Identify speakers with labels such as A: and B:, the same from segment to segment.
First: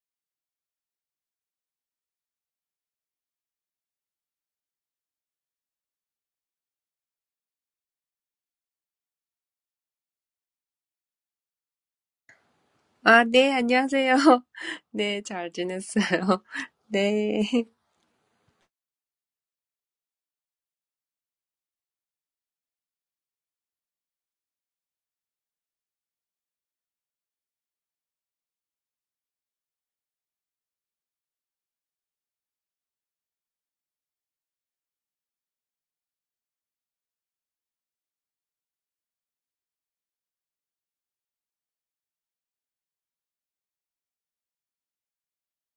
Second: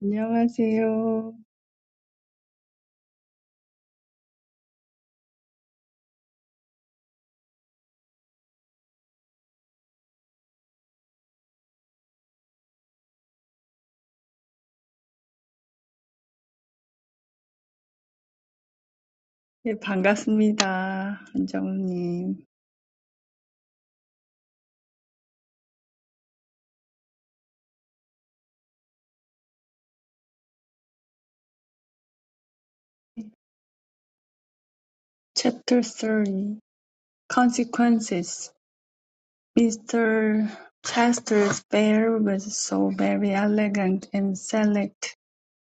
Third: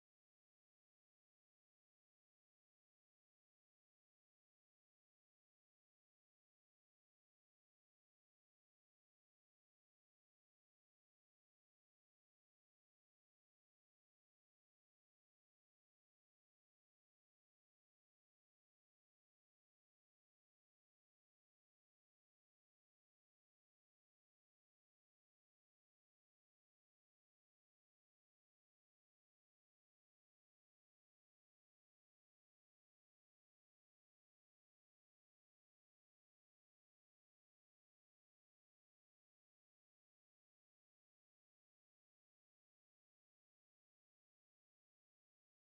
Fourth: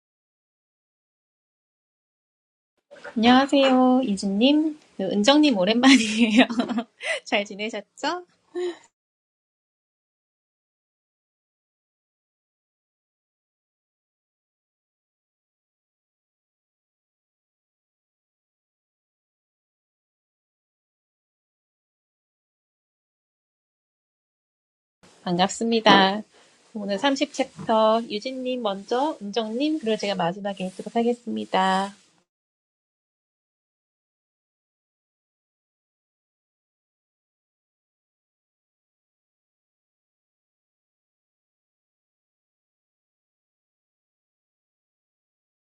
A: 안녕하세요.
B: 안녕하세요, 이진님. 그, 은정님 오랜만이에요. 잘 지내셨죠?
C: 아, 네, 안녕하세요. 네, 잘 지냈어요. 네,
A: 예, 반갑습니다. 원장님.
B: 반갑습니다. 오늘 30챕터 유진님 먼저, 은정님, 그리고 제가 마지막에 읽도록 하겠습니다.
A: Chapter Three: Consequences. Mr. Chester's bear was so very elegant and select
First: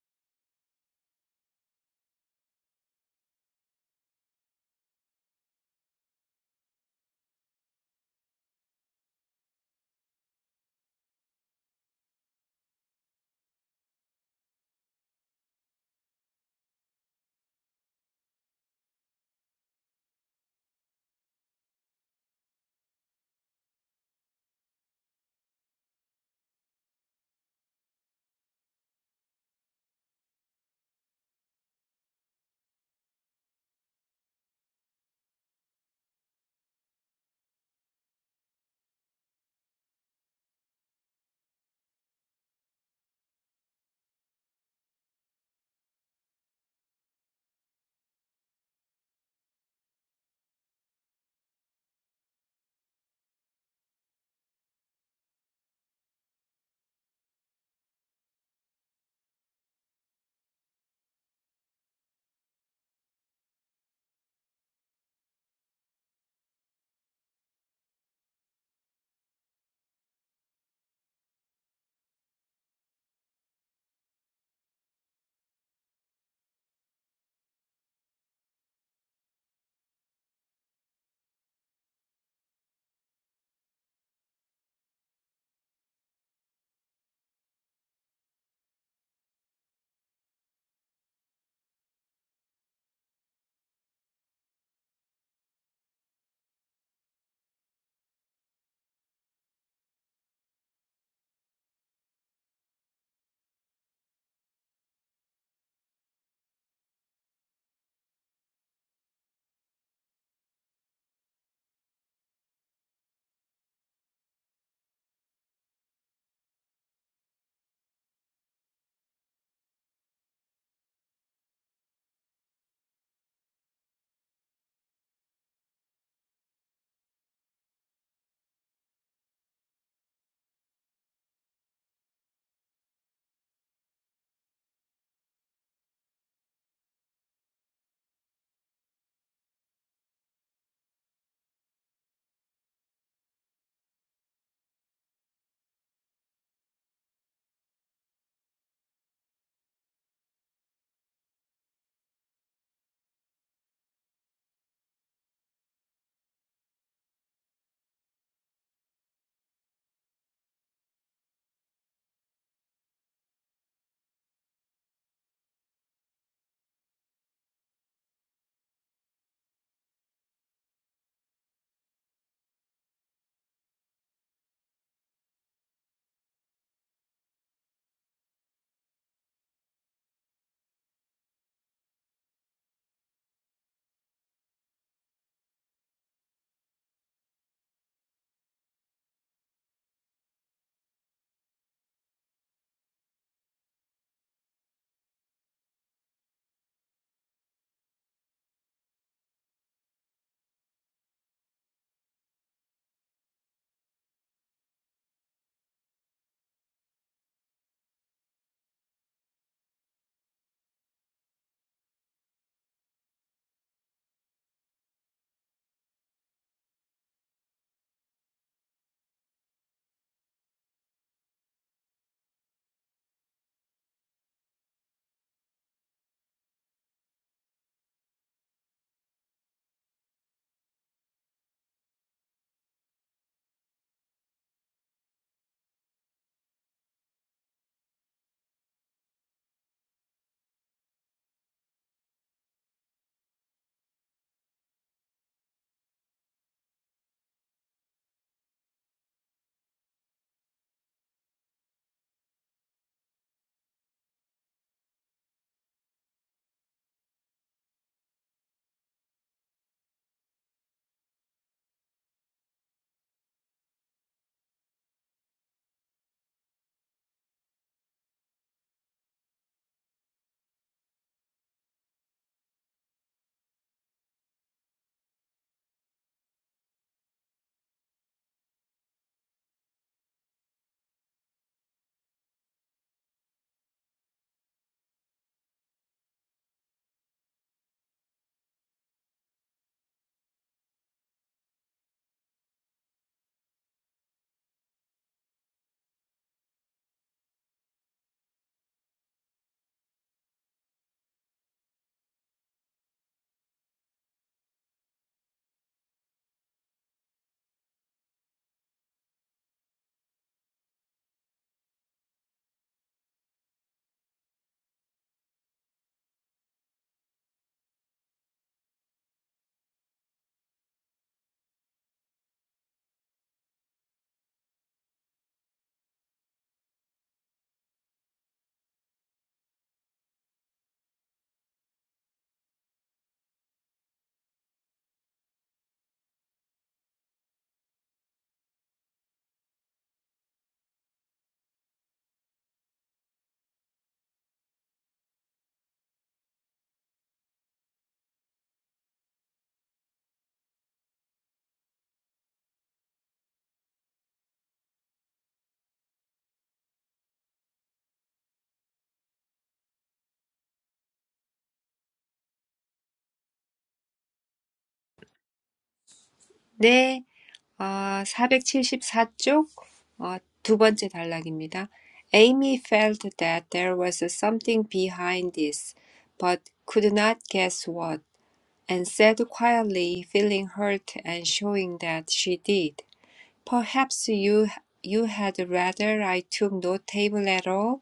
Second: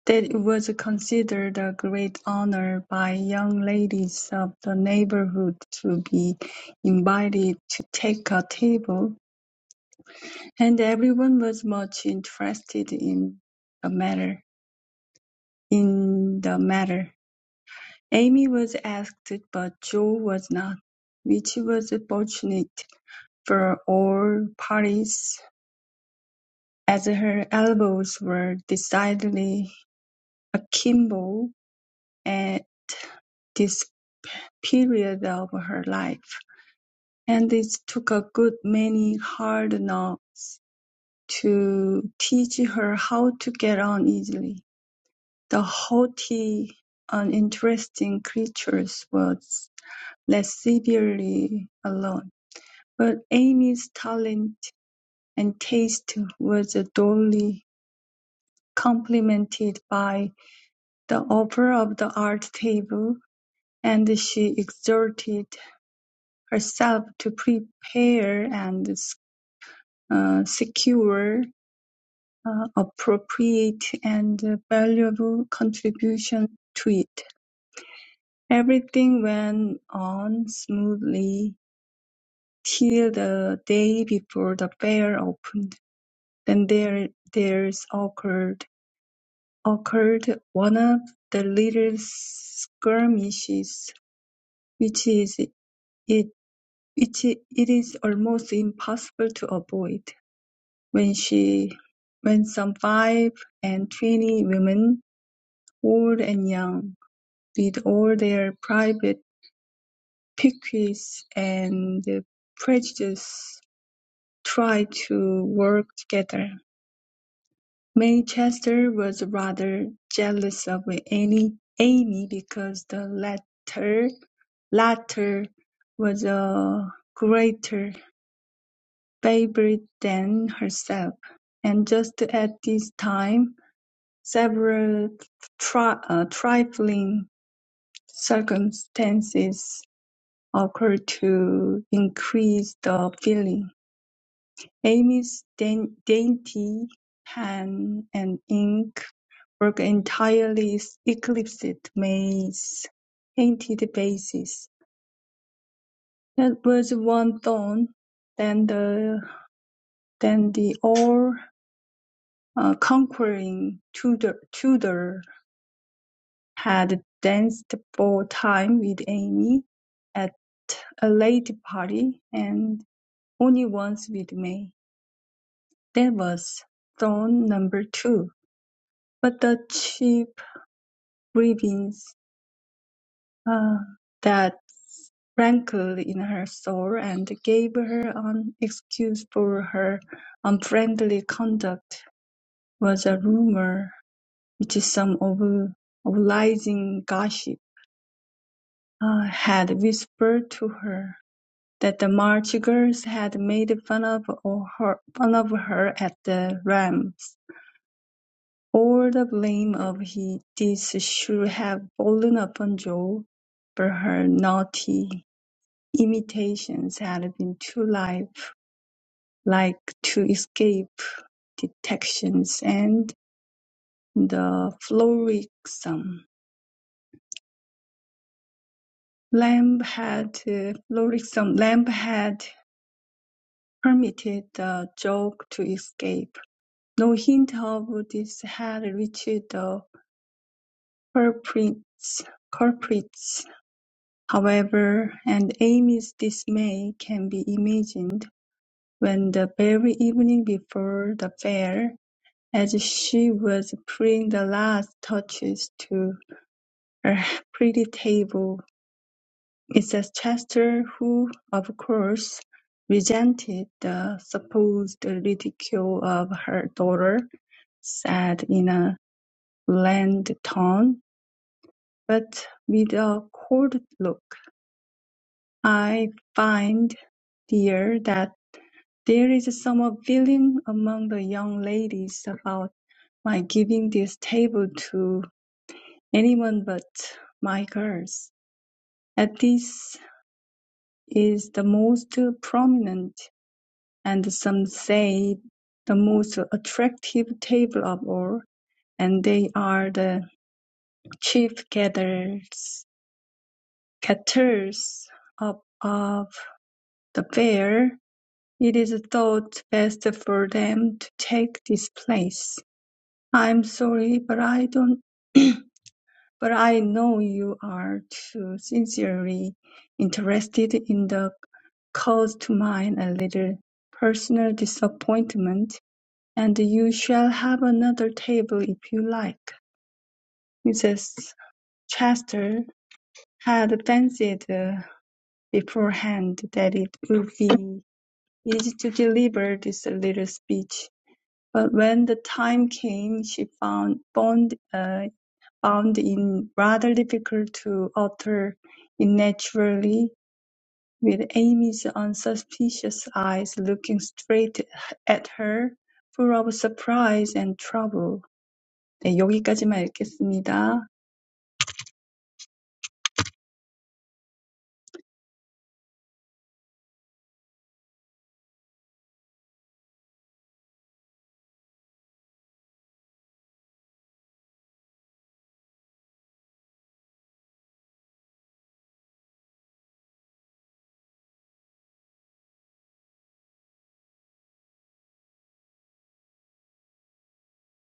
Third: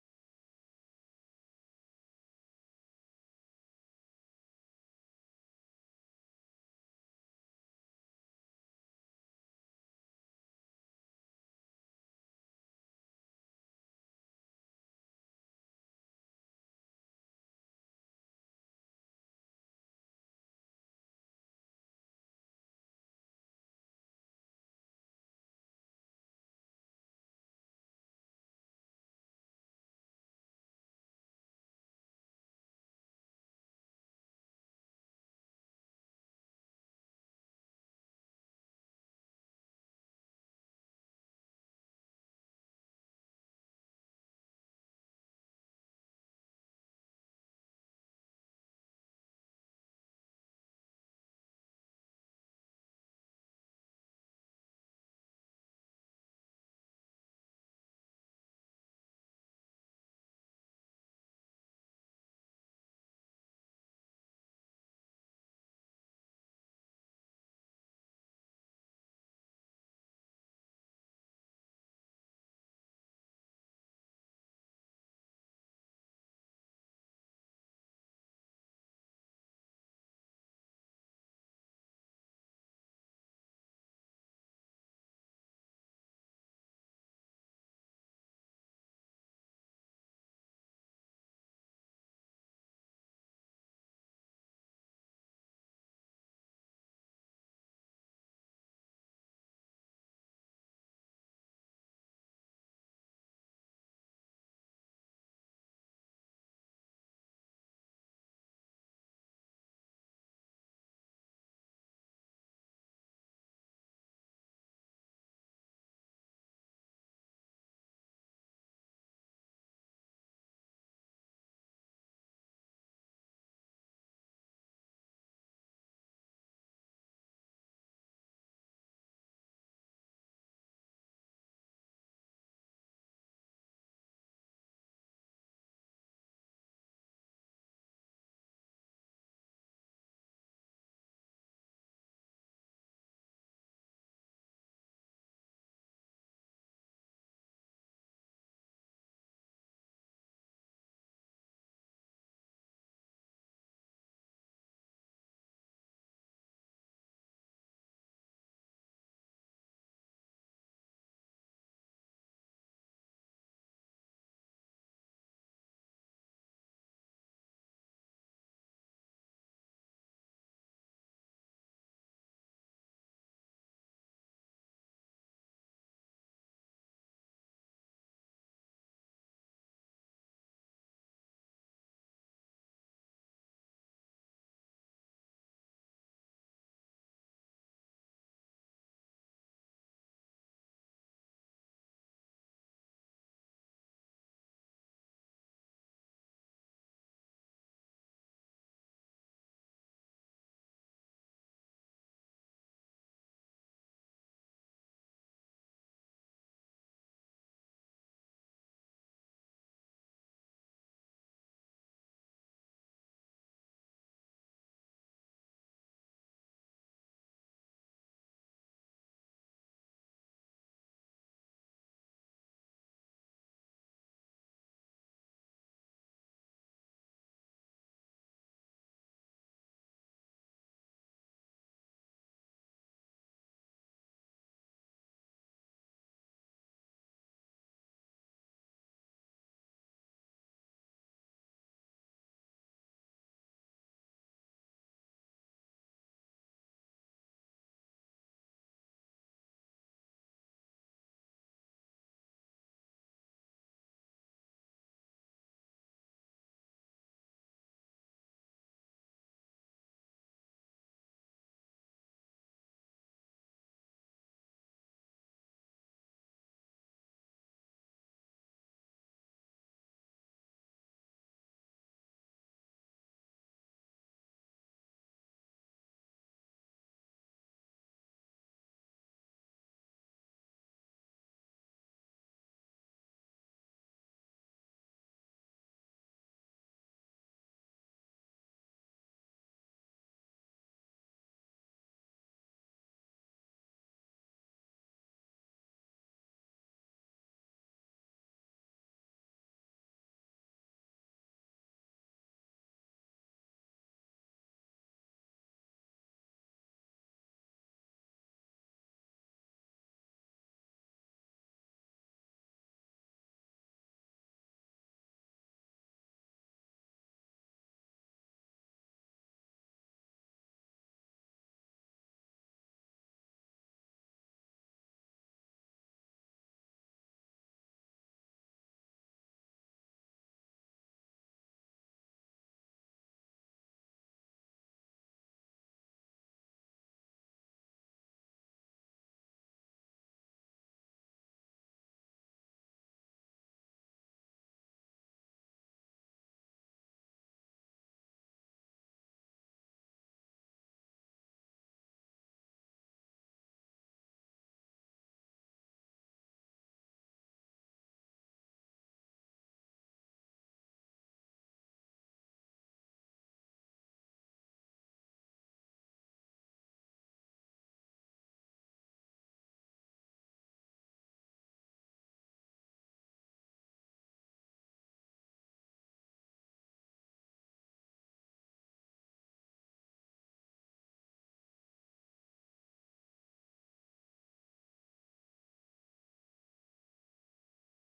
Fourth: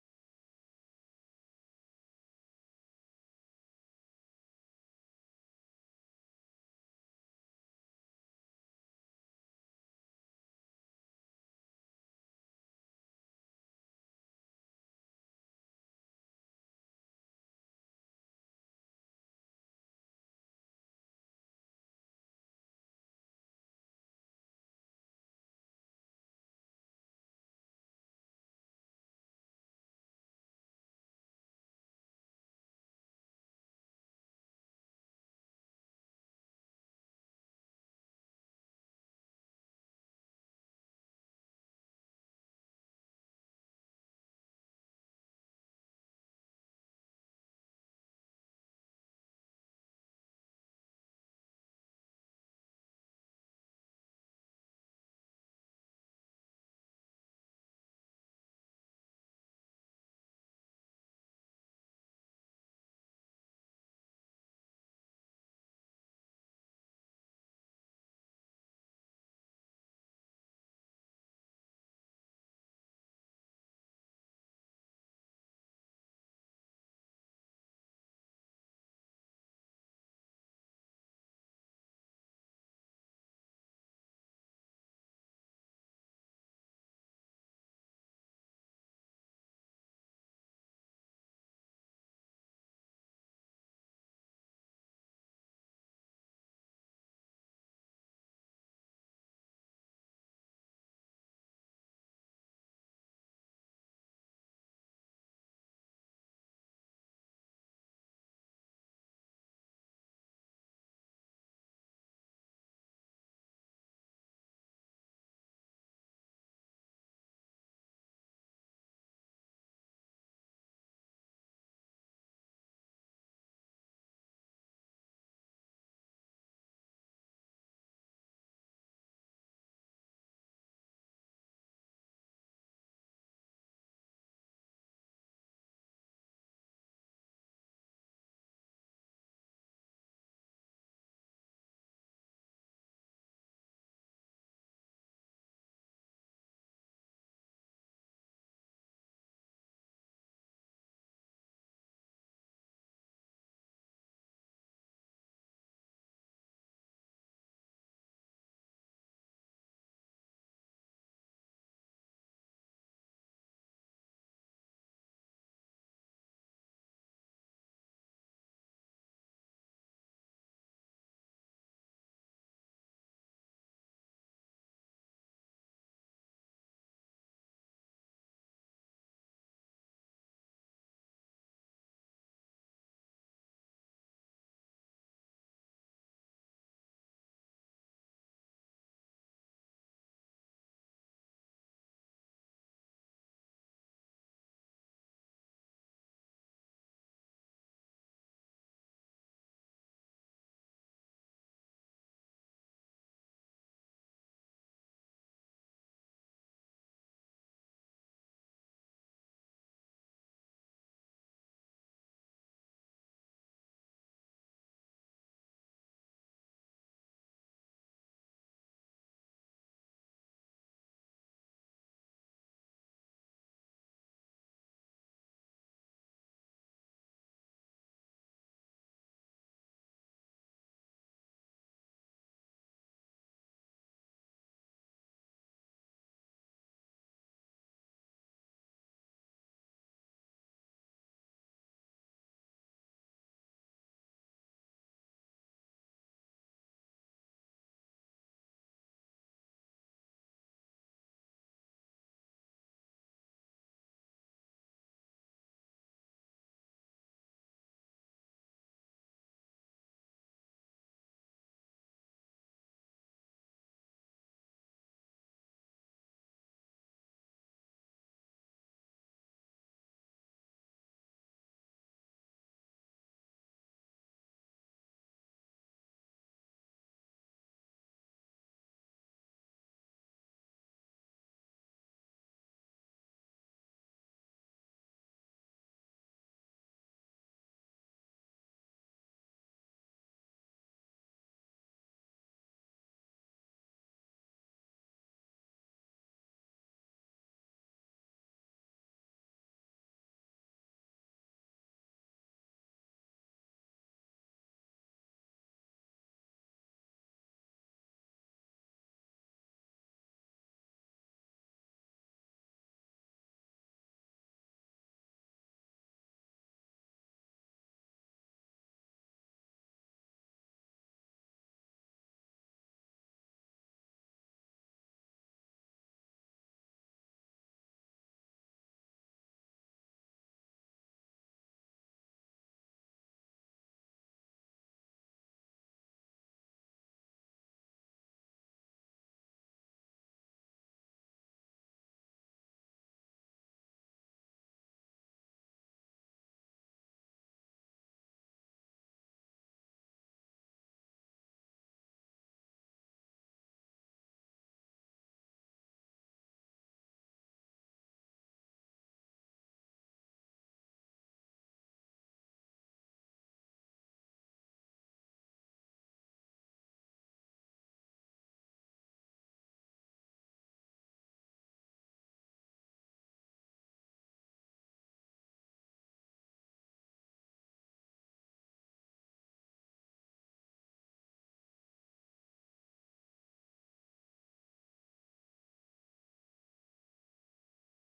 A: that it was considered a great honor by young ladies of the neighborhood to be invited to take a table, and everyone was much interested in the matter. In the matter. Amy was asked but Joe was not, which was fortunate for all parties as her elbows were decidedly akimbo at this period of her life, and it took a good many hard knocks to teach her how to get on easily. The haughty, uninteresting creature was less severely alone. But Amy's talent and taste was duly complemented by the offer of the art table, and she exerted herself to prepare and uh, secure uh, appropriate and valuable contributions to it. Everything went on smoothly till the day before the fair opened. Then there, there's occurred occurred one of the little skirmishes which is it which it is almost impossible to avoid, when she when some five and twenty women, old and young, with all their private piques and prejudices, tried to work together. Manchester was rather jealous of Annie, Amy because the latter Latter was a greater favourite than herself, and just at this time several tri- uh, trifling circumstances occurred to increase the feeling. Amy's dain- dainty pen and ink work entirely eclipsed May's painted faces. That was one done. Then the then the all-conquering uh, Tudor, Tudor had danced for time with Amy at a late party, and only once with May. That was done number two. But the cheap grievance uh, that rankled in her soul and gave her an excuse for her unfriendly conduct was a rumor which some of obliging gossip uh, had whispered to her that the March girls had made fun of or her, fun of her at the Rams. All the blame of he, this should have fallen upon Joe, but her naughty imitations had been too light, like to escape detections, and the frolicsome Lamb had uh, Lorison Lamb had permitted the joke to escape. No hint of this had reached the culprits, culprits, however, and Amy's dismay can be imagined when the very evening before the fair, as she was putting the last touches to her pretty table, Mrs. Chester, who, of course, resented the supposed ridicule of her daughter, said in a bland tone, but with a cold look, "I find, dear, that there is some feeling among the young ladies about my giving this table to anyone but my girls. At this is the most prominent And some say the most attractive table of all, and they are the chief gatherers, caterers of, of the fair. It is thought best for them to take this place. I'm sorry, but I don't, but I know you are too sincerely interested in the cause to mine a little personal disappointment "And you shall have another table if you like," Mrs. Chester had fancied uh, beforehand that it would be easy to deliver this little speech, but when the time came she found found, uh, found it rather difficult to utter it naturally, with Amy's unsuspicious eyes looking straight at her, full of surprise and trouble. 네, 여기까지만 읽겠습니다.
C: 네. 아, 사백칠십사 쪽 어, 두 번째 단락입니다. Amy felt that there was something behind this, but could not guess what, and said quietly, feeling hurt and showing that she did. Perhaps you you had rather I took no table at all?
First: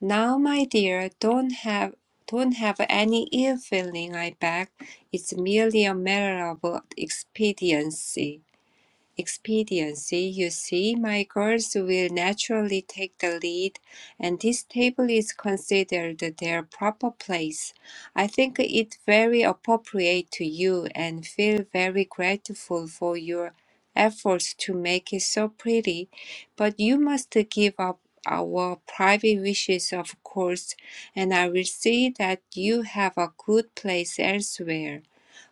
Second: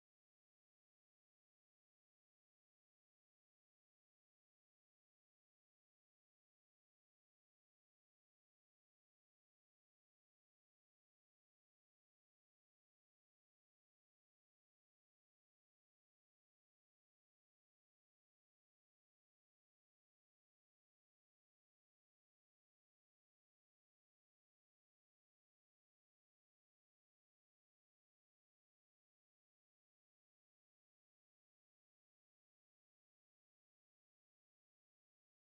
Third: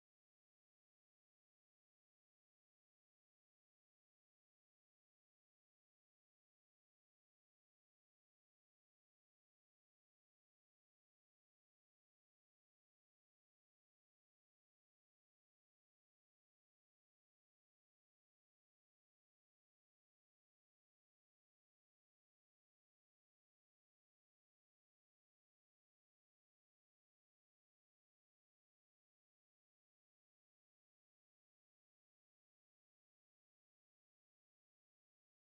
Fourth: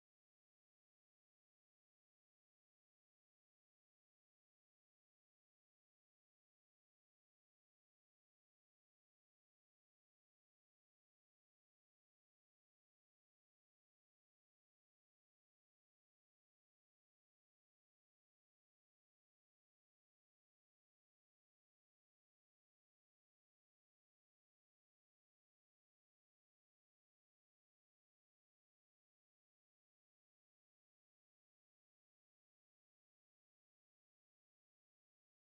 C: Now, my dear, don't have don't have any ill feeling, I beg. It's merely a matter of expediency expediency, you see, my girls will naturally take the lead, and this table is considered their proper place. I think it very appropriate to you and feel very grateful for your efforts to make it so pretty, but you must give up our private wishes, of course, and I will see that you have a good place elsewhere.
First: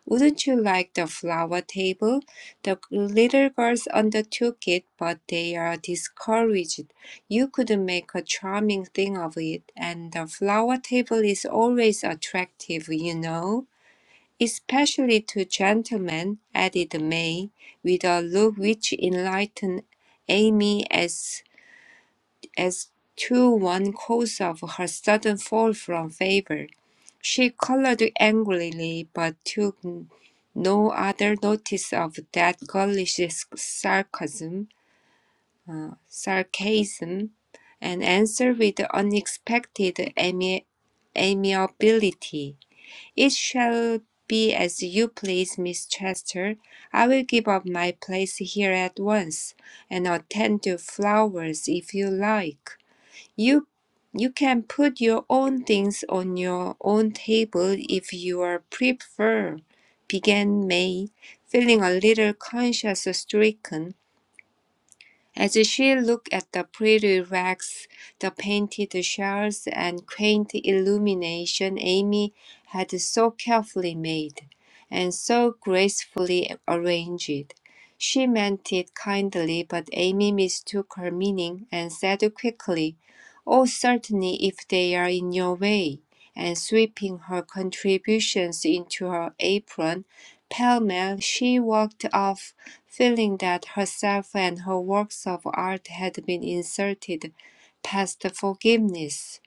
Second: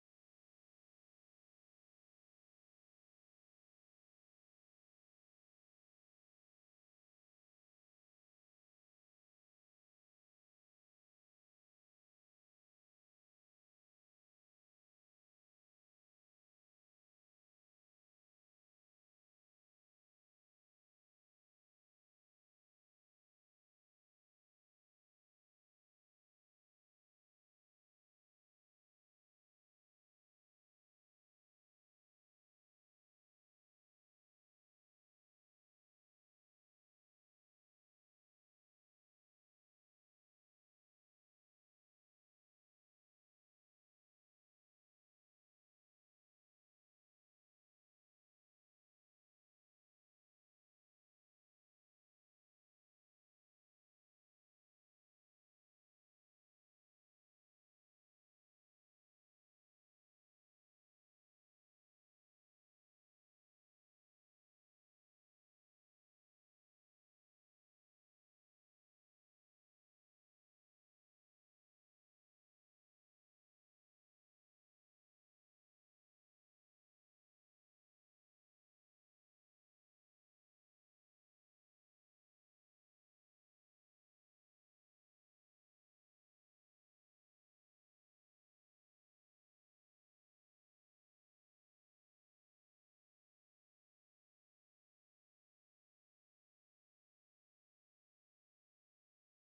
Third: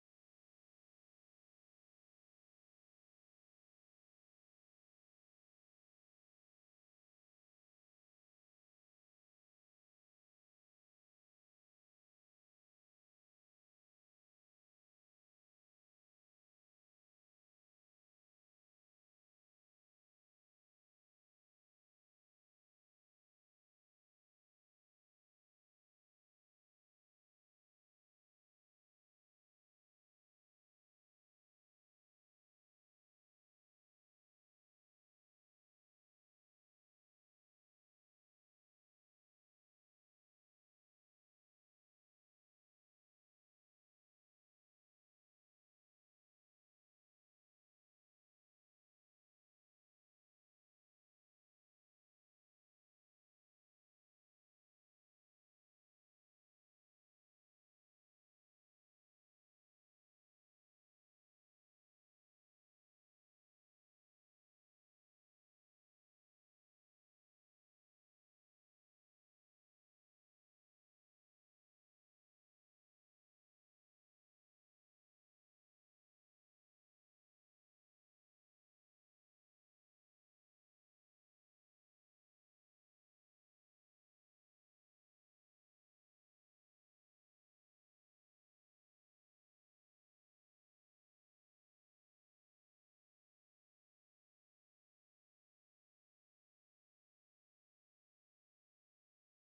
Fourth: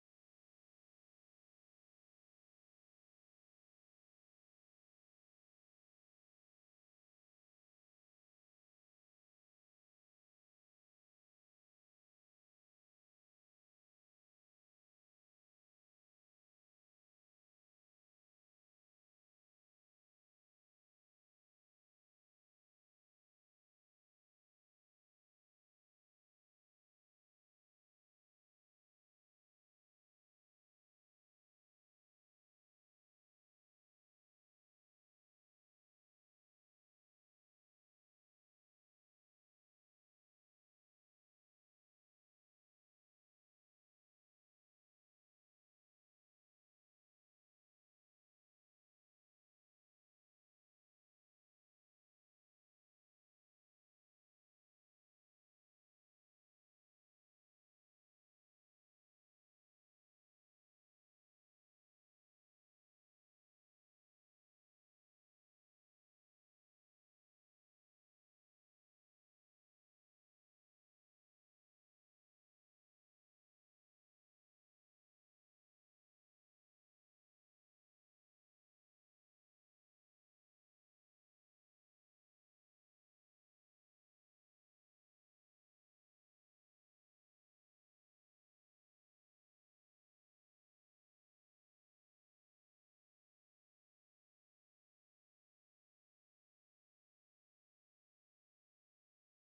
C: Wouldn't you like the flower table? The little girls undertook it, but they are discouraged. You could make a charming thing of it, and the flower table is always attractive, you know. Especially to gentlemen, added May, with a look which enlightened Amy as as to one cause of her sudden fall from favor. She colored angrily, but took no other notice of that girlish sarcasm, uh, sarcasm, and answered with unexpected ami- amiability. It shall be as you please, Miss Chester. I will give up my place here at once, and attend to flowers if you like. You you can put your own things on your own table if you are prefer, began May, feeling a little conscience stricken. As she looked at the pretty racks, the painted shells, and quaint illumination Amy had so carefully made, and so gracefully arranged, she meant it kindly, but Amy mistook her meaning and said quickly, Oh, certainly, if they are in your way. And sweeping her contributions into her apron, pell-mell, she walked off Feeling that herself and her works of art had been insulted past forgiveness.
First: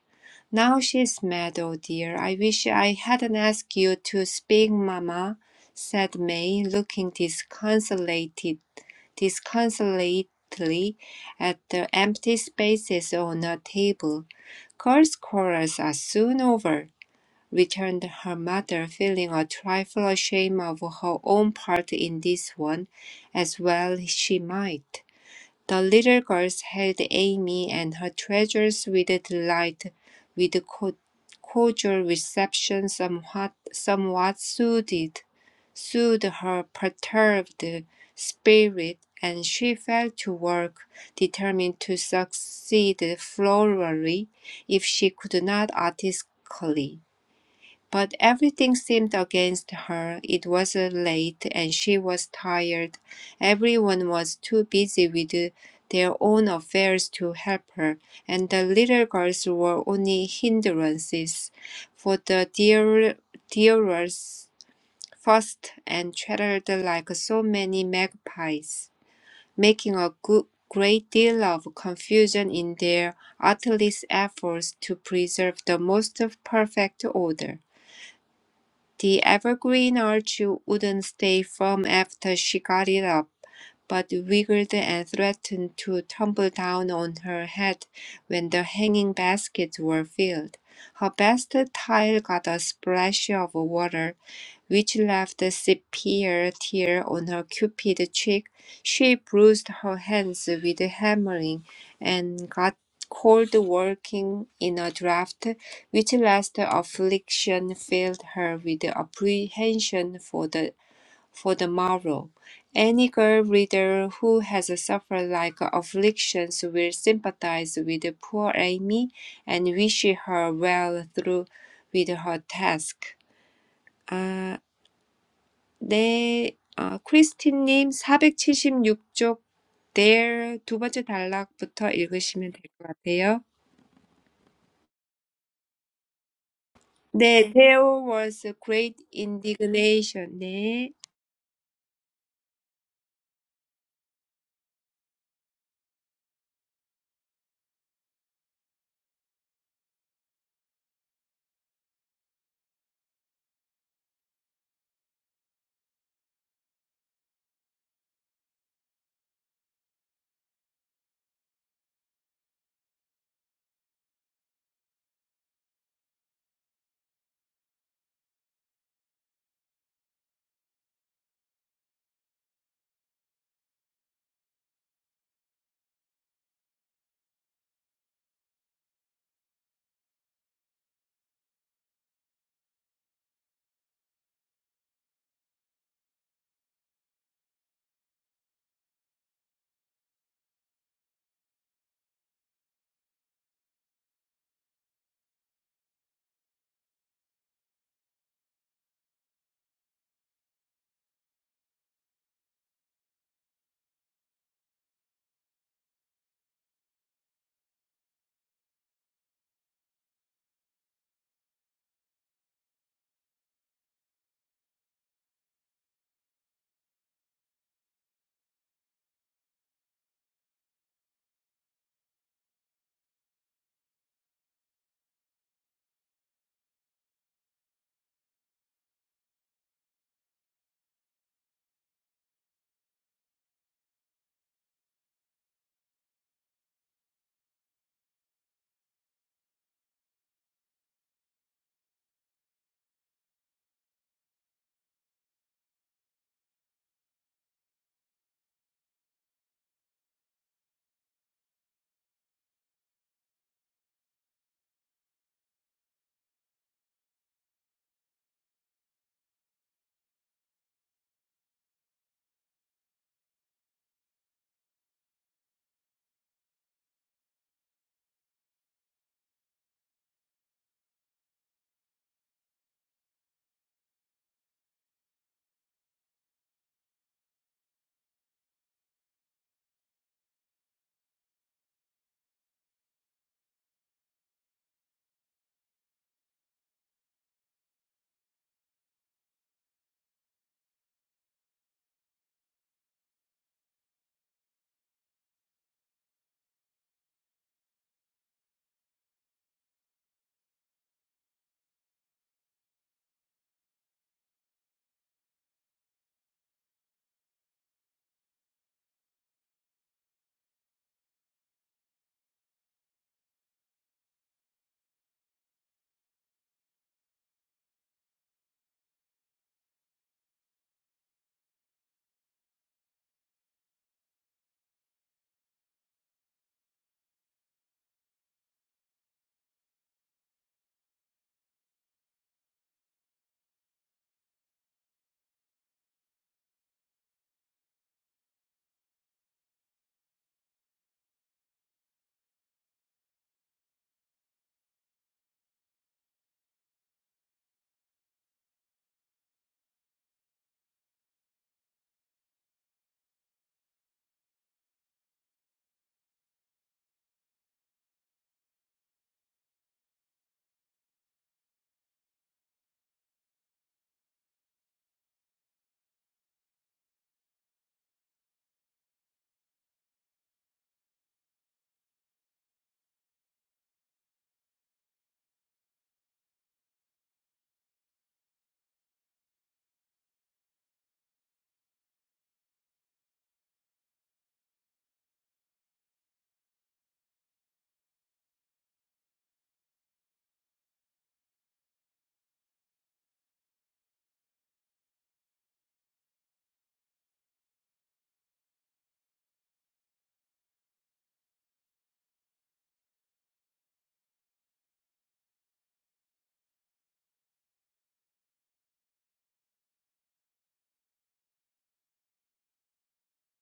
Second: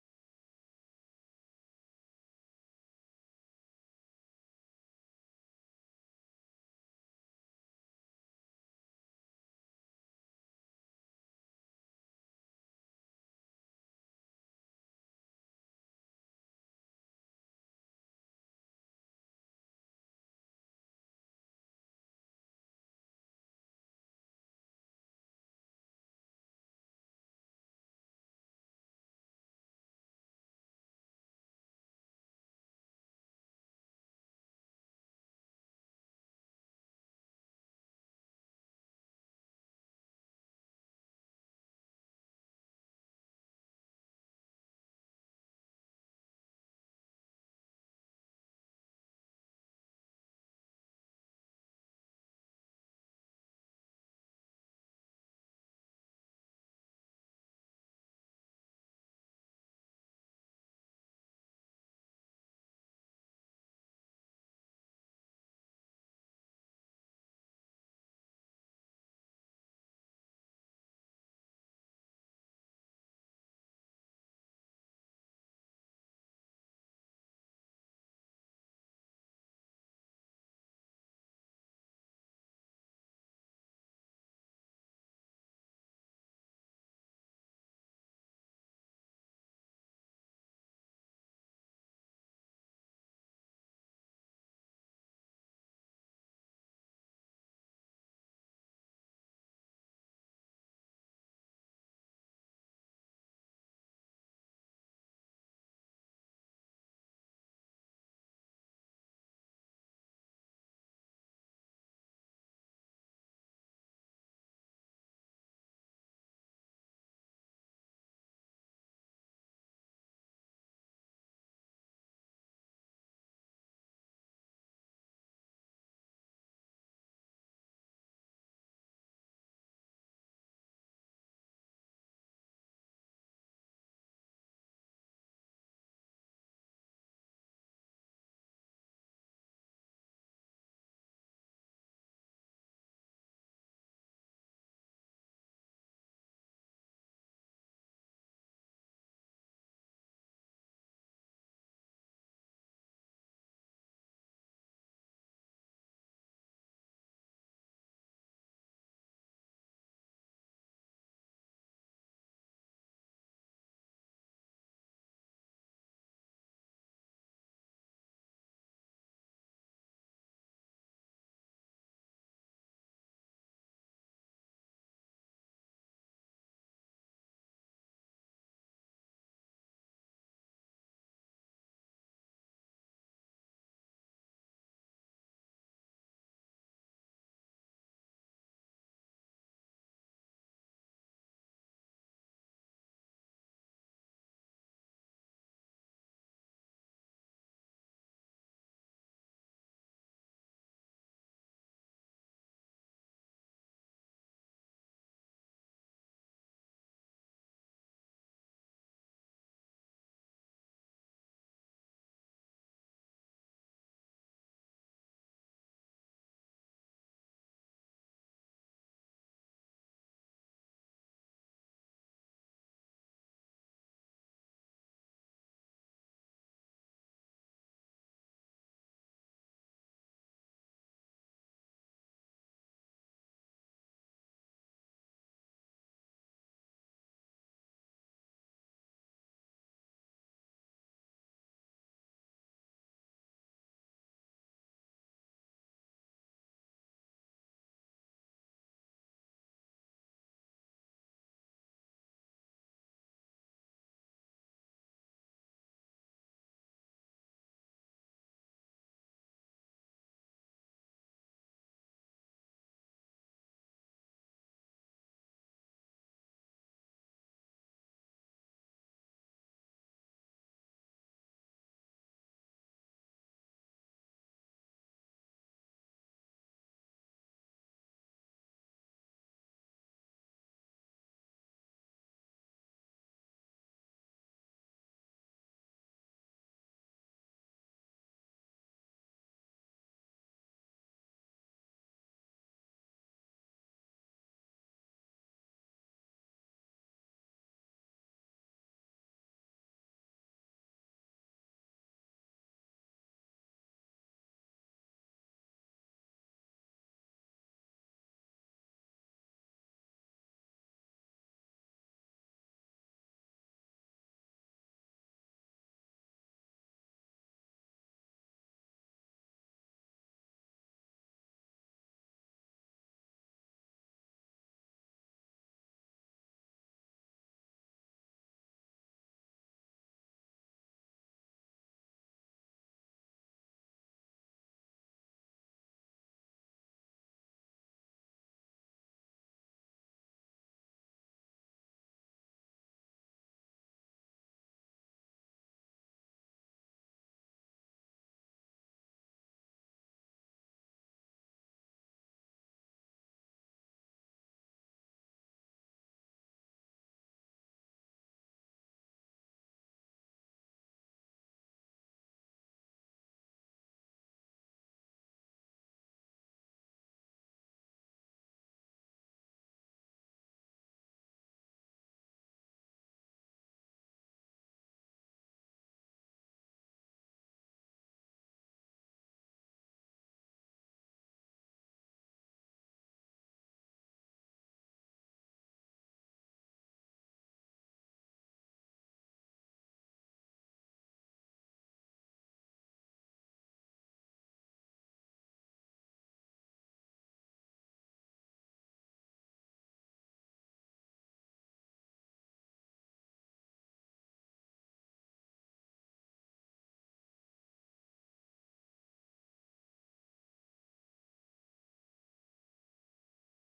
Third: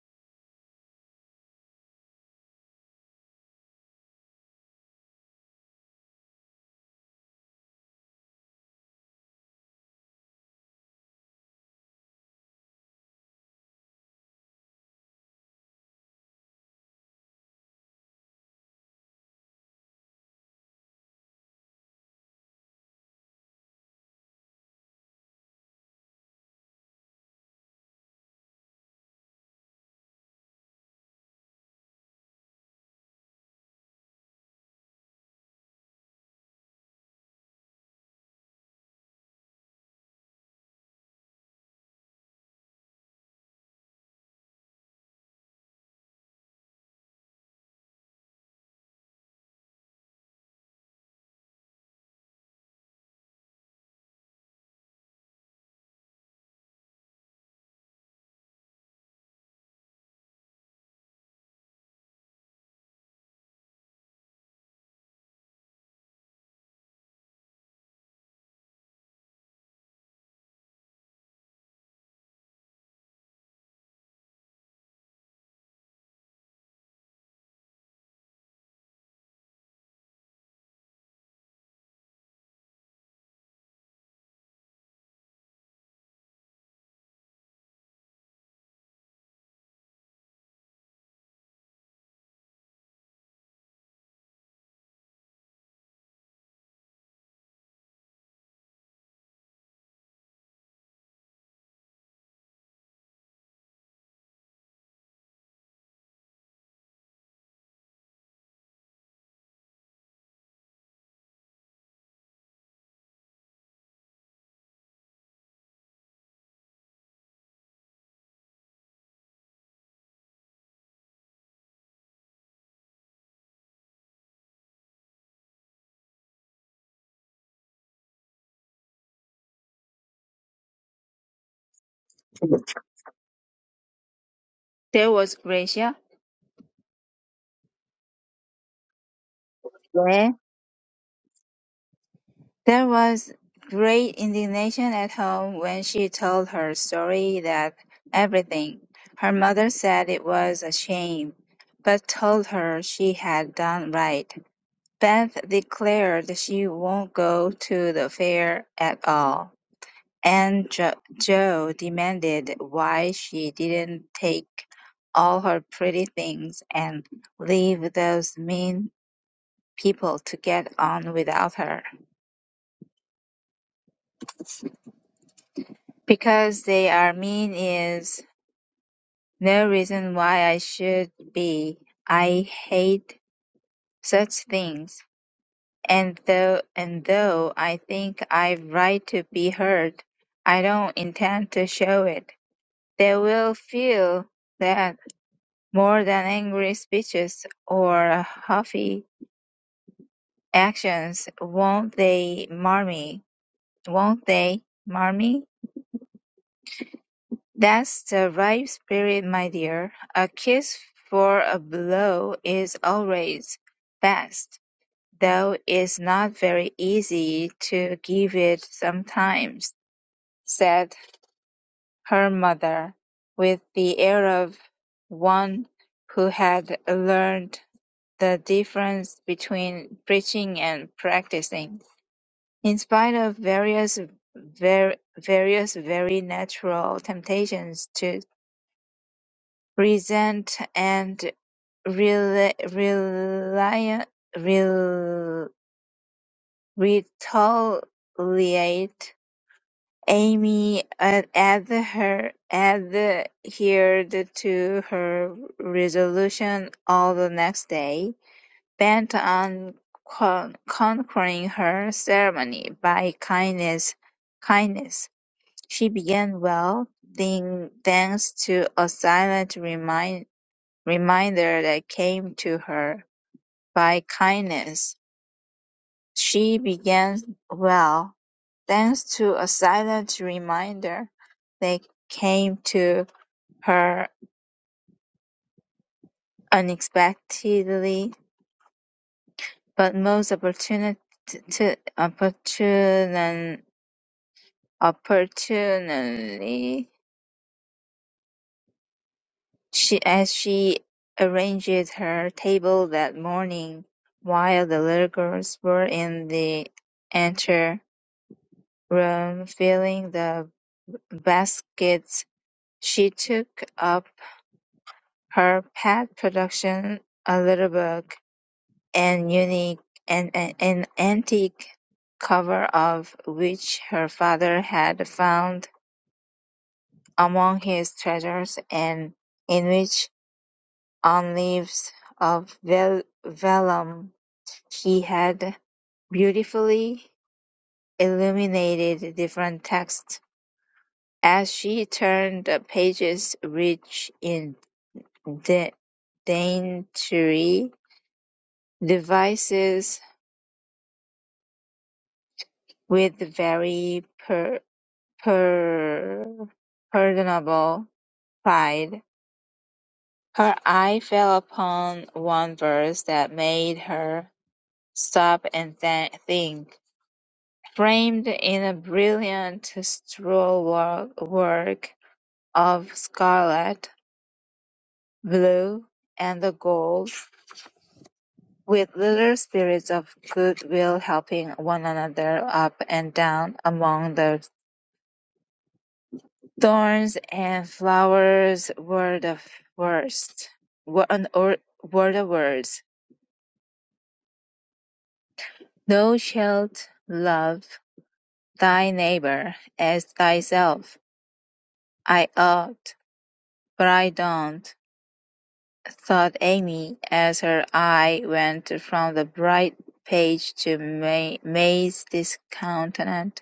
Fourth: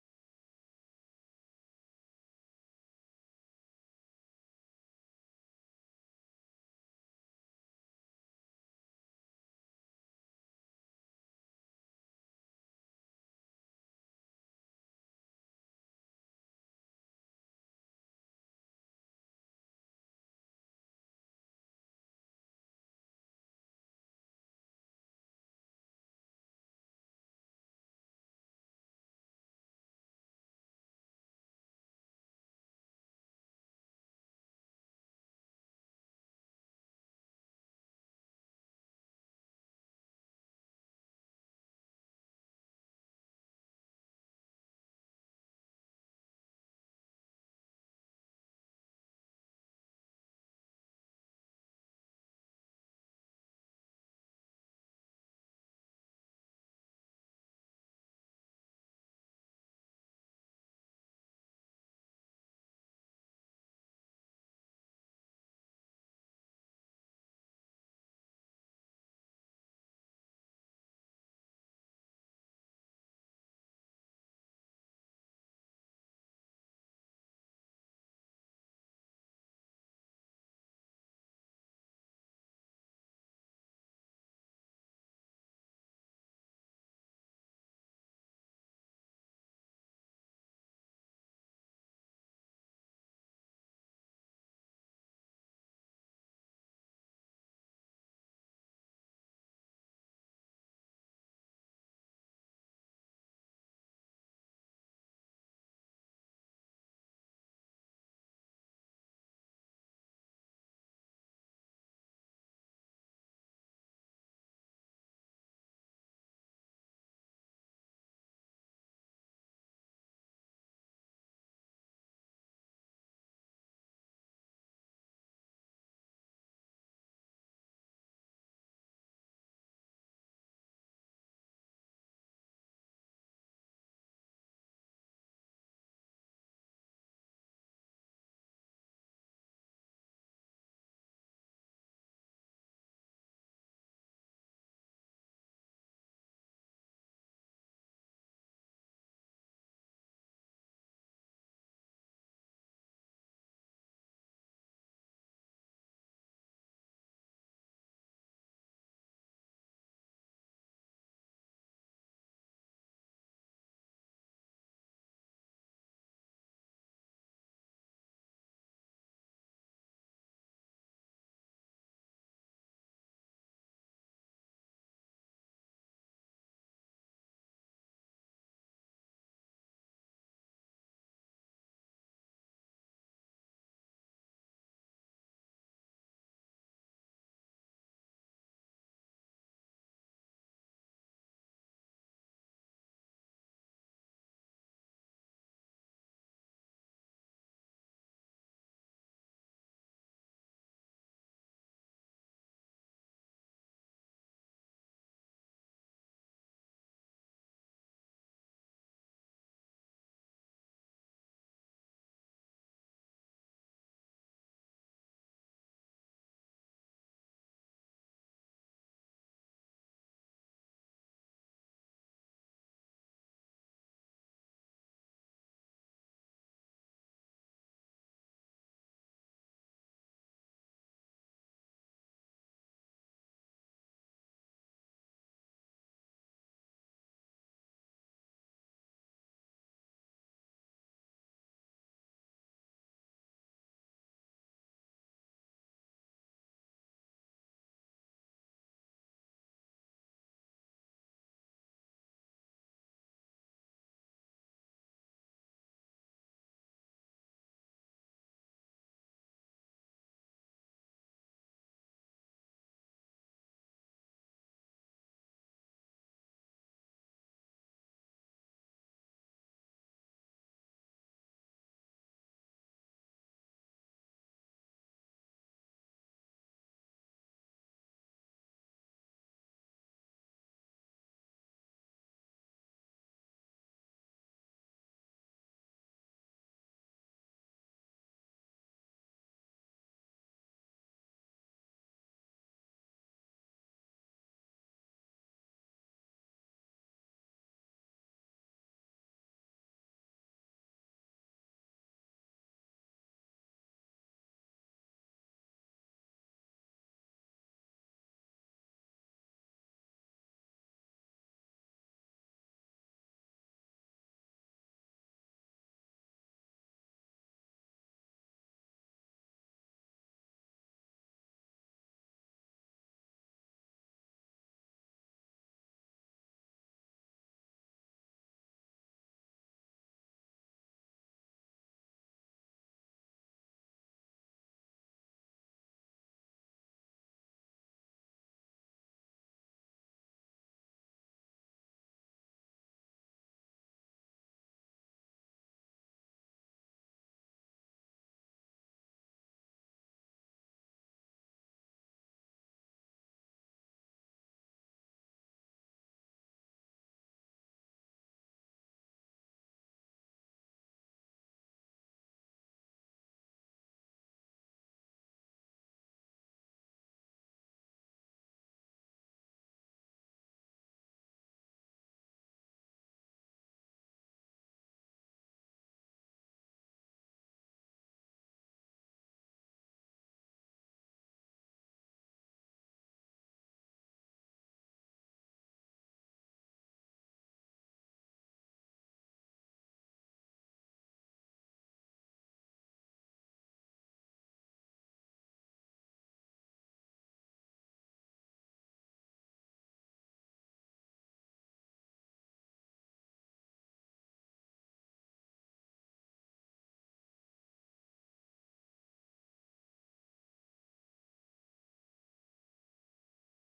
C: Now she's mad, oh dear. I wish I hadn't asked you to speak, mamma, said May, looking disconsolated, disconsolately at the empty spaces on her table. Girls' quarrels are soon over returned her mother, feeling a trifle ashamed of her own part in this one, as well she might. The little girls held Amy and her treasures with delight, with co- cordial reception somewhat, somewhat soothed, soothed her perturbed spirit, and she fell to work, determined to succeed florally if she could not artistically. But everything seemed against her. It was uh, late and she was tired. Everyone was too busy with their own affairs to help her, and the little girls were only hindrances. For the dear, dearers fussed and chattered like so many magpies, making a good, great deal of confusion in their artless efforts to preserve the most perfect order. The evergreen arch wouldn't stay firm after she got it up, but wiggled and threatened to tumble down on her head when the hanging baskets were filled. Her best tile got a splash of water which left a severe tear on her cupid cheek. She bruised her hands with hammering and got cold working in a draught, which last affliction filled her with apprehension for the for the morrow. Any girl reader who has suffered like afflictions will sympathize with poor Amy and wish her well through with her task. Ah. 네, 어, 크리스틴님 사백칠십육 쪽 There 두 번째 단락부터 읽으시면 될 것 같아요.
D: There was Gracia,
C: 네, there was a great
D: where
C: indignation. 네,
D: there was great indignation at home when she told her story that everything. Her mother said it was a shame, but told her she had done right. Beth declared she won't go to the fair at all, and jo- Joe demanded why she didn't take all her pretty things and leave those mean people to get on without her. Because they are mean is no reason why I should be. I hate such things. And though and though I think I've right to be heard, I don't intend to show it. They will feel that more than angry speeches or huffy actions, won't they, Marmy? Won't they, Marmy? That's the right spirit, my dear. A kiss for a blow is always best, though it's not very easy to give it sometimes, said her mother, with the air of one who had learned the difference between preaching and practicing. In spite of various ver- various very natural temptations to. Present and rel- rel- rel- retaliate, Amy ad- adher- adhered to her resolution all the next day, bent on con- conquering her ceremony by kindness. kindness. She began well, then, thanks to a silent reminder reminder that came to her by kindness. She began well, thanks to a silent reminder that came to her unexpectedly, but most opportuni- t- t- opportun- opportunely, she, as she arranged her table that morning, while the little girls were in the Room filling the baskets, she took up her pet production, a little book, an unique and an an antique cover of which her father had found among his treasures and in which on leaves of vel- vellum he had beautifully illuminated different texts. As she turned the pages rich in da- dainty devices with very per- per- pardonable pride, her eye fell upon one verse that made her stop and th- think. Framed in a brilliant scroll work of scarlet, blue, and gold, with little spirits of goodwill helping one another up and down among the thorns and flowers were the worst were an or- were the words thou shalt love thy neighbor as thyself i ought but i don't thought amy as her eye went from the bright page to ma- may's discountenance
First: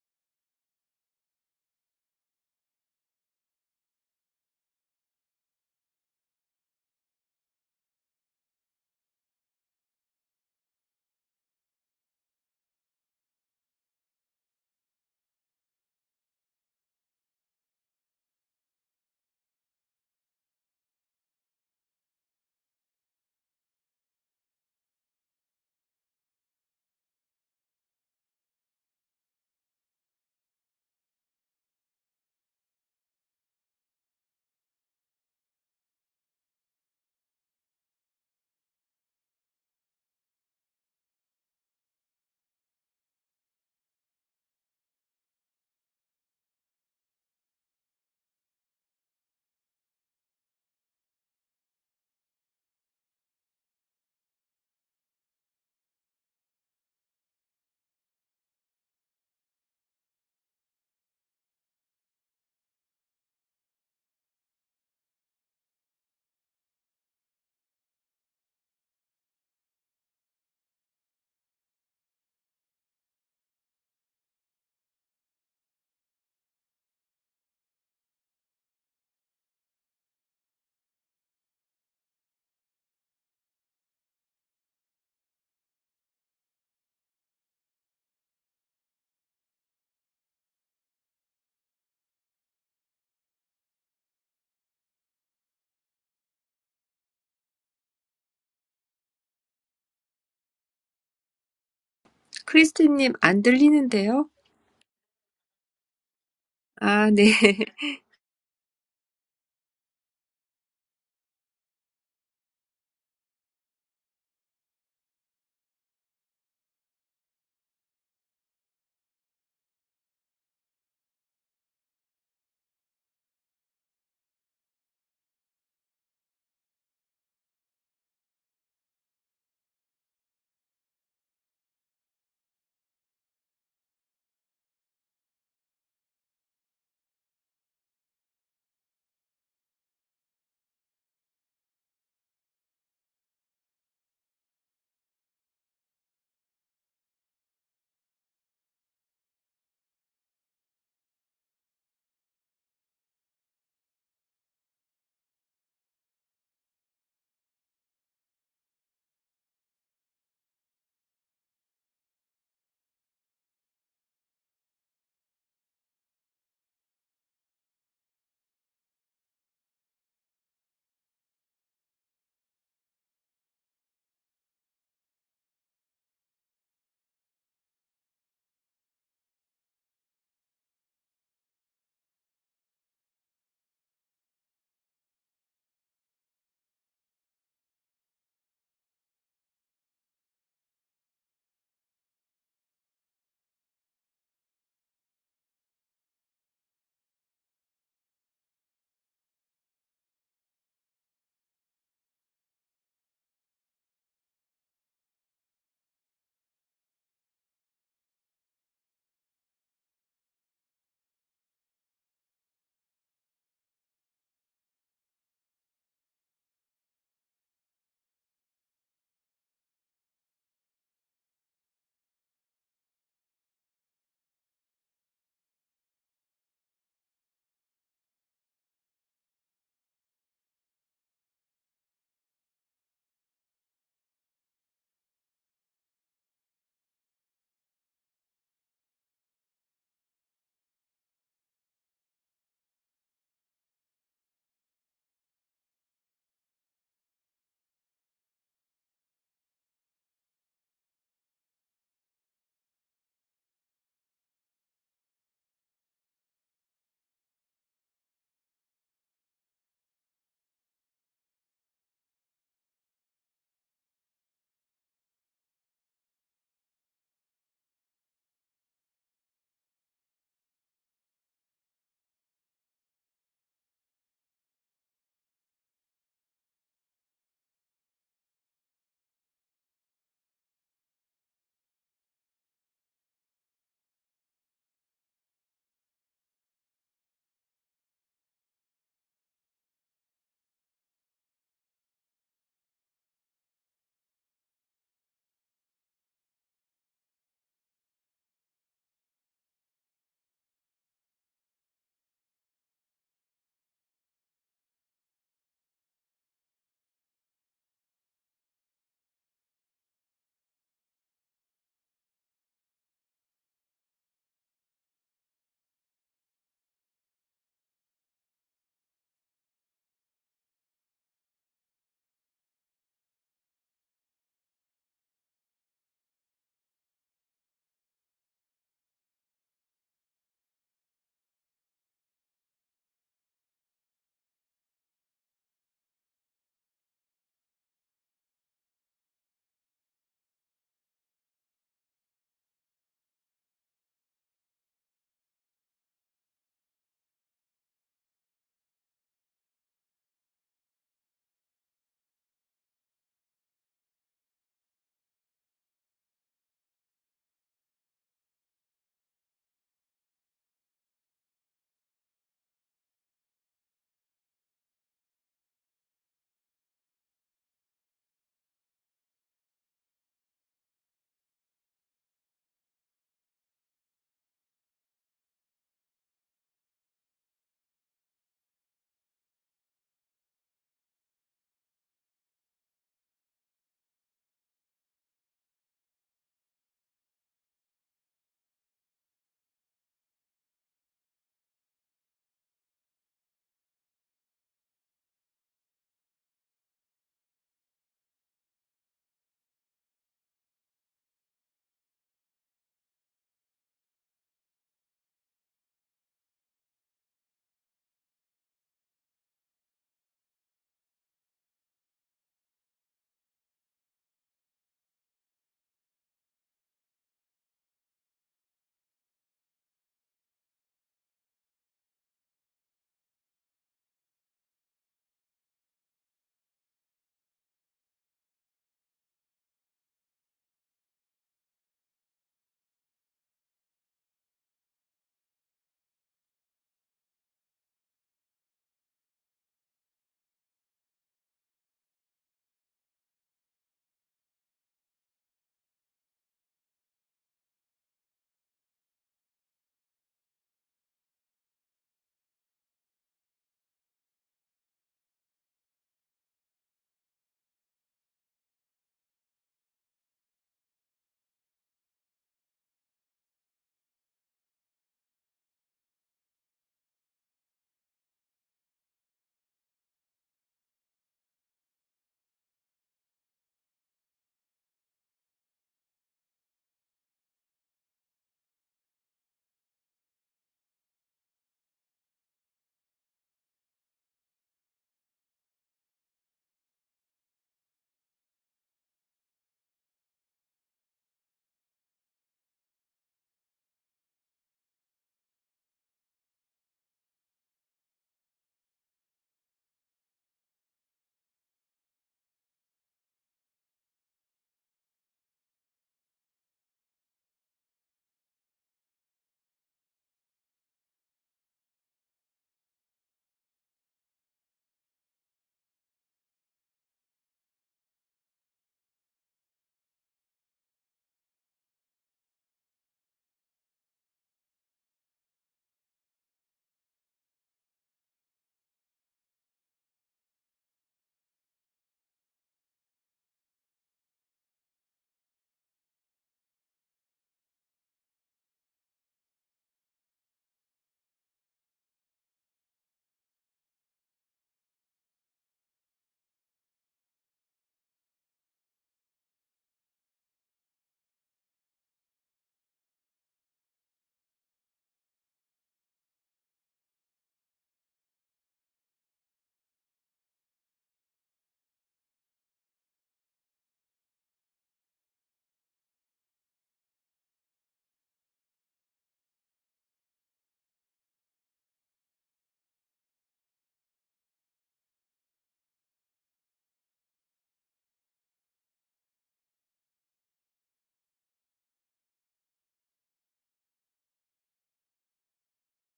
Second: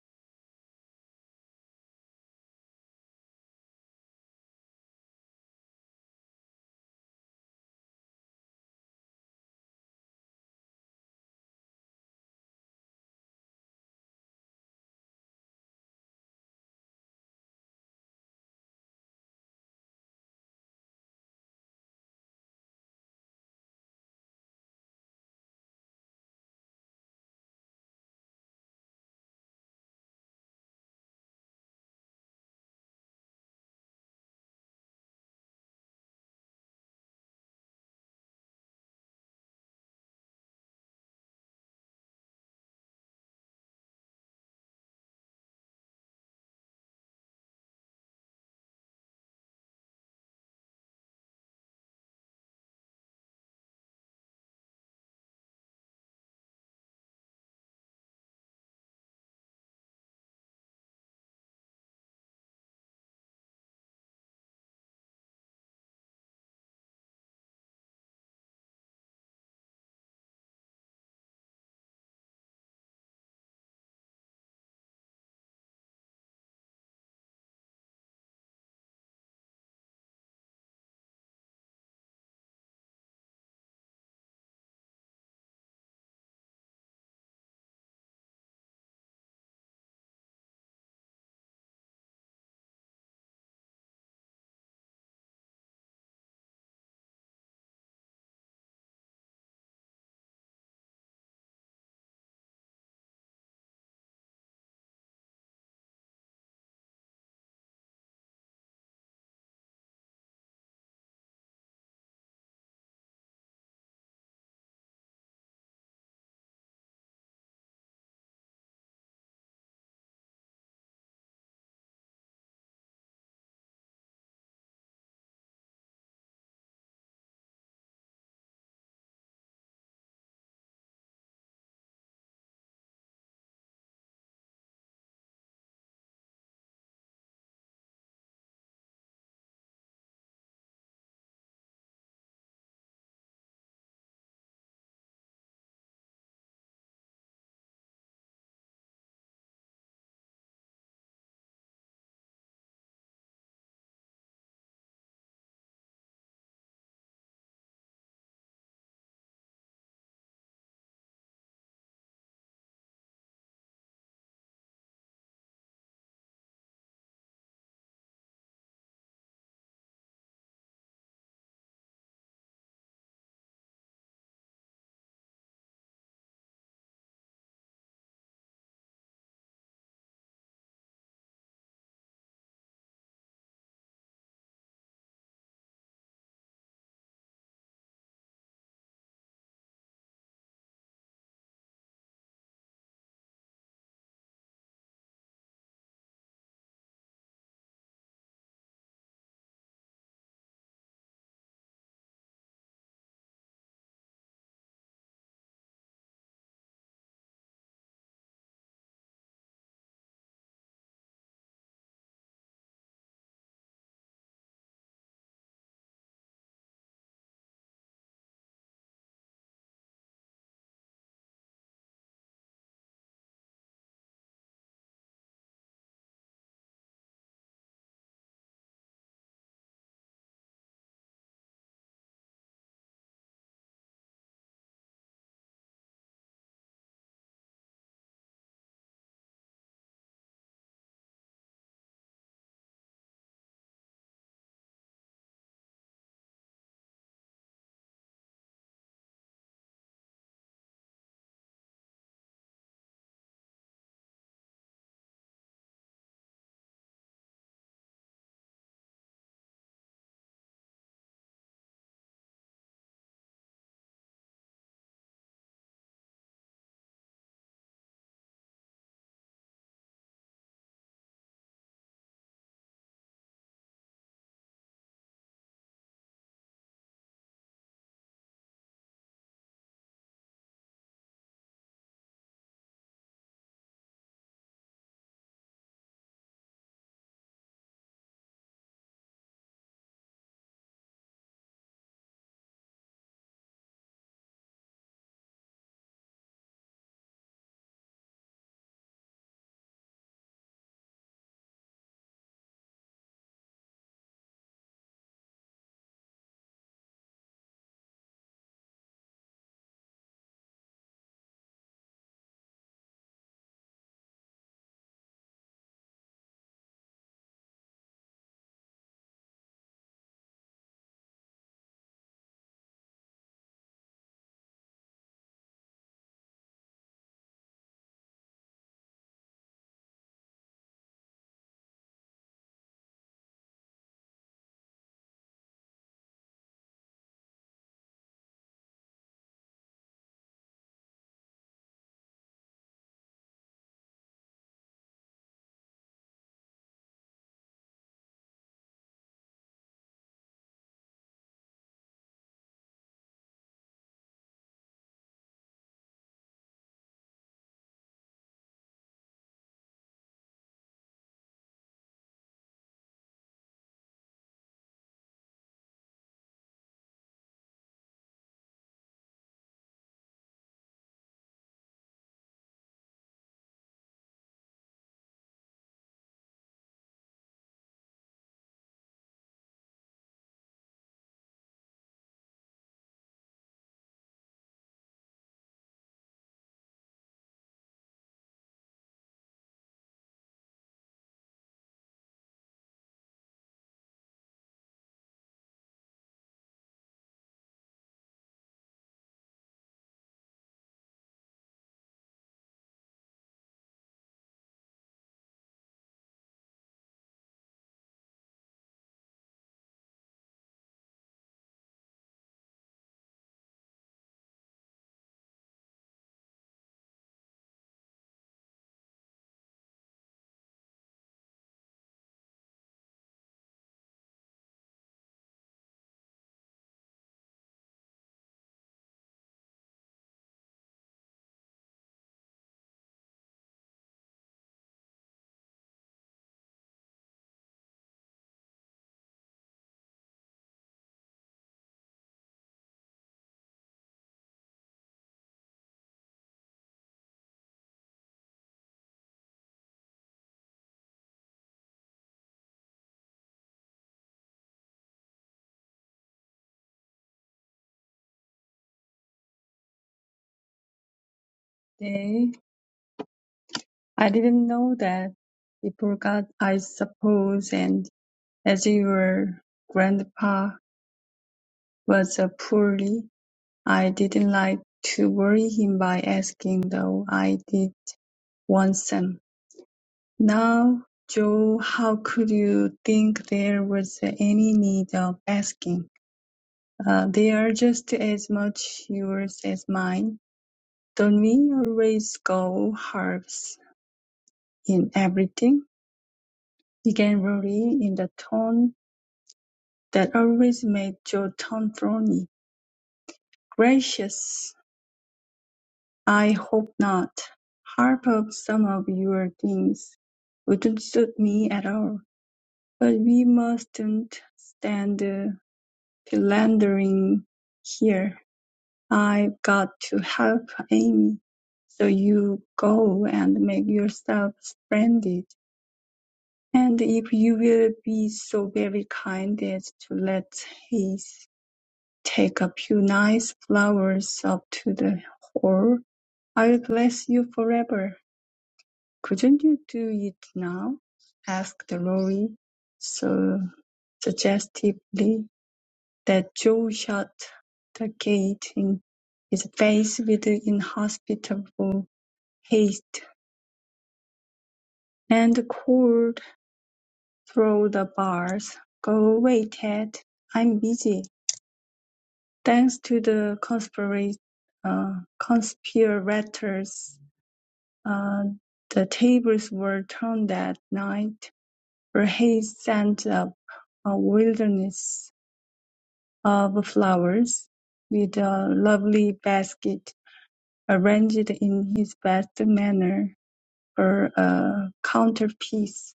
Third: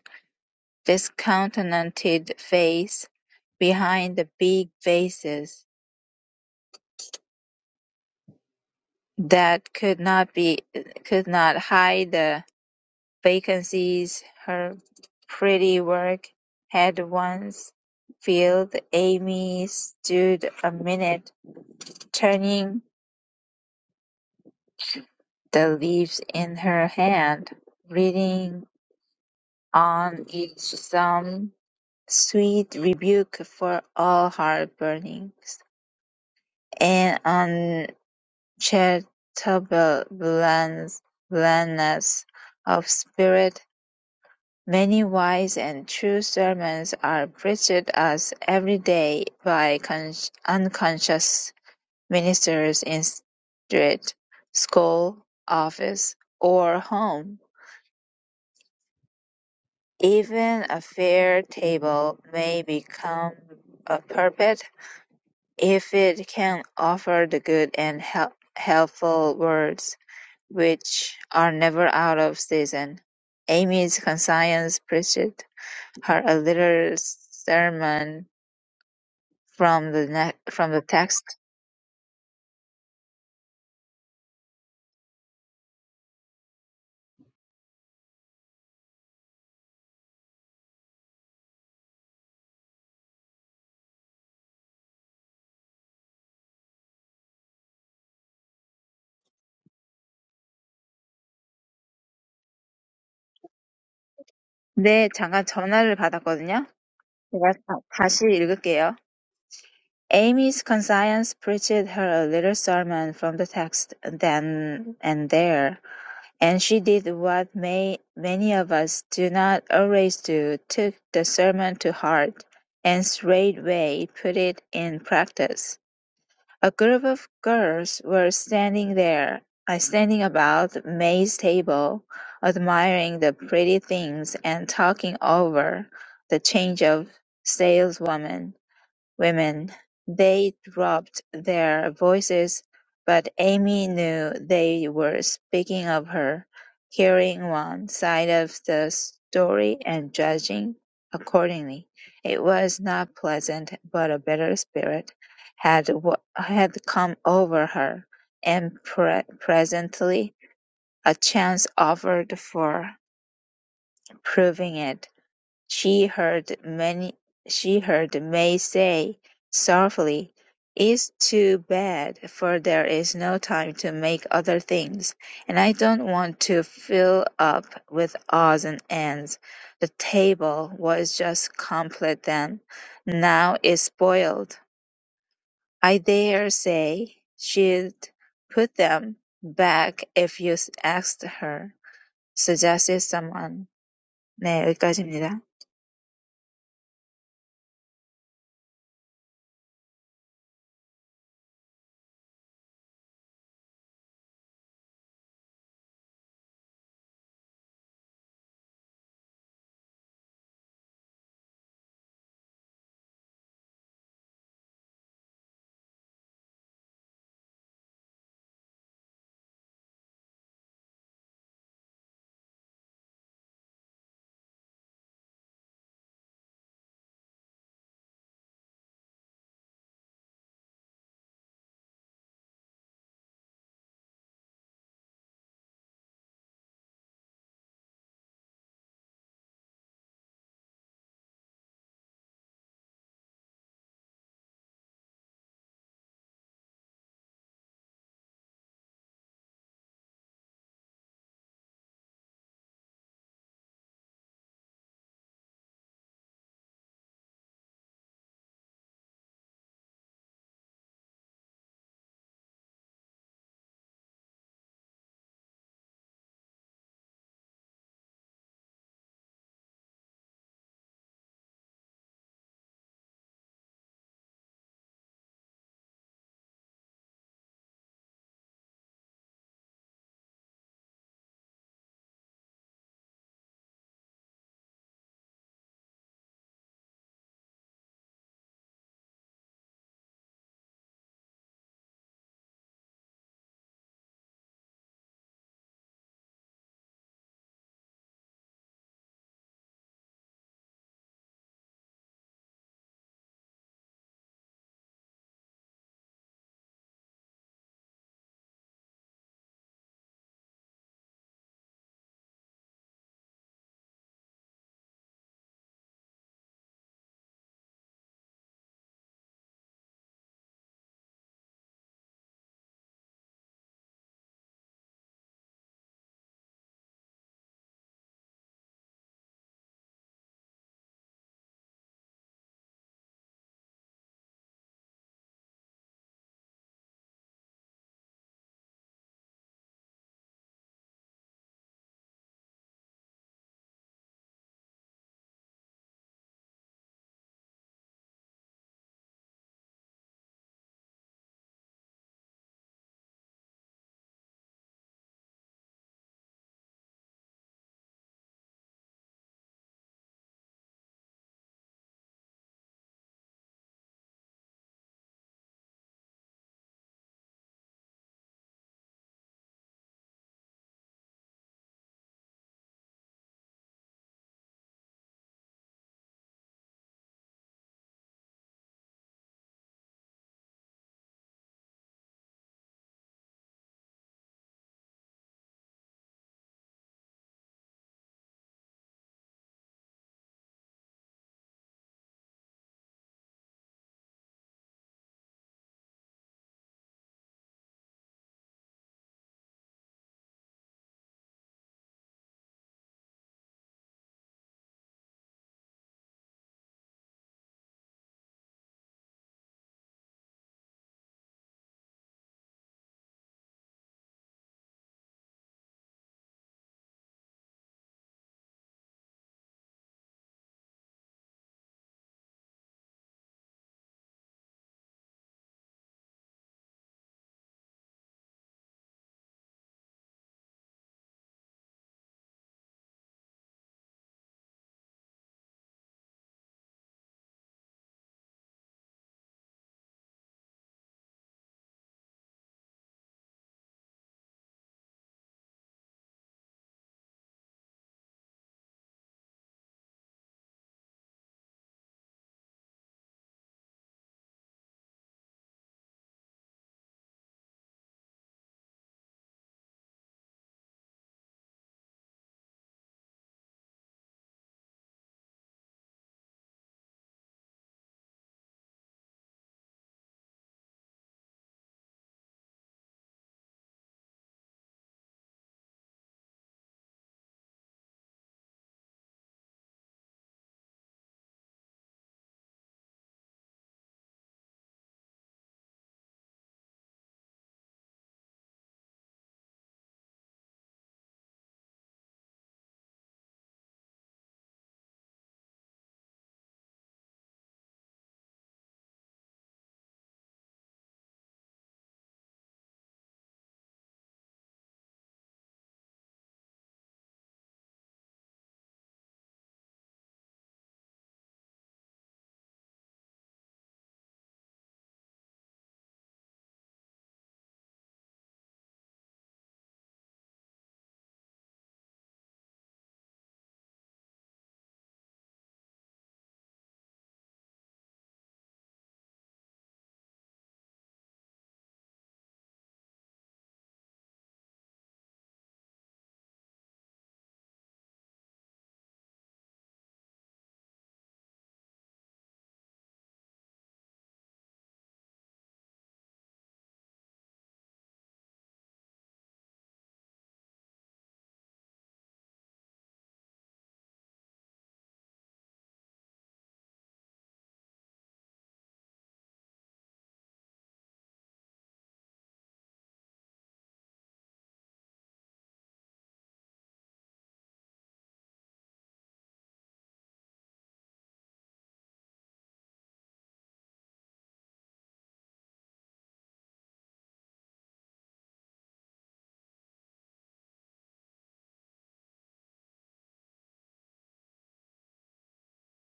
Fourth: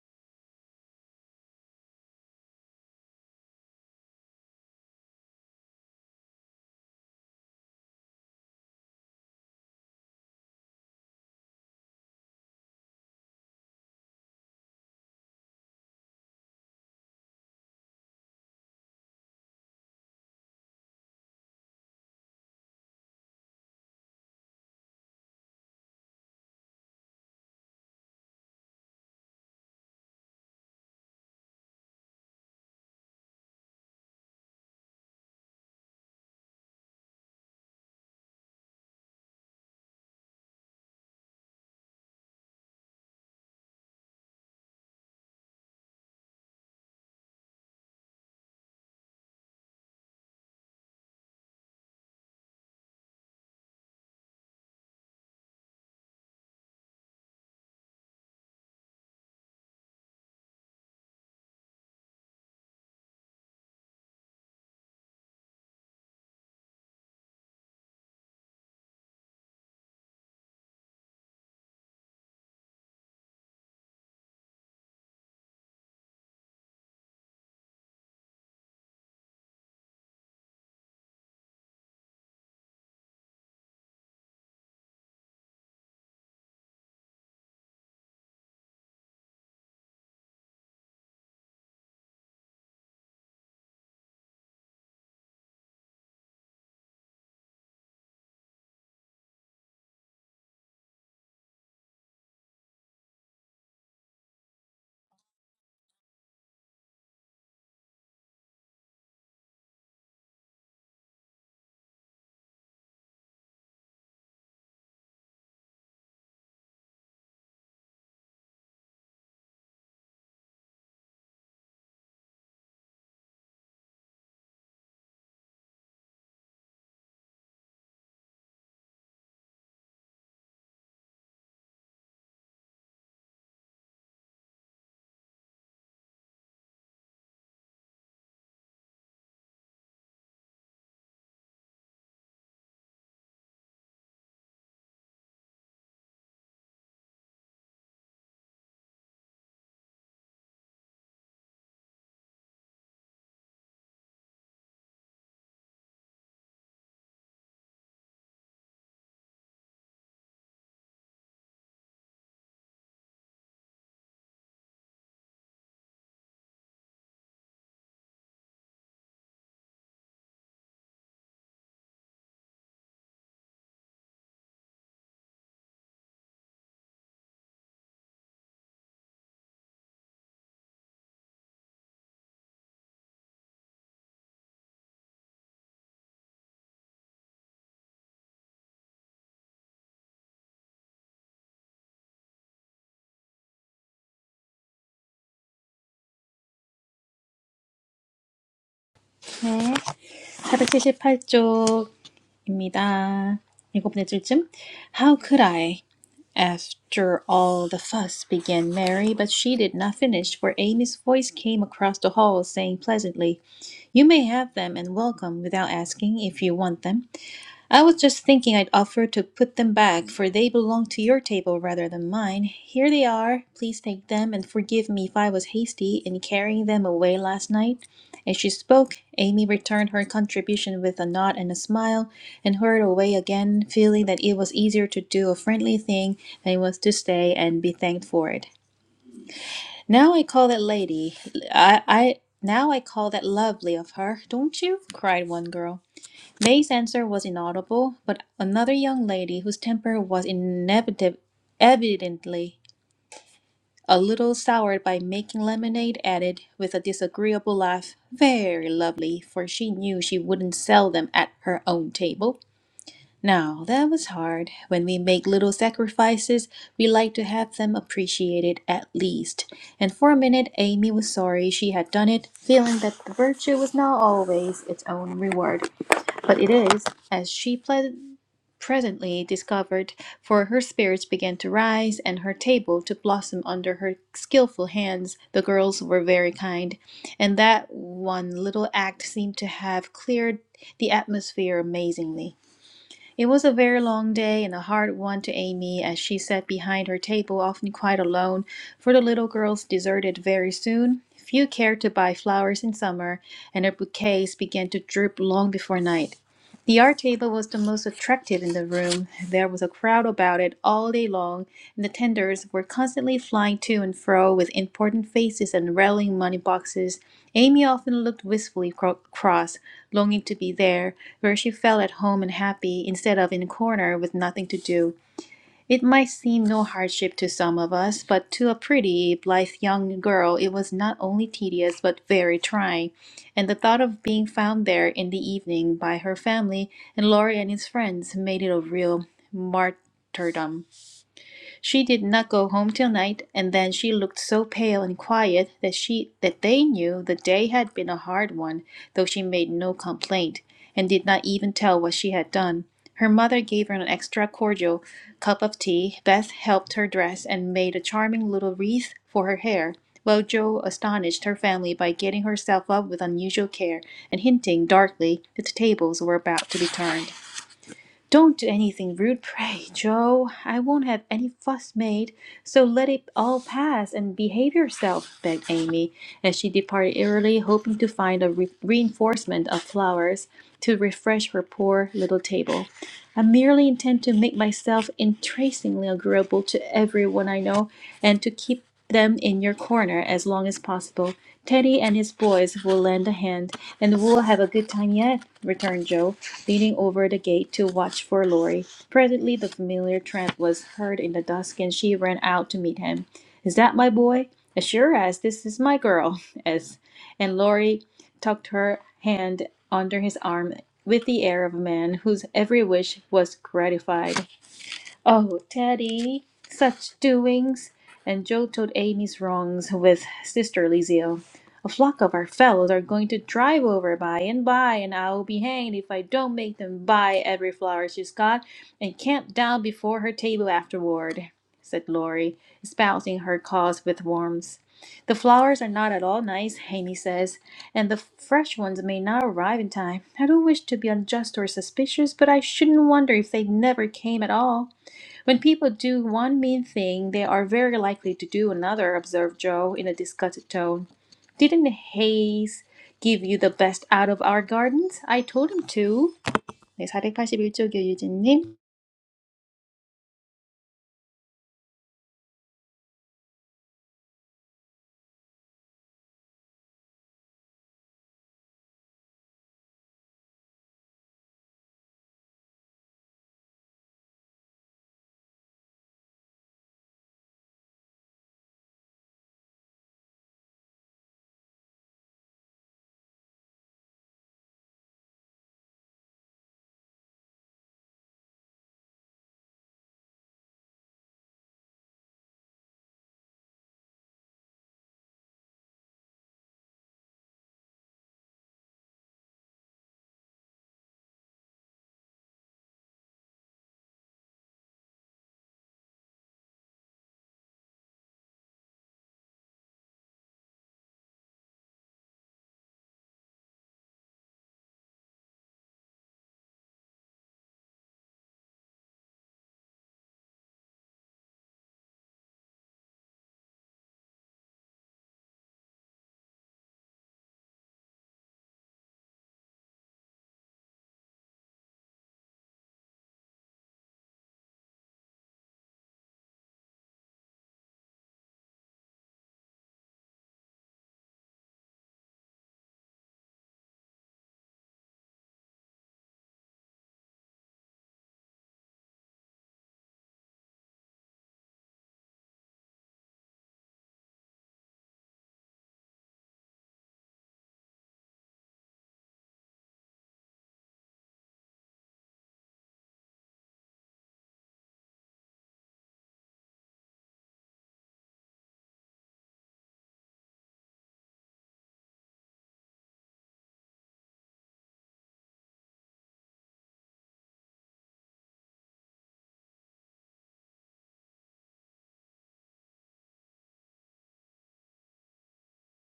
D: Discounted face behind the big vases that could not be could not hide the vacancies her pretty work had once filled, Amy stood a minute, turning the leaves in her hand, reading on each some sweet rebuke for all her burnings, and on. Cheerfulness of spirit, many wise and true sermons are preached us every day by con- unconscious ministers in street, school, office, or home. Even a fair table may become a pulpit if it can offer the good and hel- helpful words. which are never out of season. Amy's conscience preached her a little sermon from the ne- from the text.
C: 크리스틴님 안 들리는데요?
D: 네, 잠깐 전화를 받았거든요.
C: 아, 네.
D: 제가 다- 다시 읽을게요. Amy's conscience preached her a little sermon from the text then and there, and she did what may, many of us do not always do, took the sermon to heart, and straightway put it in practice. A group of girls were standing there, uh, standing about May's table, admiring the pretty things and talking over the change of saleswoman women. They dropped their voices, but Amy knew they were speaking of her, hearing one side of the story and judging accordingly. It was not pleasant, but a better spirit had wa- had come over her, and pre- presently a chance offered for proving it. She heard many she heard May say sorrowfully, "It's too bad, for there is no time to make other things, and I don't want to fill up with odds and ends. The table was just complete then; now it's spoiled. I dare say she'd put them back if you asked her," suggested someone. 네, 여기까지입니다.
B: 네, 478쪽입니다. 일곱 네 줄쯤. How could I? After all the fuss began Mary, but she did not finish, for Amy's voice came across the hall saying pleasantly, You may have them and welcome without asking if you want them. I was just thinking I'd offer to put them back, for they belong to your table rather than mine. Here they are. Please take them and forgive me if I was hasty in carrying them away last night. As she spoke, Amy returned her contribution with a nod and a smile and hurried away again, feeling that it was easier to do a friendly thing than it was to stay and be thanked for it. Now I call that lady. I, I now I call that lovely of her, don't you? cried one girl. May's answer was inaudible, but another young lady whose temper was inevitable, evidently a little soured by making lemonade, added with a disagreeable laugh, "Very lovely," for she knew she wouldn't sell them at her own table. Now that was hard. When we make little sacrifices, we like to have them appreciated at least. And for a minute, Amy was sorry she had done it, feeling that the virtue was not always its own reward. But it is, as she ple- presently discovered, for her spirits began to rise and her table to blossom under her skillful hands. The girls were very kind, and that one little act seemed to have cleared the atmosphere amazingly. It was a very long day and a hard one to Amy as she sat behind her table, often quite alone, for the little girls deserted very soon. Few cared to buy flowers in summer, and her bouquets began to droop long before night. The art table was the most attractive in the room. There was a crowd about it all day long, and the tenders were constantly flying to and fro with important faces and rattling money boxes. Amy often looked wistfully cro- cross, longing to be there, where she felt at home and happy, instead of in a corner with nothing to do. It might seem no hardship to some of us, but to a pretty, blithe young girl it was not only tedious but very trying, and the thought of being found there in the evening by her family and Laurie and his friends made it a real martyrdom. She did not go home till night, and then she looked so pale and quiet that she that they knew the day had been a hard one, though she made no complaint, and did not even tell what she had done. Her mother gave her an extra cordial cup of tea, Beth helped her dress, and made a charming little wreath for her hair, while Jo astonished her family by getting herself up with unusual care, and hinting darkly that the tables were about to be turned. Don't do anything rude, pray, Joe. I won't have any fuss made, so let it all pass and behave yourself, begged Amy, as she departed early, hoping to find a re- reinforcement of flowers to refresh her poor little table. I merely intend to make myself entrancingly agreeable to everyone I know and to keep them in your corner as long as possible. Teddy and his boys will lend a hand, and we'll have a good time yet, returned Joe, leaning over the gate to watch for Laurie. Presently, the familiar tramp was heard in the dusk, and she ran out to meet him. Is that my boy? As sure as this is my girl, as and Laurie tucked her hand under his arm with the air of a man whose every wish was gratified. Oh, Teddy, such doings! And Joe told Amy's wrongs with sisterly zeal. A flock of our fellows are going to drive over by and by, and I'll be hanged if I don't make them buy every flower she's got and camp down before her table afterward, said Laurie, espousing her cause with warmth. The flowers are not at all nice, Amy says, and the fresh ones may not arrive in time. I don't wish to be unjust or suspicious, but I shouldn't wonder if they never came at all. When people do one mean thing, they are very likely to do another, observed Joe in a disgusted tone. Didn't Hayes give you the best out of our gardens? I told him to. 네, 481쪽이요, 유진님.
A: 네. I didn't know that before God, I suppose, and as your grandpa was a poorly, I didn't like to worry him by asking, though I did want some. Now, Joe, how could you think there was any need of asking? Uh, they are just as much yours as mine. Don't we always go halves in everything? Generally in the tone that always made Joe turn brawny. "Gracious, I hope not. Half of some of your things wouldn't suit me at all. But we mustn't stand uh, philandering here. I've got to help Amy. So you go and make yourself splendid. And if you will be so very kind as to let Hayes Take a few nice flowers up to the hall. I'll bless you forever. Couldn't you do it now? asked Lorry so suggestively that Joe shut the gate in his face with inhospitable haste and called through the bars. Go away, Ted. I'm busy. Thanks to the conspira- uh, conspirators Uh, the tables were turned that night, for Hayes sent up a wilderness of flowers, with a lovely basket arranged in his best manner for a counterpiece.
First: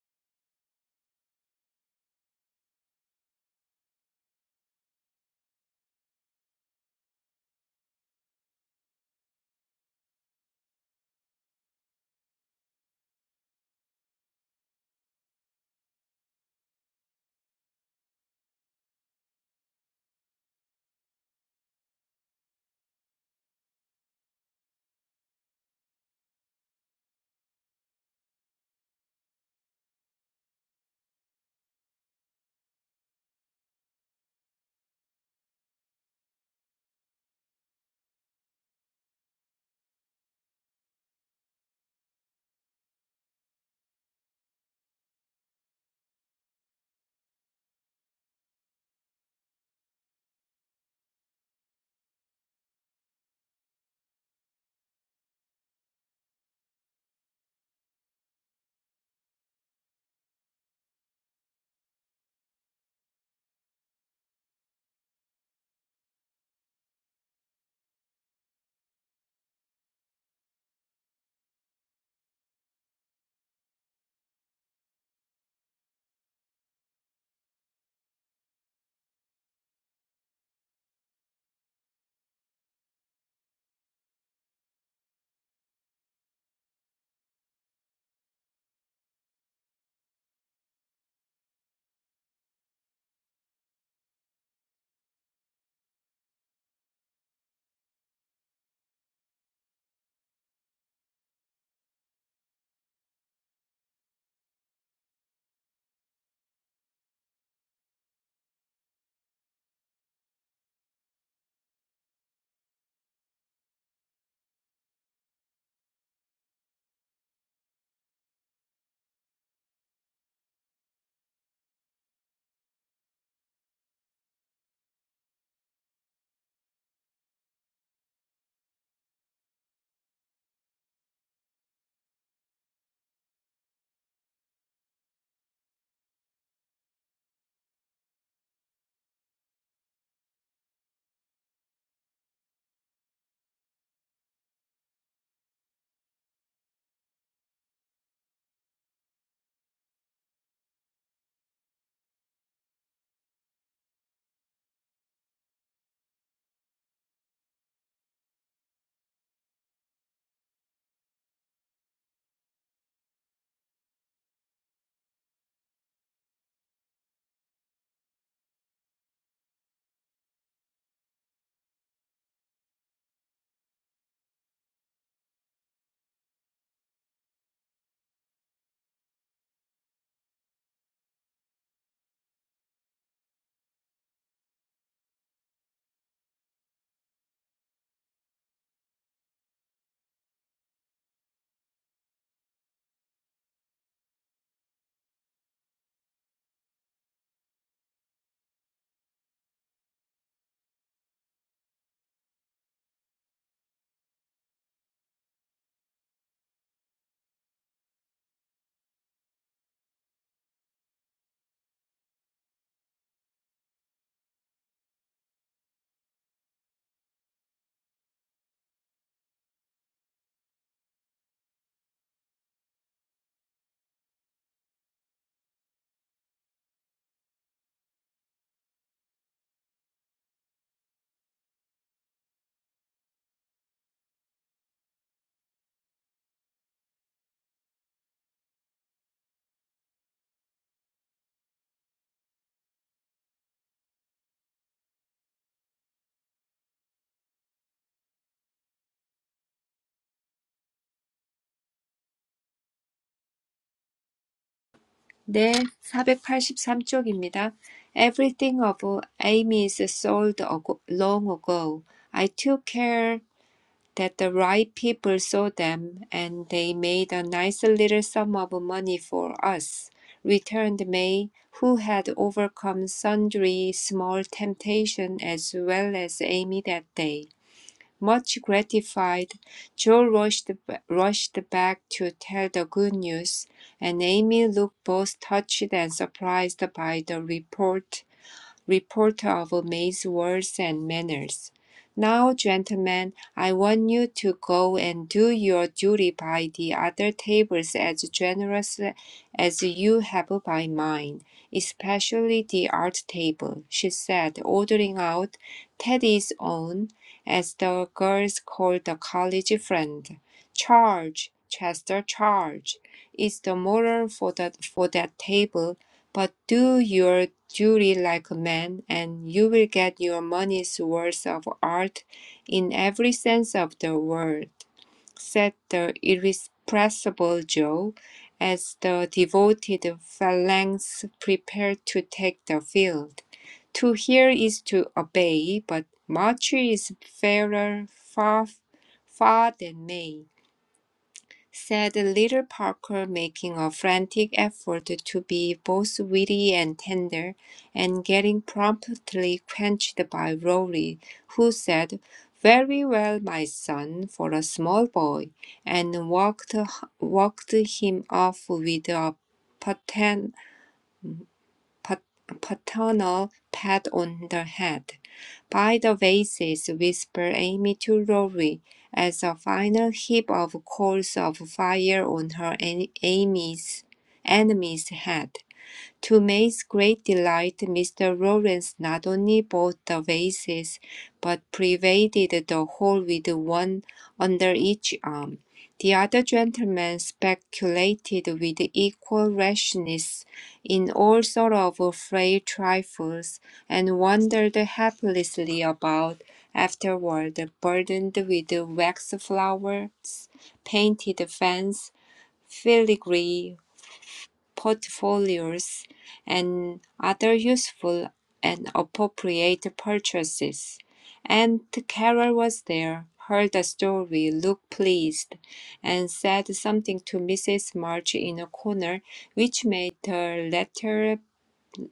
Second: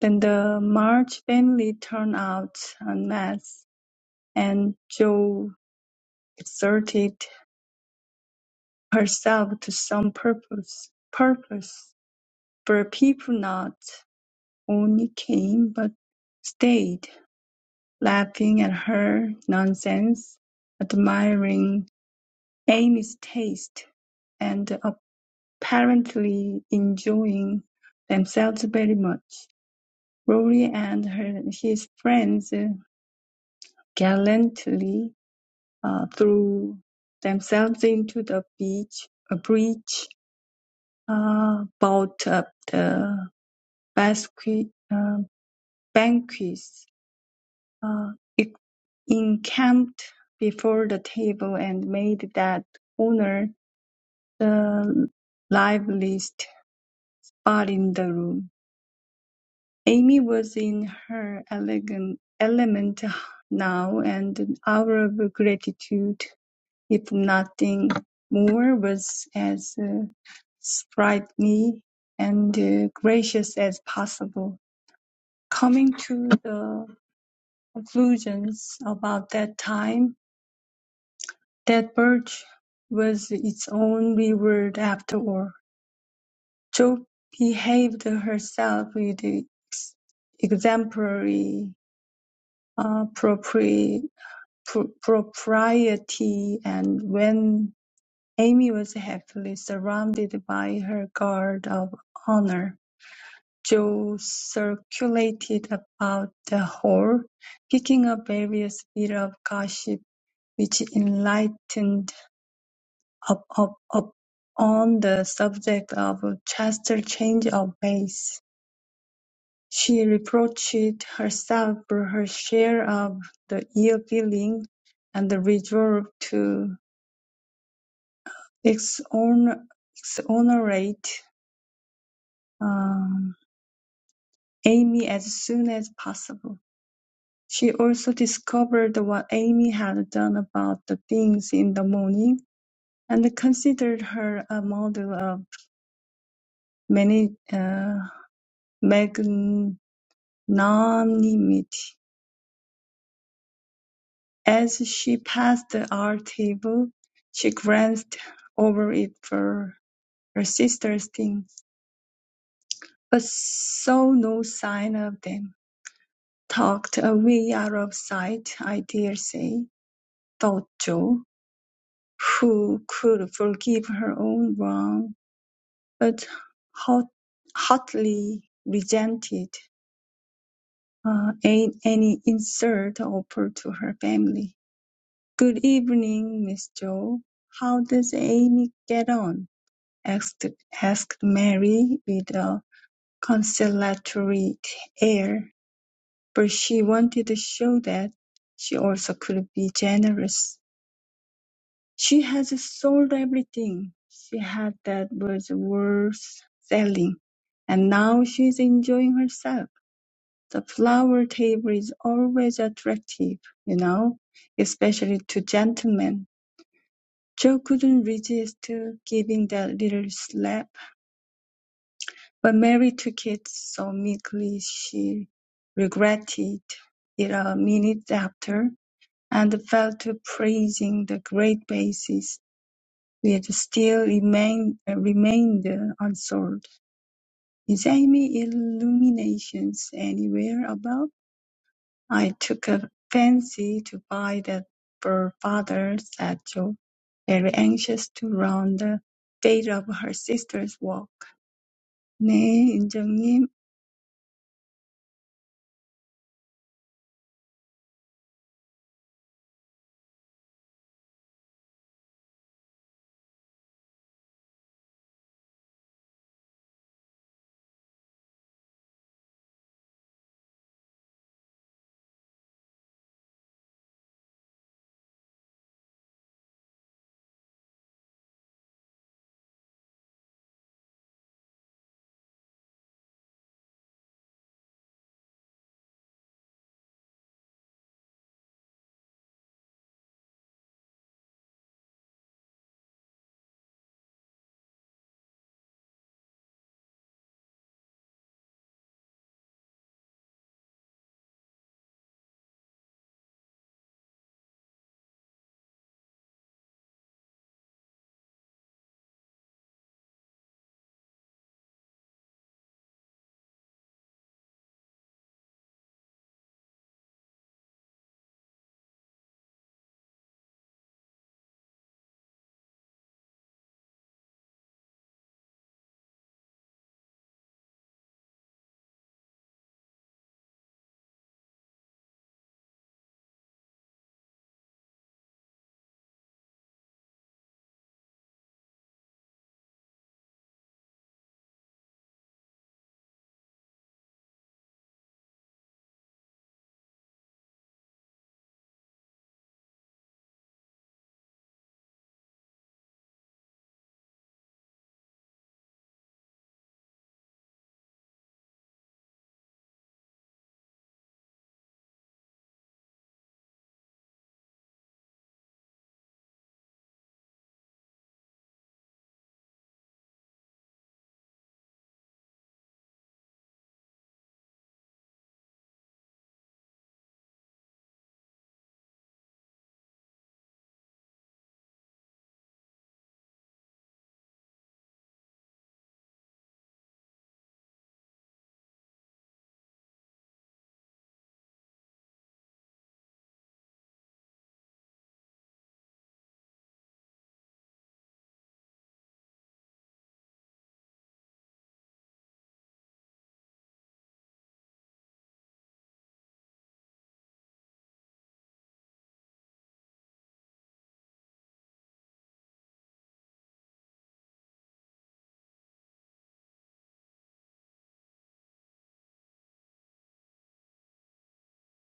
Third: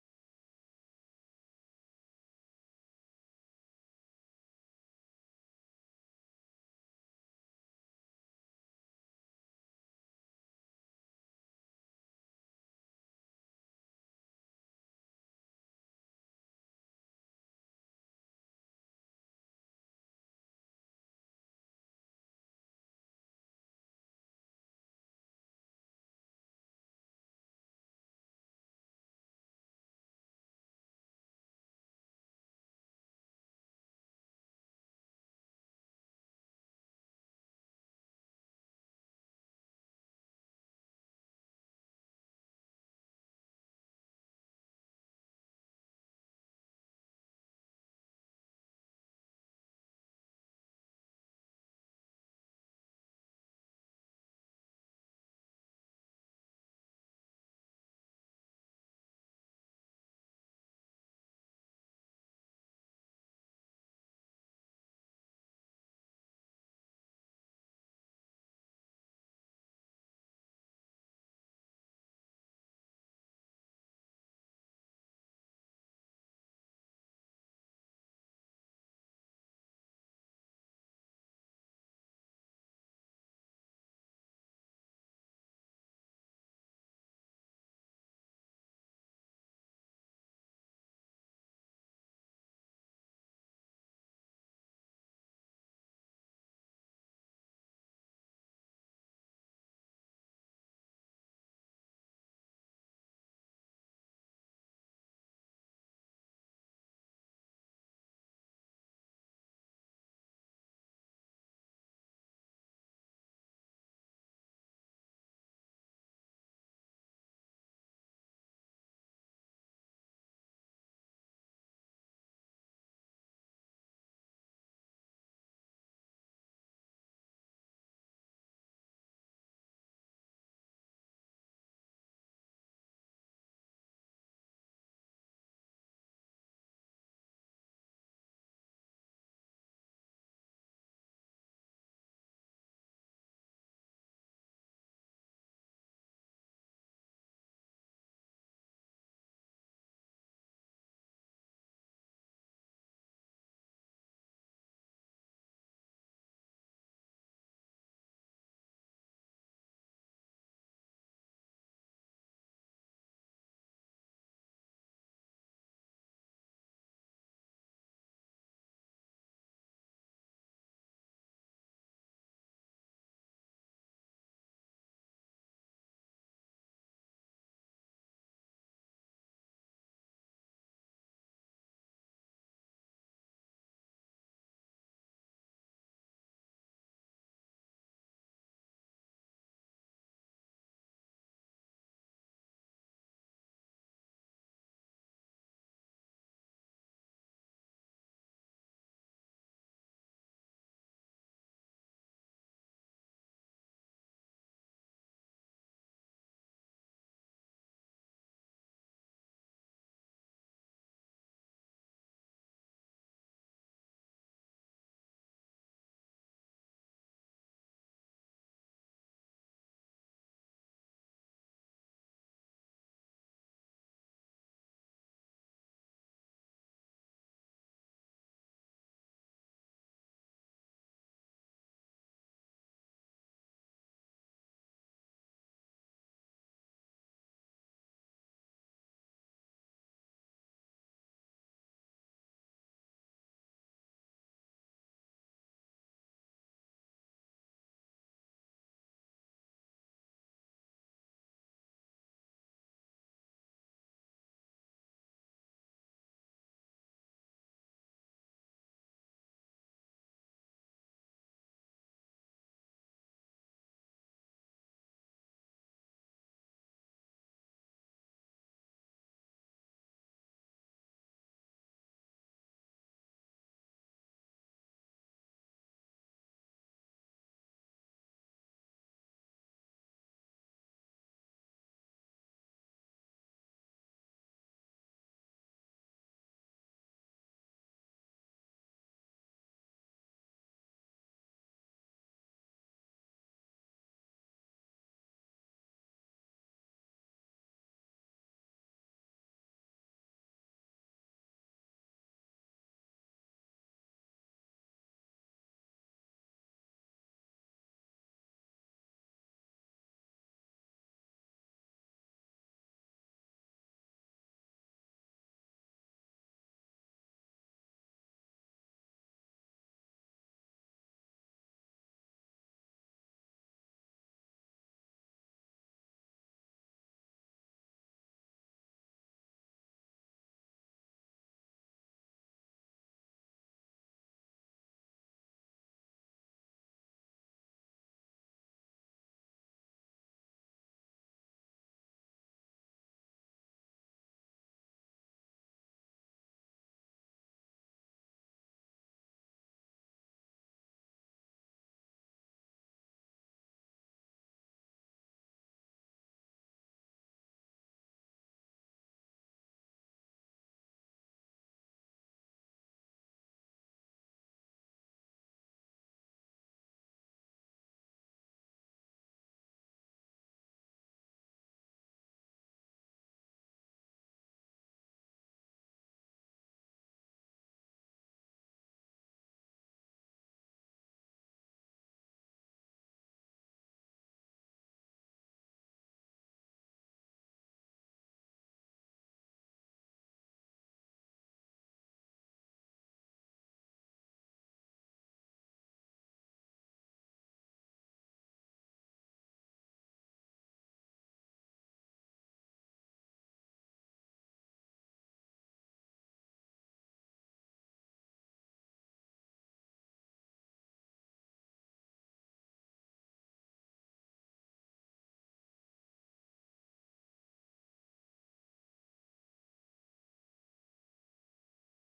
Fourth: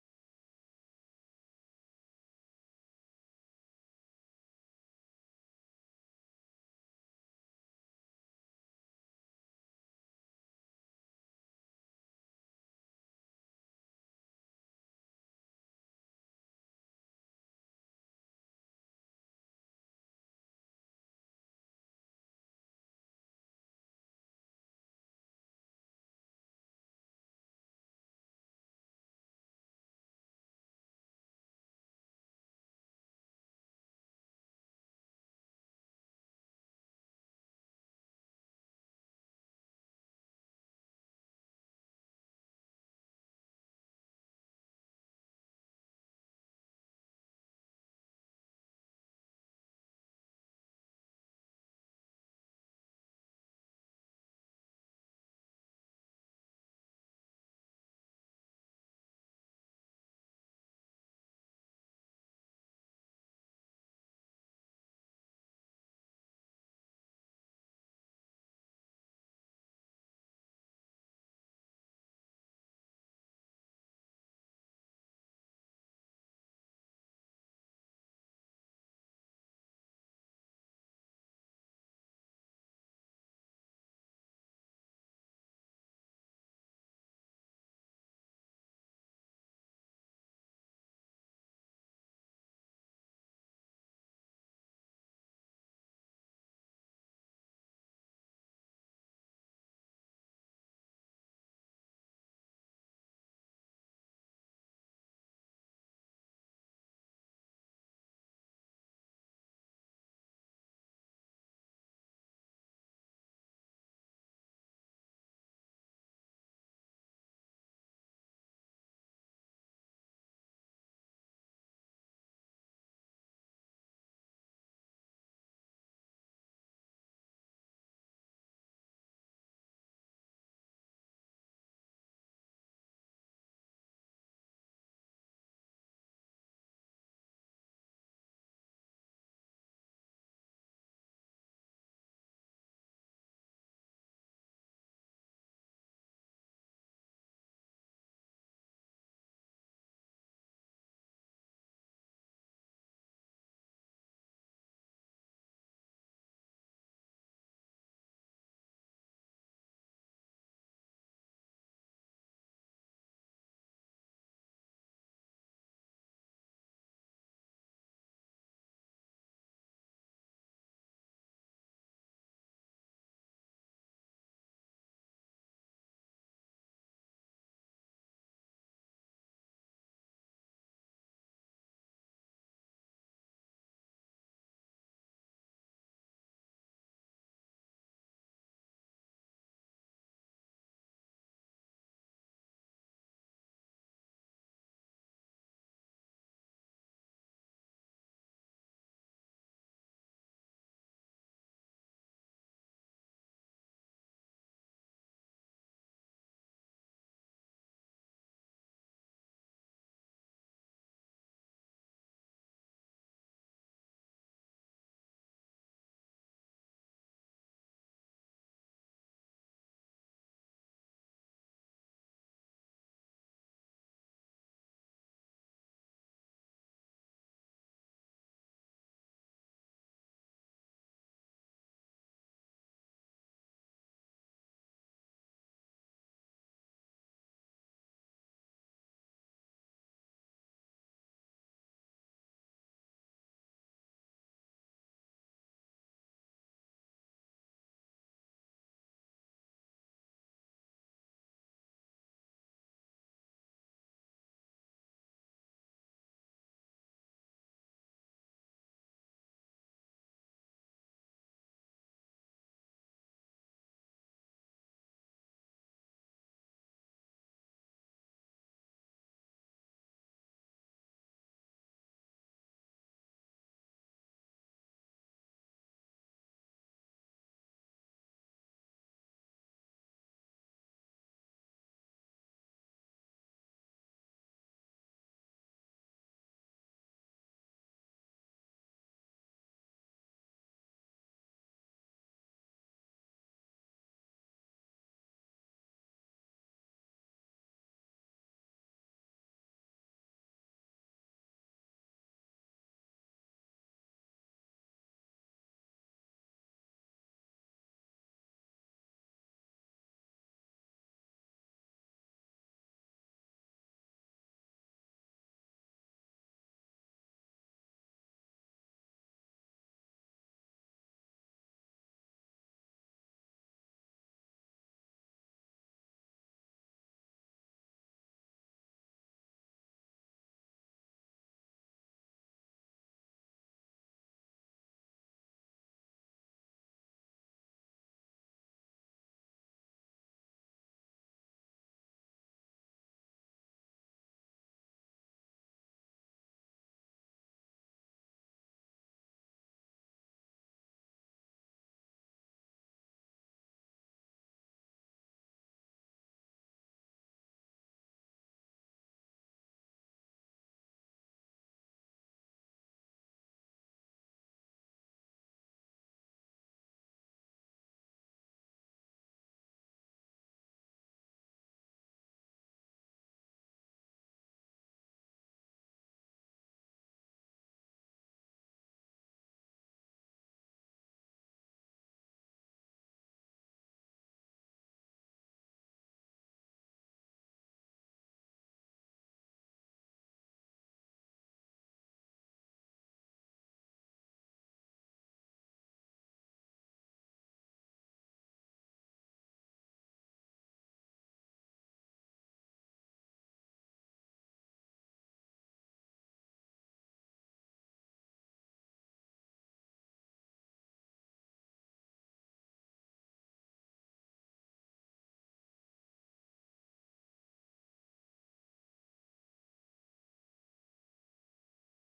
A: Then the March family turned out en masse, and Jo exerted herself to some purpose, purpose for people not. only came, but stayed, laughing at her nonsense, admiring Amy's taste, and apparently enjoying themselves very much. Rory and her, his friends gallantly uh, threw themselves into the beach, a breach, uh, bought up the basque, uh, banquets uh, it encamped before the table and made that owner the liveliest body in the room. Amy was in her elegant element now, and an hour of gratitude, if nothing more, was as uh, sprightly and uh, gracious as possible. Coming to the conclusions about that time, That barge was its own reward after all. Jo behaved herself with ex- exemplary uh, propri- pro- propriety, and when Amy was happily surrounded by her guard of honor, Jo circulated about the hall, picking up various bits of gossip which enlightened up, up, up on the subject of Chester's change of pace. She reproached herself for her share of the ill feeling and resolved to exon- exonerate um, Amy as soon as possible. She also discovered what Amy had done about the things in the morning and considered her a model of many, uh, non-limit. As she passed our table, she glanced over it for her sister's things, but saw no sign of them. Tucked away out of sight, I dare say, thought Jo, who could forgive her own wrong, but hot, hotly resented uh, any insult offered to her family. "Good evening, Miss Joe. How does Amy get on?" asked asked Mary, with a conciliatory air, for she wanted to show that she also could be generous. "She has sold everything she had that was worth selling, and now she's enjoying herself. The flower table is always attractive, you know, especially to gentlemen. Joe couldn't resist giving that little slap, but Mary took it so meekly she regretted it a minute after, and fell to praising the great basis which still remained, remained unsold. Is Amy Illuminations anywhere about? "I took a fancy to buy that for father," said Jo, very anxious to learn the fate of her sister's work. "네, 인정님.
C: 네, 사백팔십삼 쪽입니다. Everything of Amy's sold ago- long ago. I took care that the right people saw them and they made a nice little sum of money for us, returned May, who had overcome sundry small temptations as well as Amy that day. Much gratified, Joe rushed, rushed back to tell the good news, and Amy looked both touched and surprised by the report reporter of May's words and manners. Now, gentlemen, I want you to go and do your duty by the other tables as generously as you have by mine, especially the art table, she said, ordering out Teddy's own, as the girls called the college friend. Charge, Chester, charge, is the moral for that, for that table, but do your duty like a man, and you will get your money's worth of art in every sense of the word, said the irrepressible Joe, as the devoted phalanx prepared to take the field. To hear is to obey, but much is fairer far, far than may said little Parker, making a frantic effort to be both witty and tender, and getting promptly quenched by Rory, who said, Very well, my son, for a small boy, and walked, walked him off with a paternal pat on the head. By the vases, whispered Amy to Rory, as a final heap of coals of fire on her en- Amy's enemy's head. To May's great delight, Mr. Lawrence not only bought the vases, but pervaded the hall with one under each arm. The other gentlemen speculated with equal rashness in all sort of frail trifles, and wandered helplessly about afterward, burdened with wax flowers, painted fans, filigree, portfolios and other useful and appropriate purchases. and Carol was there, heard the story, looked pleased, and said something to Mrs. March in a corner, which made her latter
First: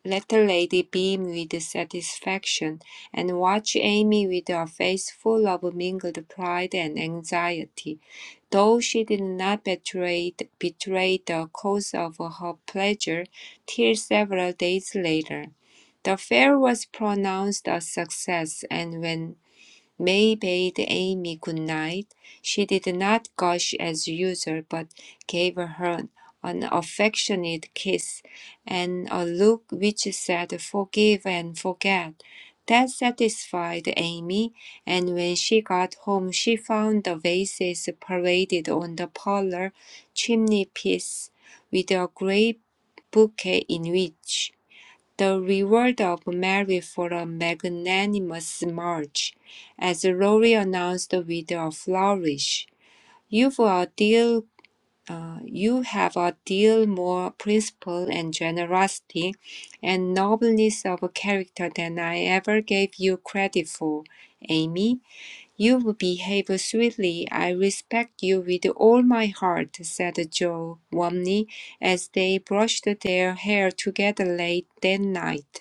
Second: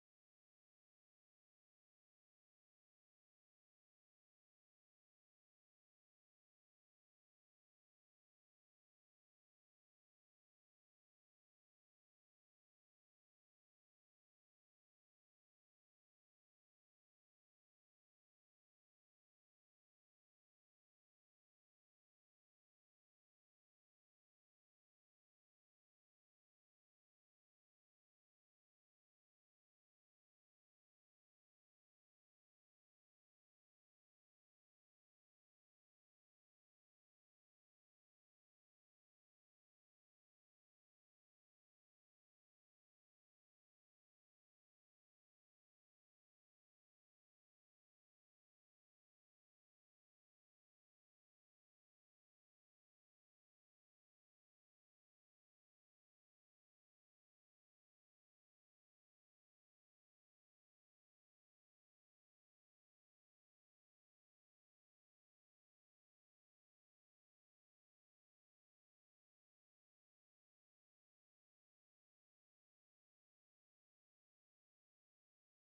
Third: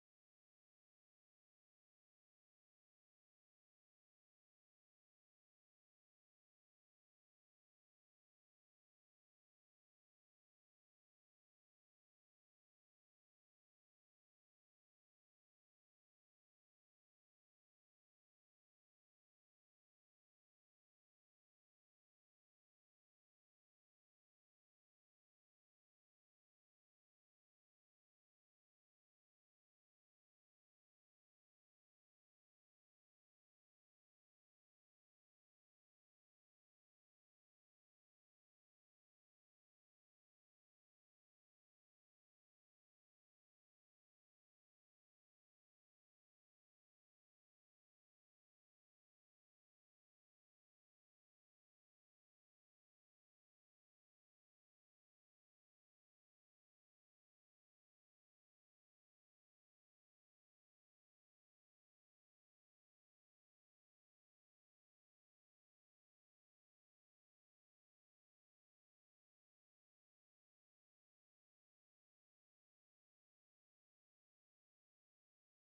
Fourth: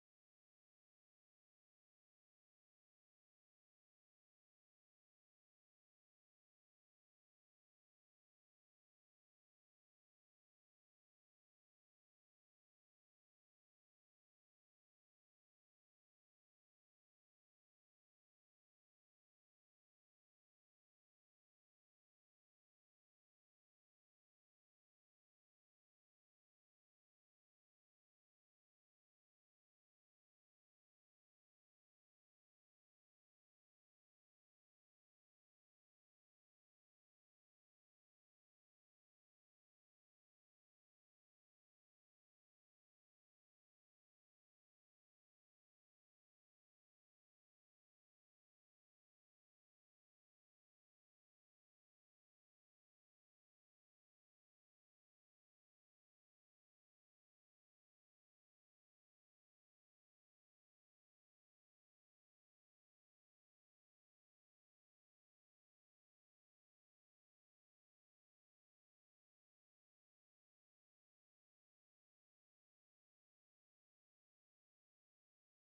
C: let the lady beam with satisfaction, and watch Amy with a face full of mingled pride and anxiety. Though she did not betray, betray the cause of her pleasure till several days later, the fair was pronounced a success, and when May bade Amy good night. She did not gush as usual, but gave her an affectionate kiss and a look which said forgive and forget. That satisfied Amy, and when she got home, she found the vases paraded on the parlor chimney piece with a great bouquet in which the reward of Mary for a magnanimous march, as Rory announced with a flourish. You've a deal, uh, you have a deal more principle and generosity and nobleness of character than I ever gave you credit for, Amy. You behave sweetly. I respect you with all my heart, said Joe warmly as they brushed their hair together late that night.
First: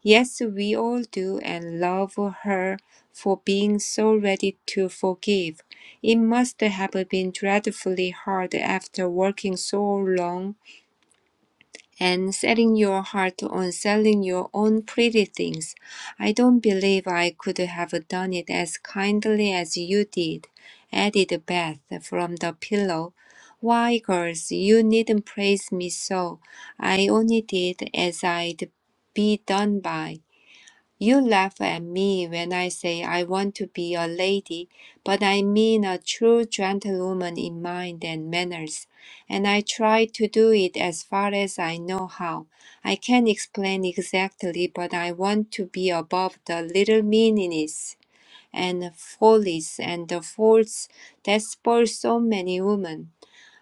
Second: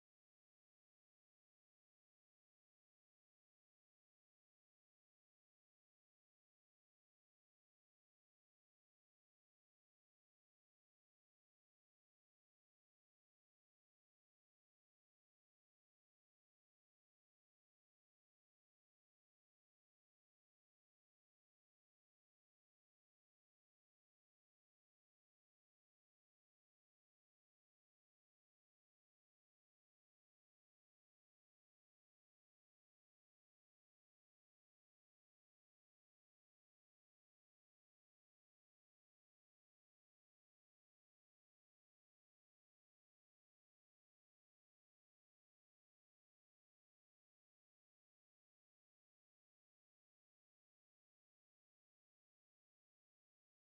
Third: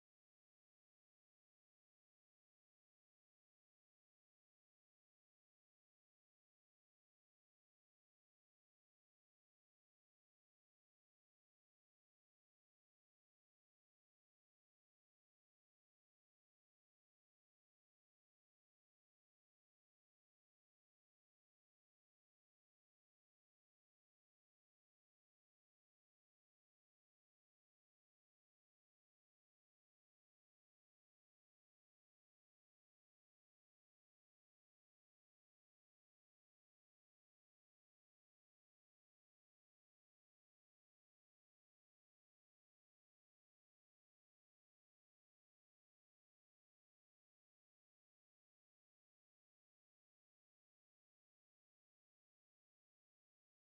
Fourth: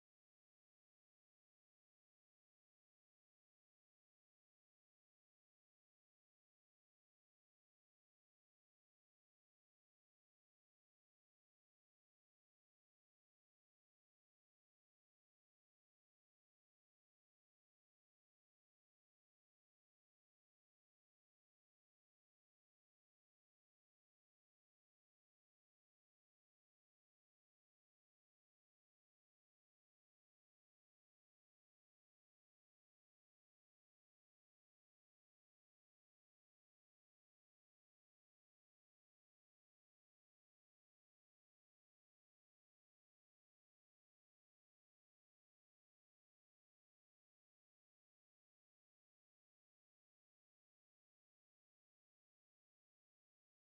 C: Yes, we all do and love her for being so ready to forgive. It must have been dreadfully hard after working so long and setting your heart on selling your own pretty things. I don't believe I could have done it as kindly as you did, added Beth from the pillow. Why, girls, you needn't praise me so. I only did as I'd be done by. You laugh at me when I say I want to be a lady, but I mean a true gentlewoman in mind and manners, and I try to do it as far as I know how. I can't explain exactly, but I want to be above the little meannesses and follies and the faults that spoil so many women.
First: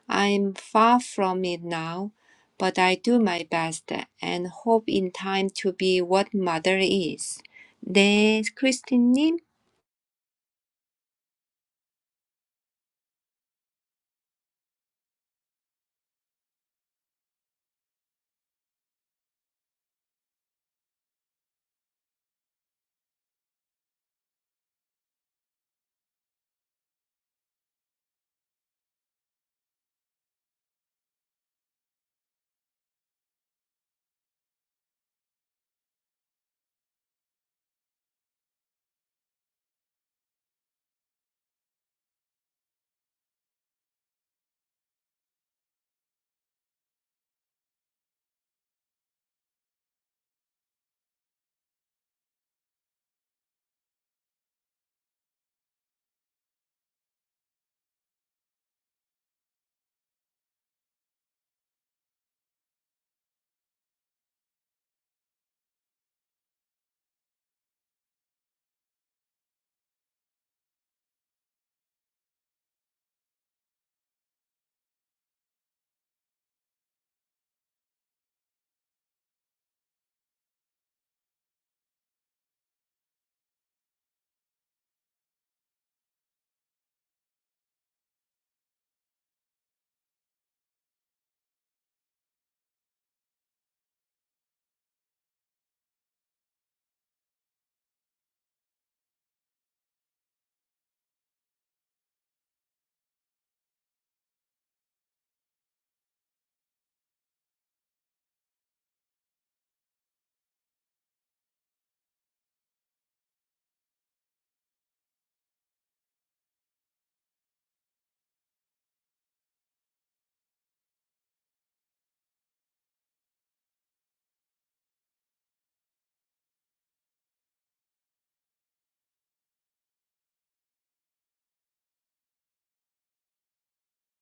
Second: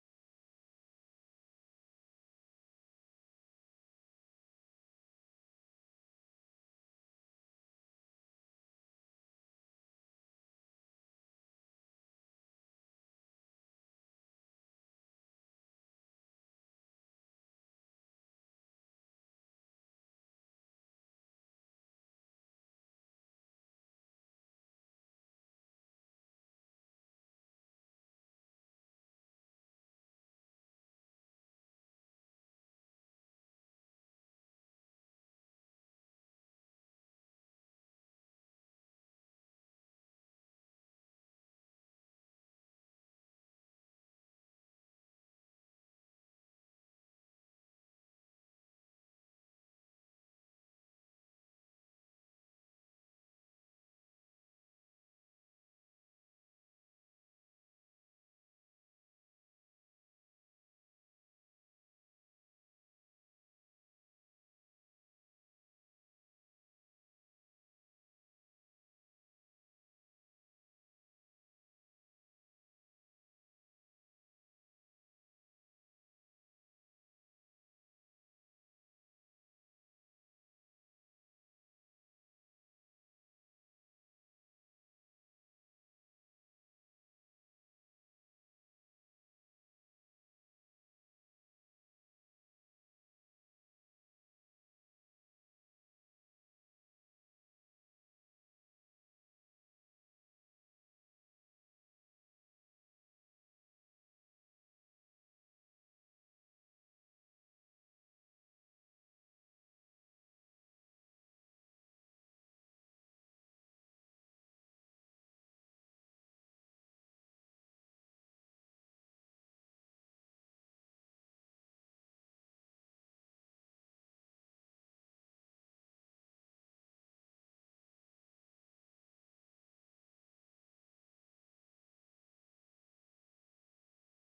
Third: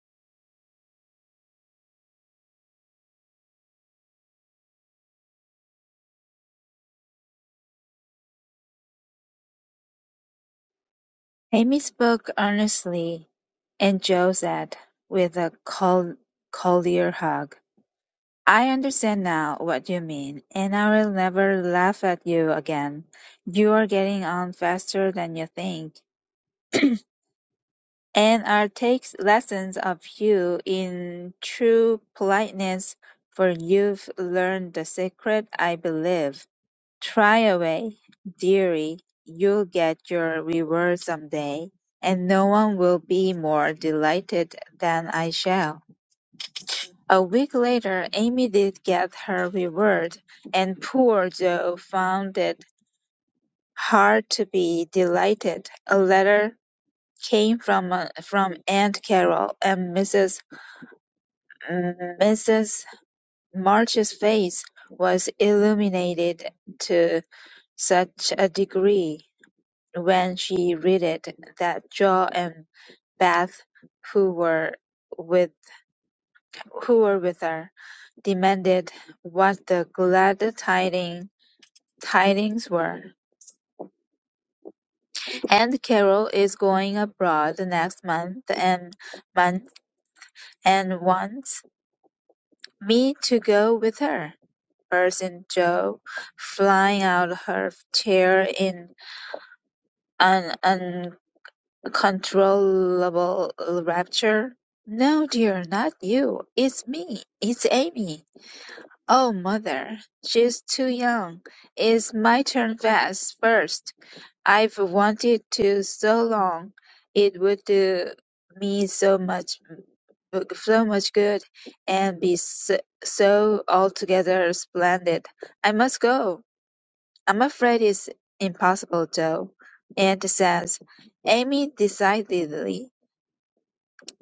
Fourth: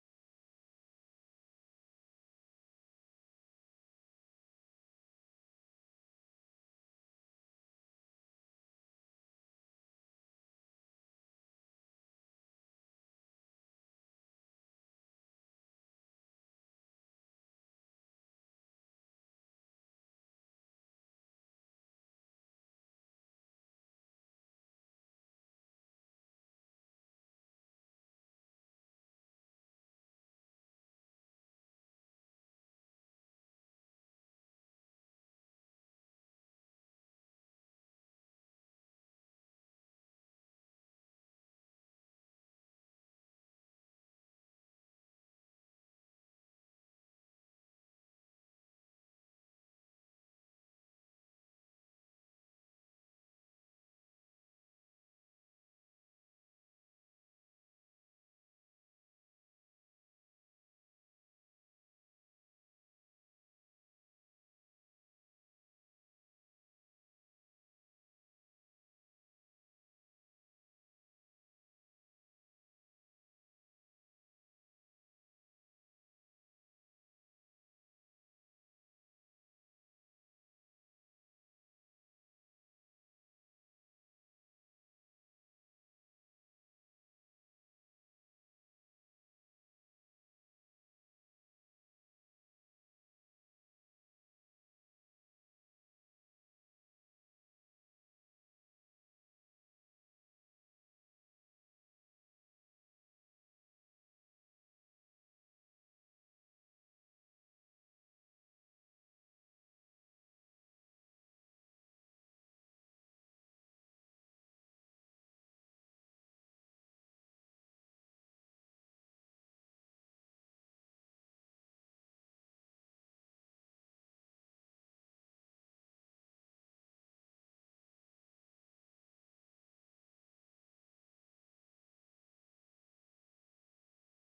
C: I am far from it now, but I do my best and hope in time to be what mother is. 네, 크리스틴님.
D: Amy spoke earnestly, and Joe said, with a cordial hug, "I understand now what you mean, and I'll never laugh at you again. You're getting on faster than you think, and I'll take lessons of you in true politeness, for you've learned the secret, I believe." Try away, dearie, you'll get your reward someday, and no one will be more delighted than I shall. A week later, Amy did get her reward, and poor Joe found it hard to be delighted. A letter came from uh, from Aunt Carol, and Mrs. Mrs. March's face was illuminated to such a degree when she read it that Joe and Beth, who were with who were with her, demanded what the glad tiding, tidings were. And Carol is going abroad next month and month and wants me to go with her. burst in Joe, flying out of her chair in an Controllable rapture? No, dear, not you. It's me. It's Amy. Oh, mother, she's too young. It's my turn fast first. I've wanted to so long. It would do me so much, so much good, and be so, so altogether splendid. I must go. I'm afraid it's impossible, though. Aunt says, Amy decidedly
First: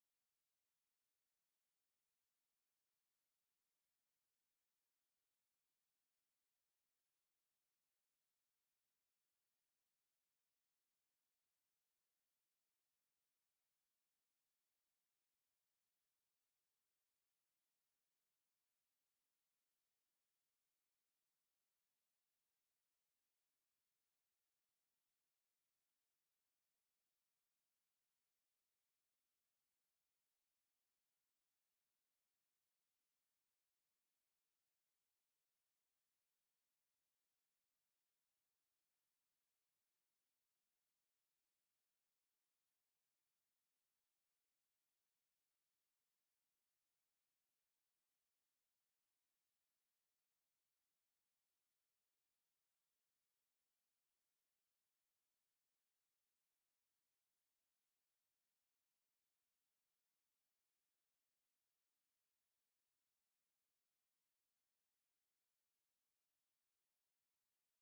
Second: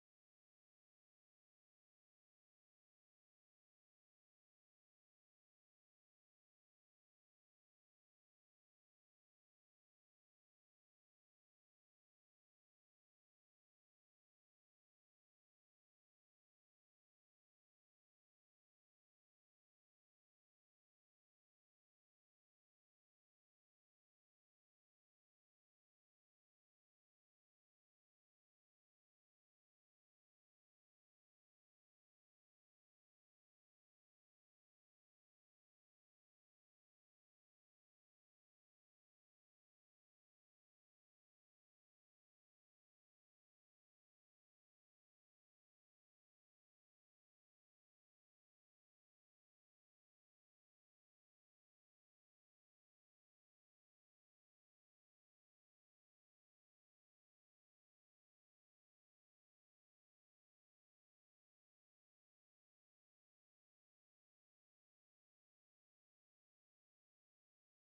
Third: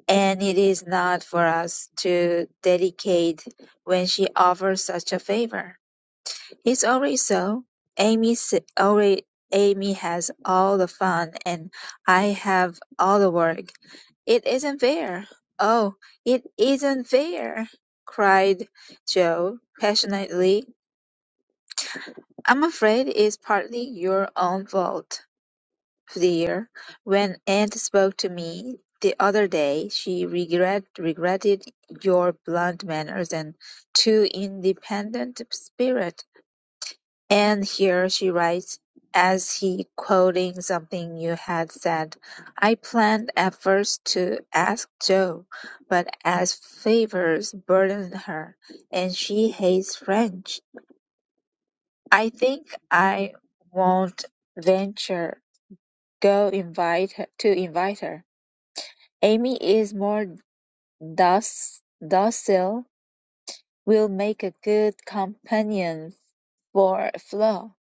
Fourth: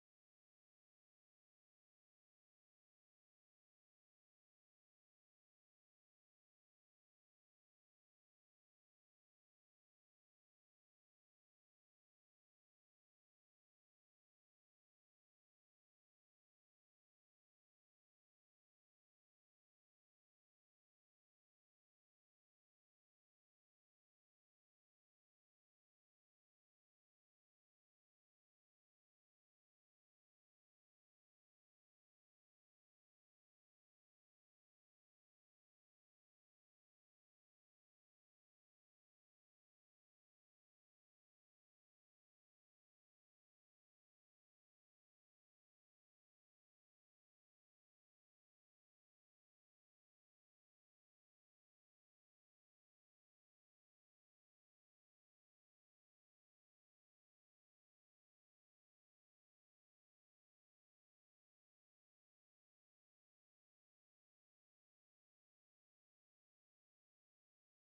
D: and it is not for us to dedicate when she offers such a favor. It's already so. Amy s- already Amy has all the fun and I have all the work. It isn't fair. Oh, it isn't fair, cried Joe passionately. I'm afraid it's partly your own fault. Dear, When aunt spoke to me the other day, she regret, regretted your blunt manners and too independent spirit. And here she writes, as he quoting something you had said, I planned at first to ask Jo, but as favors burden her, and she hates French, I think I won't venture go invite her, to invite her. Amy is more doc- docile, will make a good companion for Flo,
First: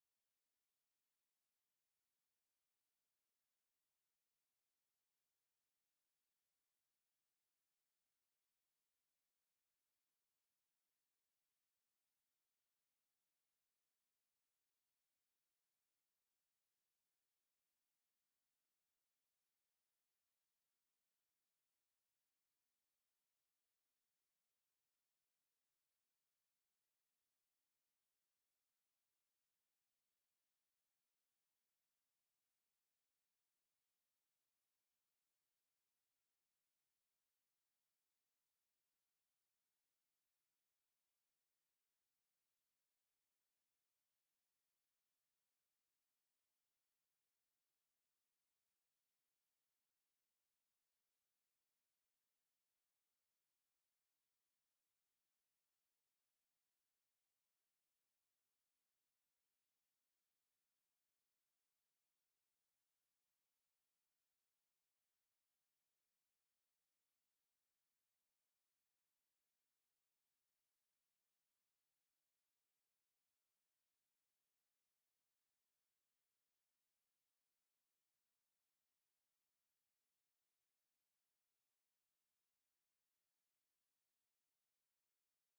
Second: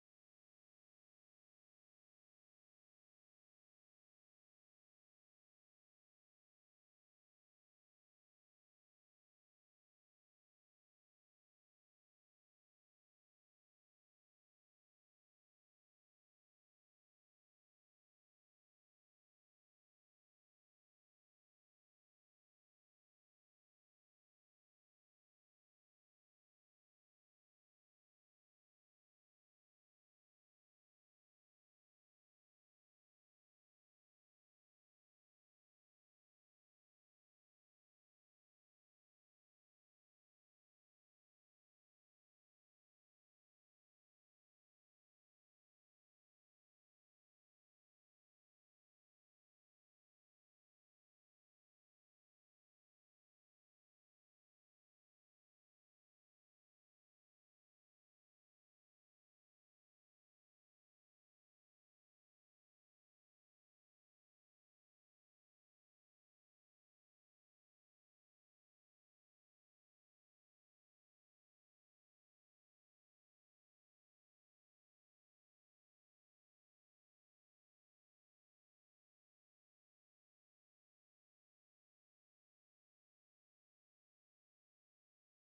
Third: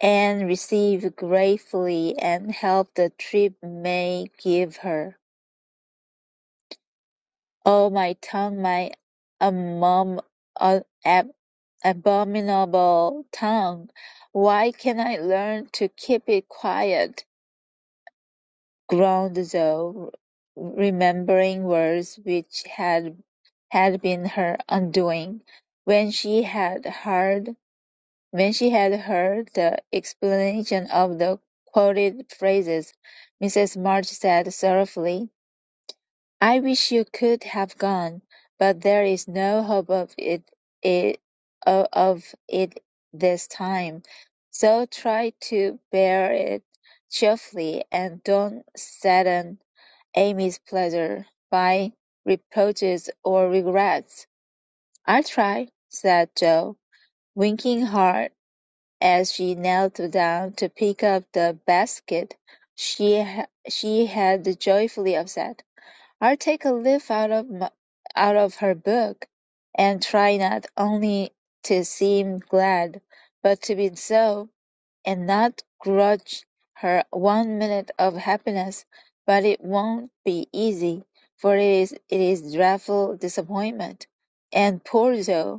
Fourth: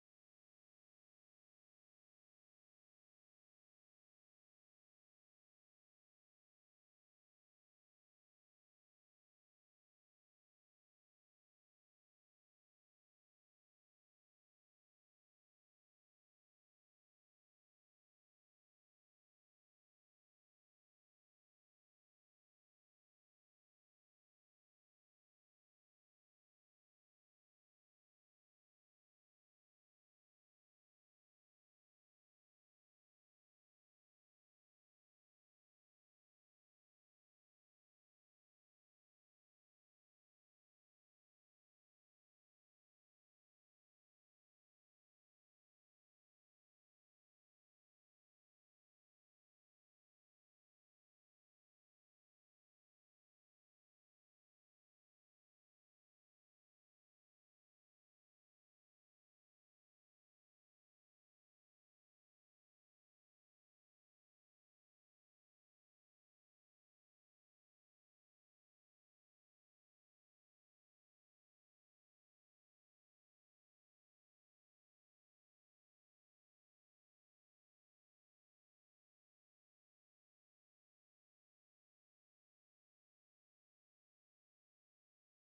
D: and receive gratefully and help the trip may give her. Oh, my tongue, my amom- a- ab- abominable tongue! Why can't I learn to keep it quiet? groaned Zoe, remembering words which had had been her undoing, when she had heard when she had heard the explanation of the quoted phrases. Mrs. March said sorrowfully, "I wish you could have gone, but there is no hope of it, it of it this time. So try to bear it cheerfully, and don't sadden Amy's pleasure by reproaches or regrets." "I'll try," said Jo, winking hard as she knelt down to pick up the basket she ha- she had joyfully upset. "I'll take a leaf out of my, out of her book, and try not only to seem glad, but to be so, and not grudge her one minute of happiness; but it won't be easy, for it is it is dreadful disappointment. And poor Jo!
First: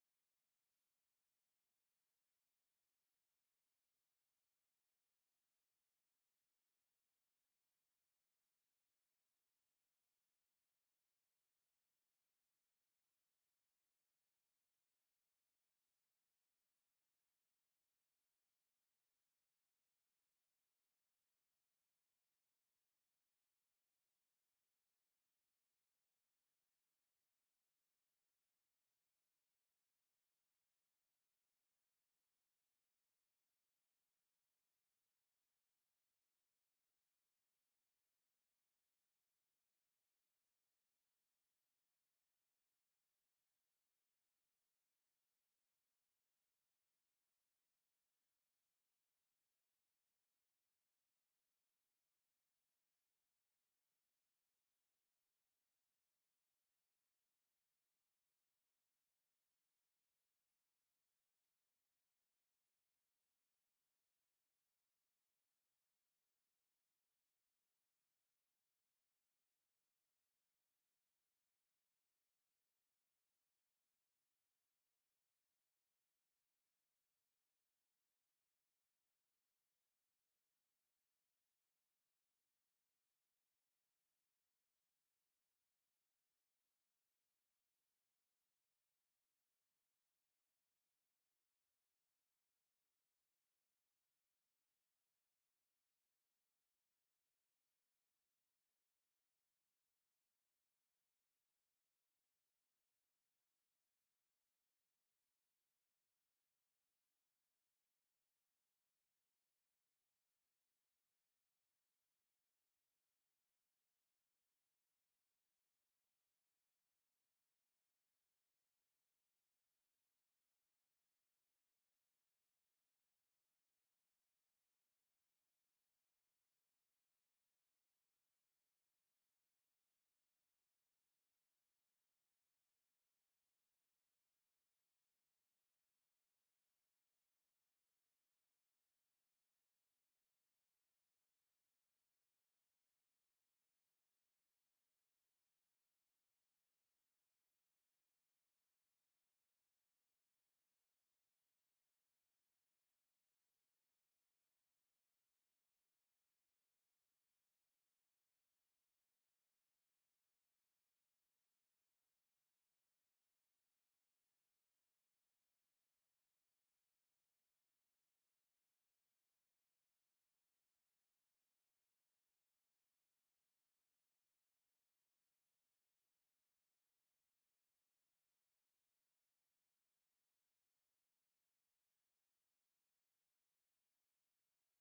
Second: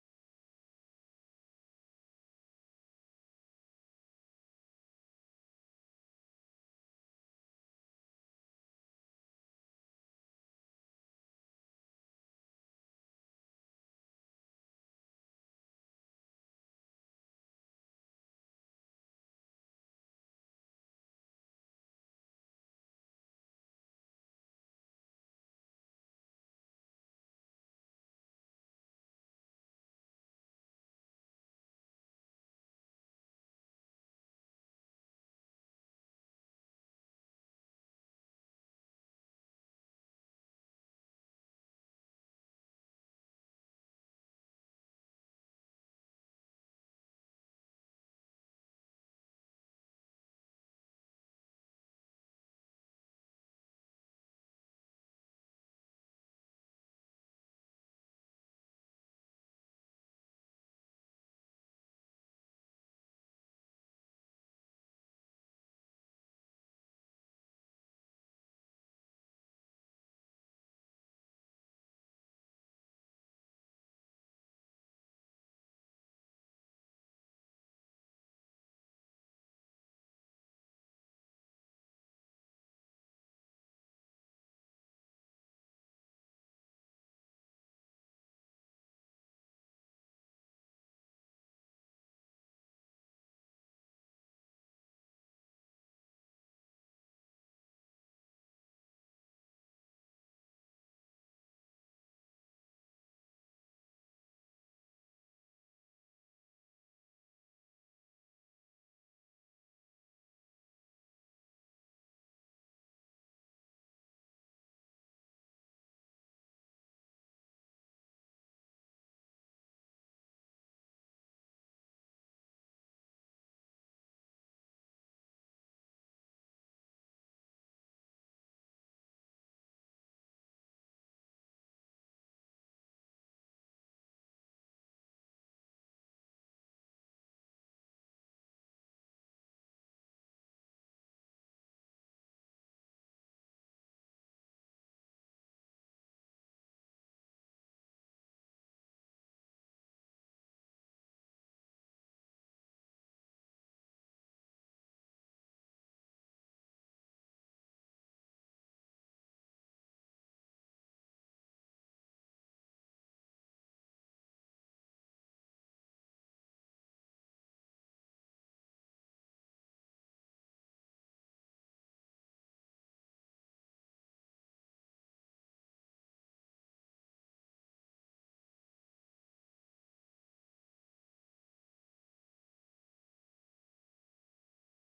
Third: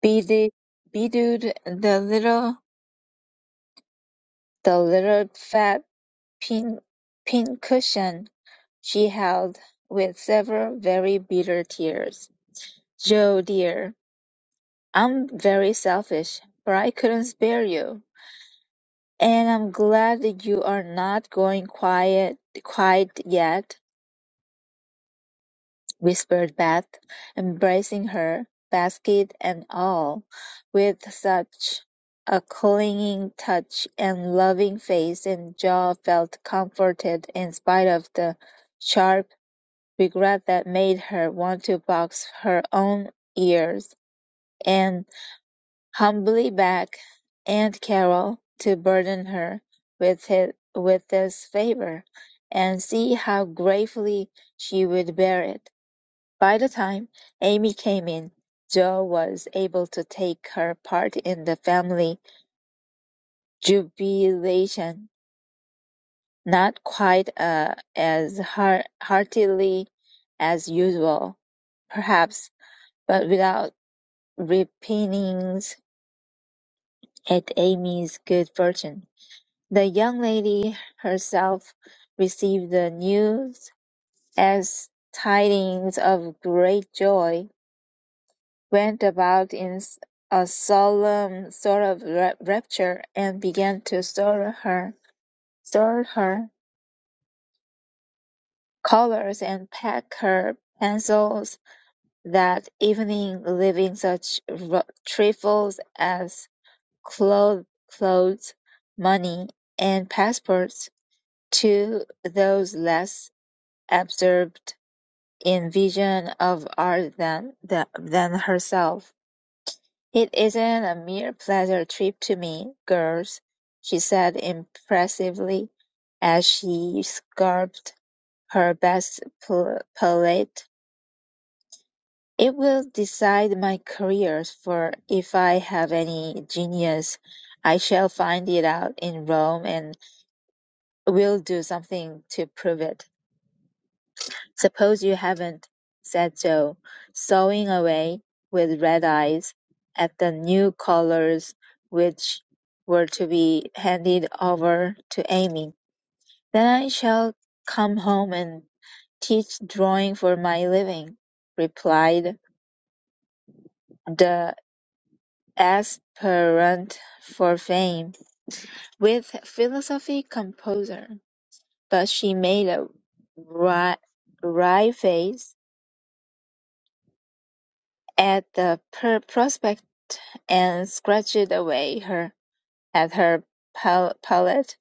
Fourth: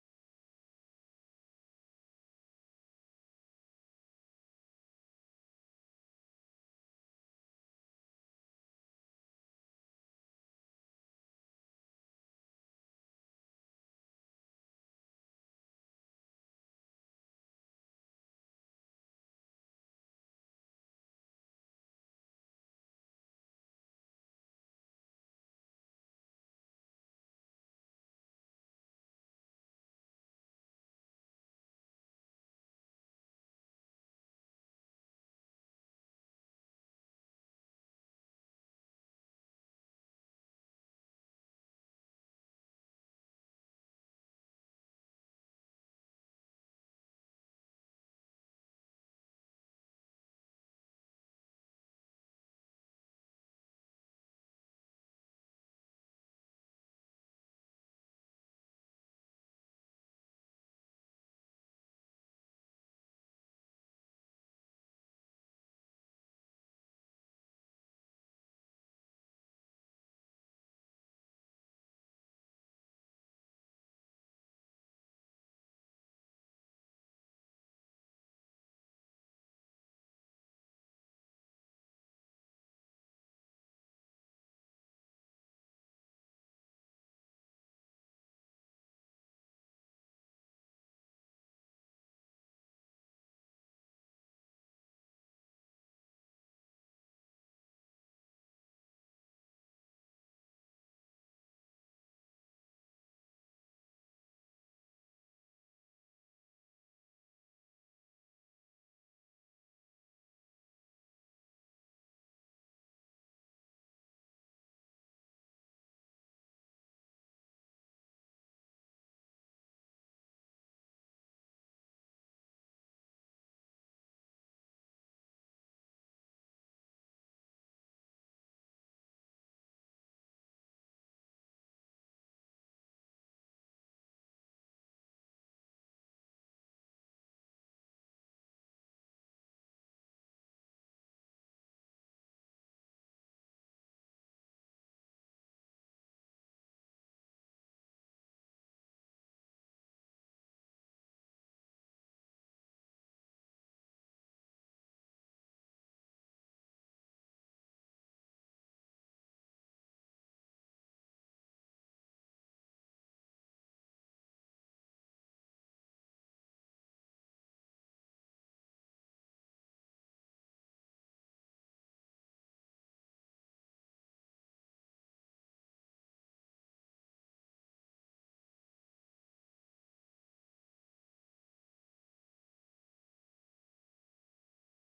D: Bedewed, the little, the little fat pin, pincushion she held, with several very bitter tears. "Joe, dear, I'm very selfish, but I couldn't spare you, and I'm glad that you are not going quiet, quite yet. whispered Beth, embracing her, basket and all, with such a clinging touch and loving face and Joe felt comforted in spite of the sharp regret that made her want to box her own ears and humbly beg Aunt Carol to burden her with his, with this favor and see how gratefully she would bear it. By the time Amy came in, Jo was able to take her part in the family jubilation, not quite uh, as hear- heartily as usual, perhaps, but without repinings at Amy's good fortune. The young lady herself received the news as tidings of great joy went about in a solemn sort of rapture, and began to sort her, sort her colors and pack her pencils that evening, leaving such r- trifles as clothes, clothes, money, and passports to those less absorbed in vision of art than, than than herself. "It isn't a mere pleasure trip to me, girls," she said impressively as she scarfed her best pellet. "It will decide my career, for if I have any genius I shall find it out in Rome and will do something to prove it. Suppose you haven't, said Joe, sawing away with red eyes at the new collars which were to be handed over to Amy. Then I shall come home and teach drawing for my living, replied the aspirant for fame with philosophy composer. But she made a wry, wry face at the per- prospect and scratched away her at her pal- palate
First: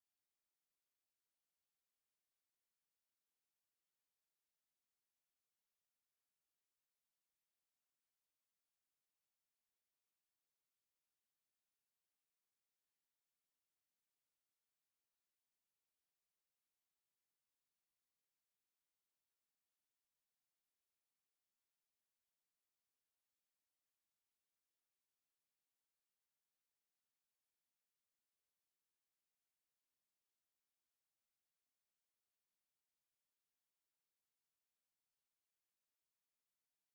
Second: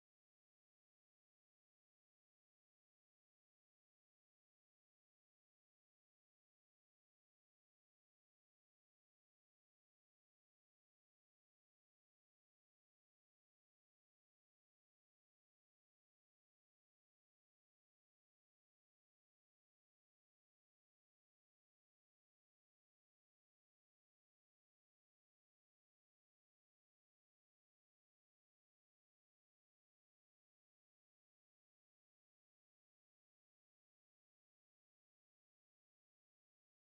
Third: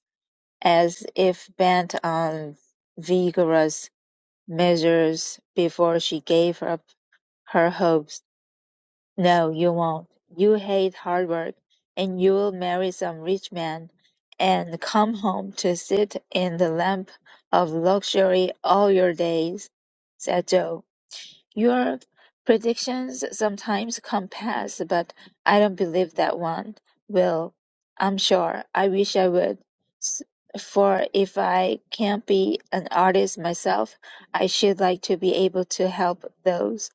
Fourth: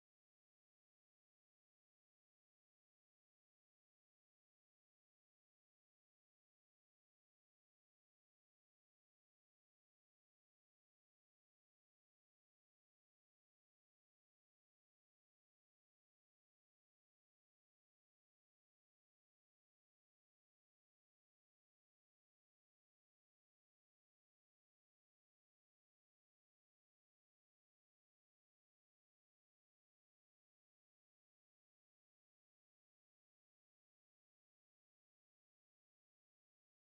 D: as if bent on vigorous measures before she gave up her hopes. No, you won't. You hate hard work, and you'll marry some rich man and come home to sit in the lamp of luxury all your days, said Joe. Your predictions sometimes come past, but I don't believe that one will. I'm sure. I wish I would. S- For if I can't be an artist myself, I should like to be able to help those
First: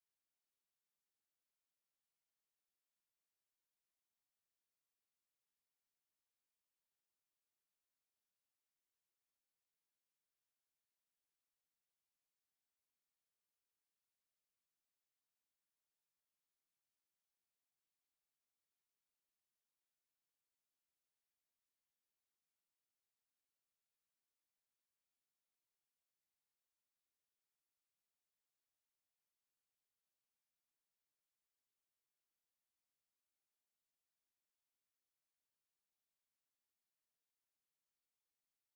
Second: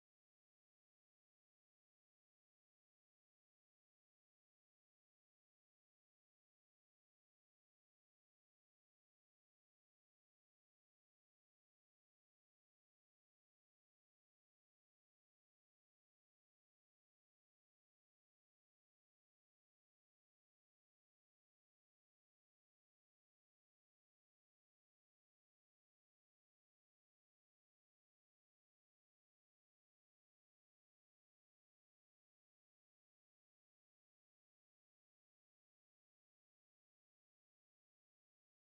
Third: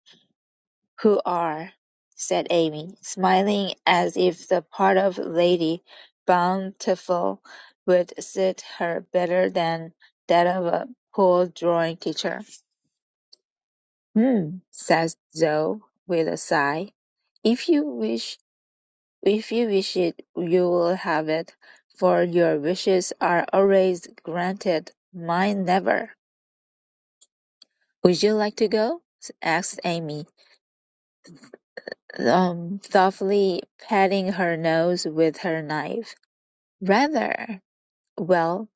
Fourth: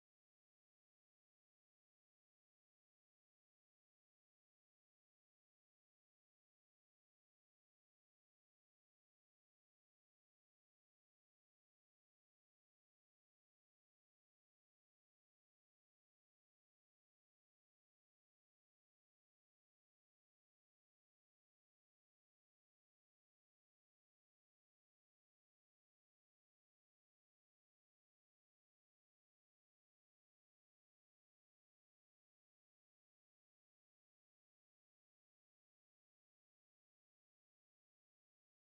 D: who are, said Amy, smiling as if the part of Lady Bountiful would suit her better than that of a poor drawing teacher. Hmm, says Zoe with a sigh. If you wish, if you wish it, you will have it, for your wishes are always granted, mine never. Would you like to go? asked Amy, um, thoughtfully patting her nose with her knife. Rather. Well,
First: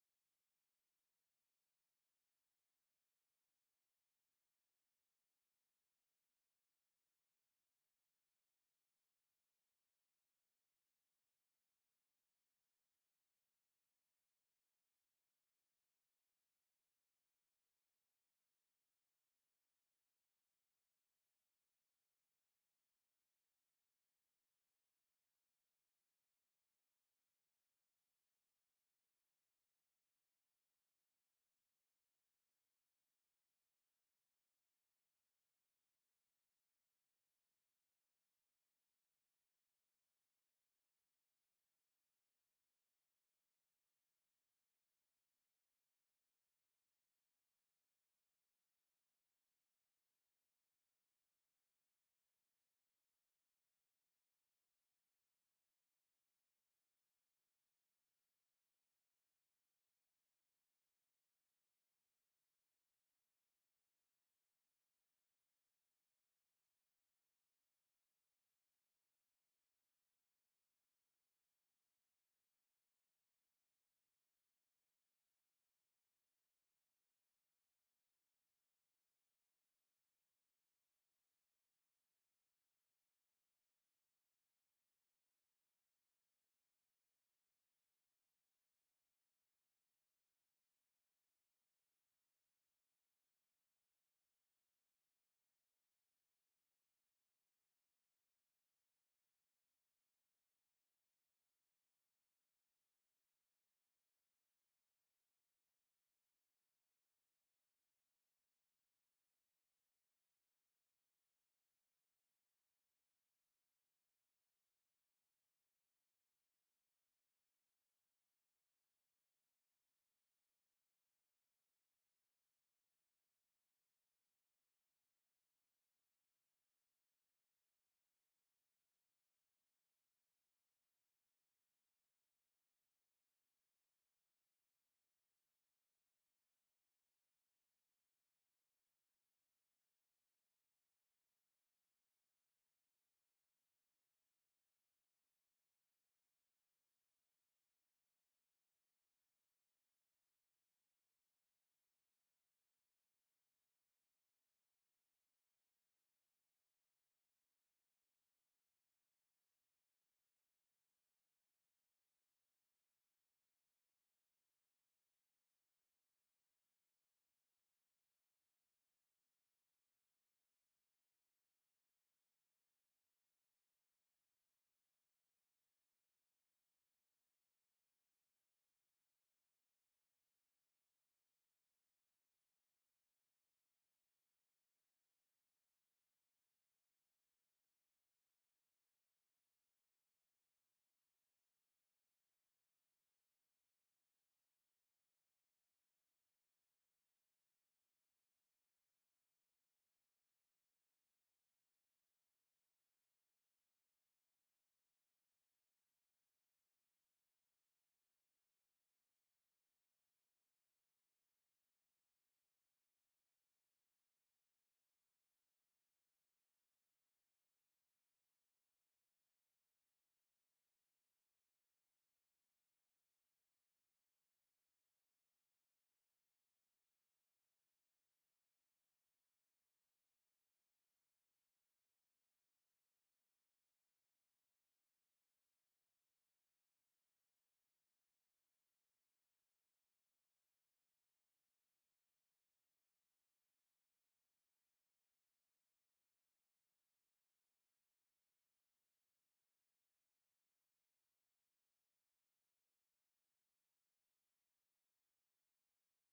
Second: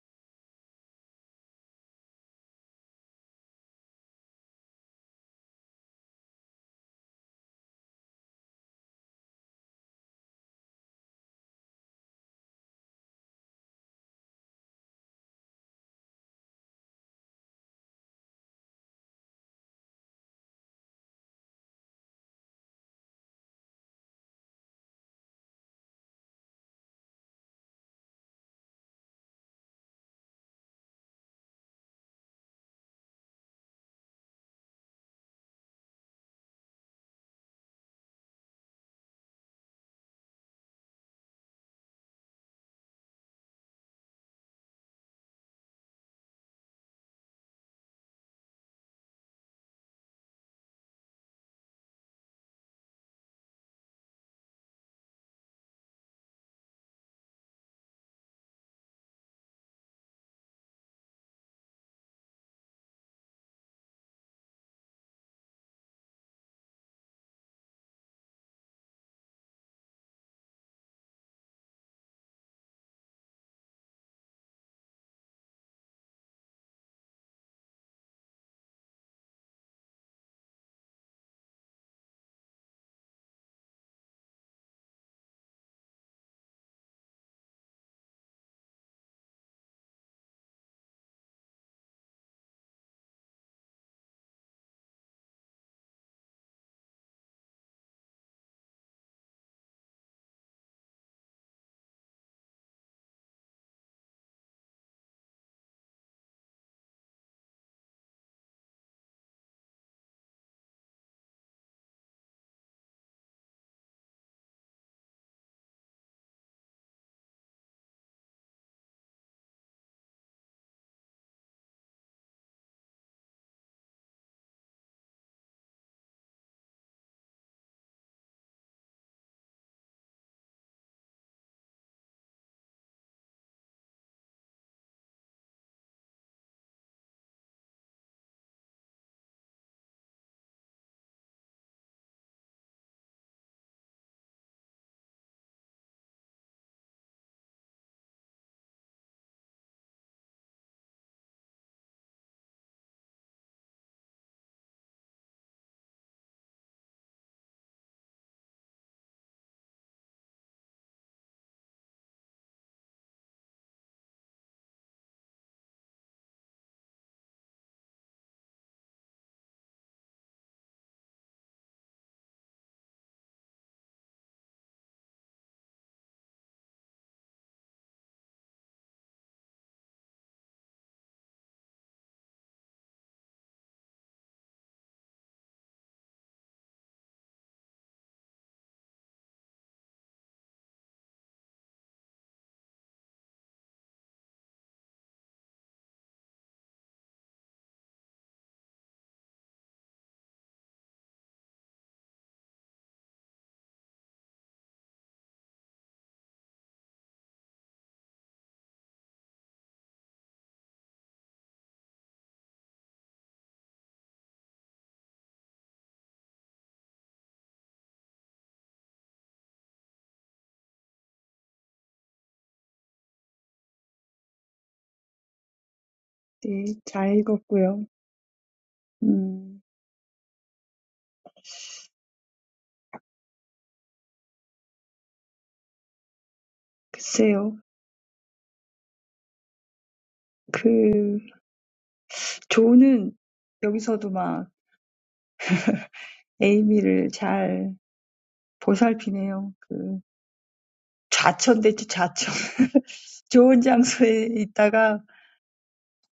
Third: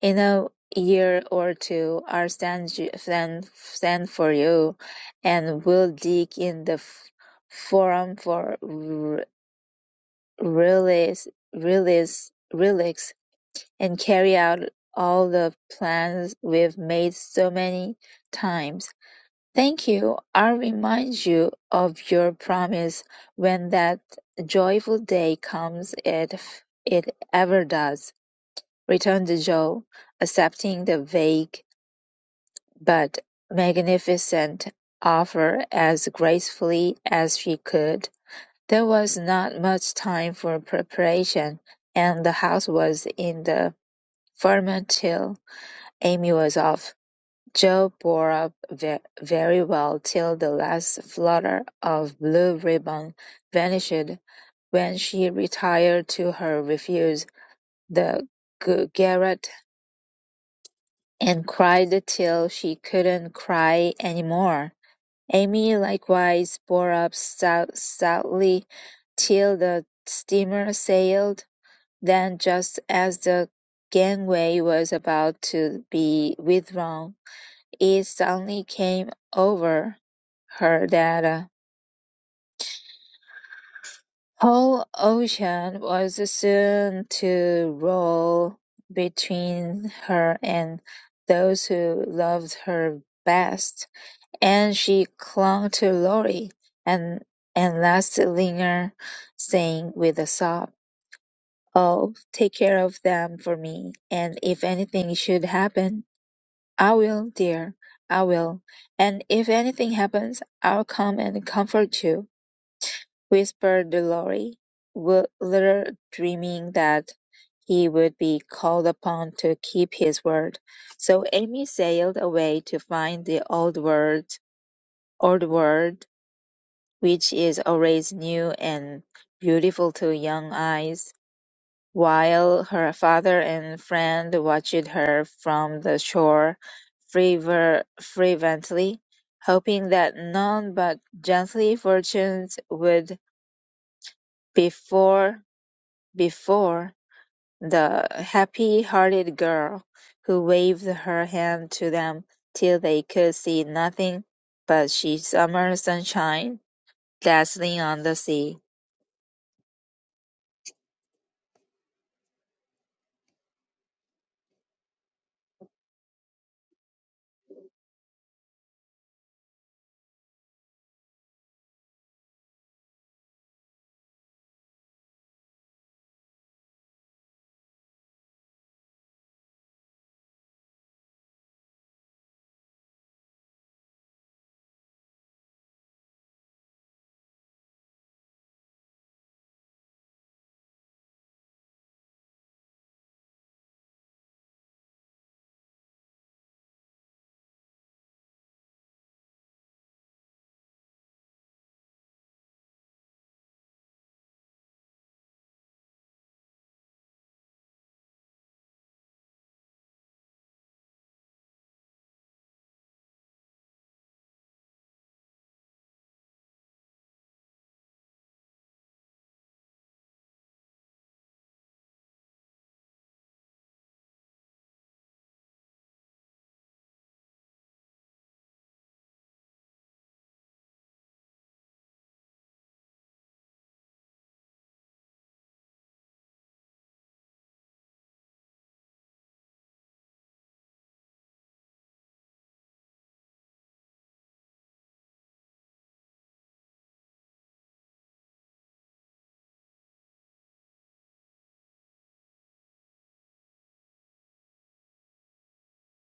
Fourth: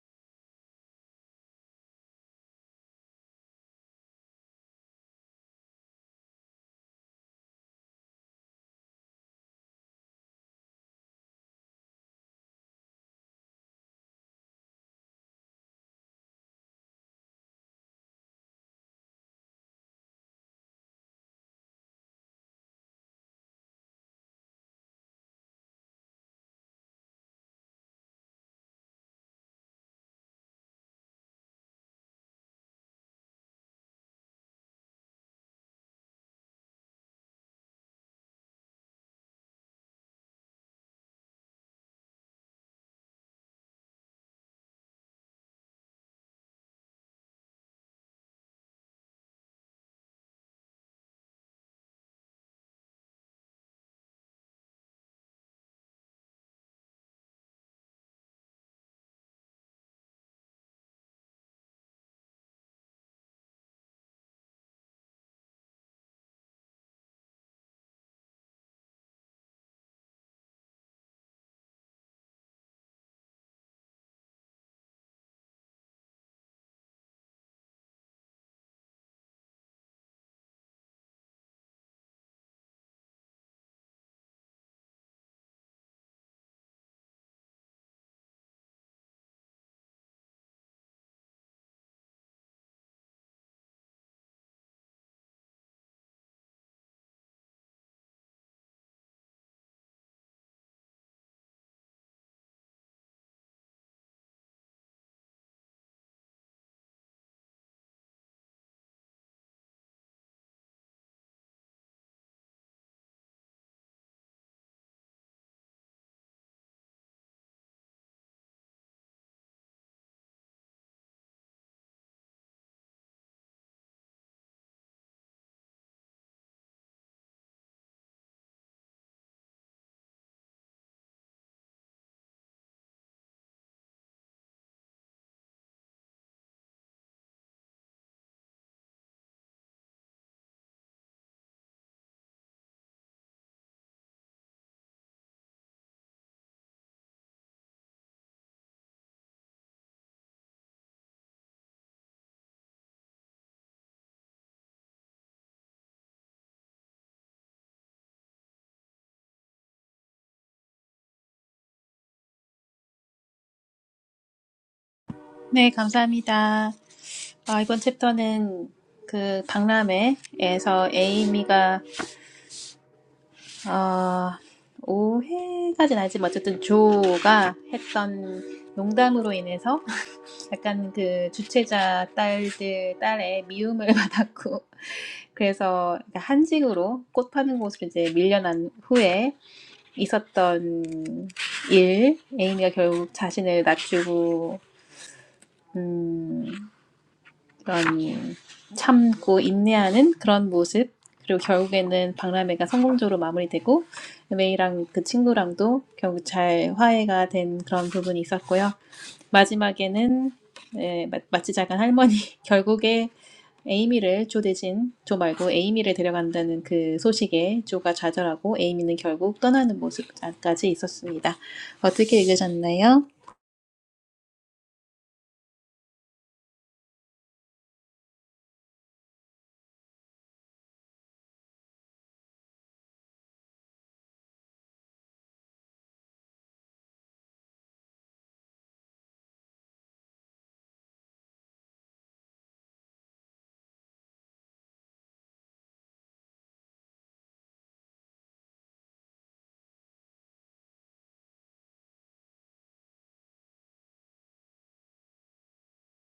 D: in a year or two, I'll stand, you- stand, stand for you, and we'll dig in the f- forum for release, release, relax, and carry out all the plans we've made so many times. Thank you. I remind you of your promise when that joyful day comes, if it ever does. Returned Joe, accepting the vague but magnificent offer as gracefully as she could. There was not much time for preparation, and the house was in the ferment till Amy was off. Joe bore up ve- very well till the last flutter of blue ribbon vanished, when she retired to her refuge, the g- garret, and cried till she couldn't cry any more. Amy likewise bore up stout- stoutly till the steamer sailed Then, just as the gangway was about to be withdrawn, it suddenly came over her that the whole ocean was soon to roll between her and those who loved her best, and she clung to Laurie, and and last linger, saying with a sob. Oh, take care of them for me, and if anything should happen, I will, dear, I will, and if anything happens, I'll come and comfort you, whispered Lorry, wi- little dreaming that he would be called upon to keep his word. So Amy sailed away to find the old world, old world, which is always new and beautiful to young eyes While her father and friend watched her from the shore fervor- fervently, hoping that none but gently fortunes would before before the happy-hearted girl, who waved her hand to them till they could see nothing but she summer sunshine dazzling on the sea.
B: 네, 감사합니다. 아, 이번 챕터는 그 박람회에서 에이미가 어 오해까지는 아니지만 어쨌든 조가 했던 농담으로 인해서 약간 그 주최자 딸들, 딸의 미움을 받았고, 그래서 그러니까 한직으로 꽃 파는 곳으로 이제 밀려난 후에 있었던 일, 에이미가 결국 자신을 낮추고, 음, 그런 참고 인내하는 그런 모습 그리고 결국에는 박람회가 성공적으로 마무리되고 메이랑 그 친구랑도 결국 잘 화해가 된 그런 부분이 있었고요. 마지막에는 예, 마- 치 작은 할머니 결국에 에이미를 조 대신 조 말고 에이미를 데려간다는 그 소식에 조가 좌절하고 에이미는 결국 떠나는 모습까지 있었습니다. 어떻게 읽으셨나요?
A: 네, 잘 읽었고요. 음, 글쎄요. 그 조는 여기서도 막 에이미를 잘 보살피네요. 그 좌천됐지, 좌천. 좋은 장소에 있다가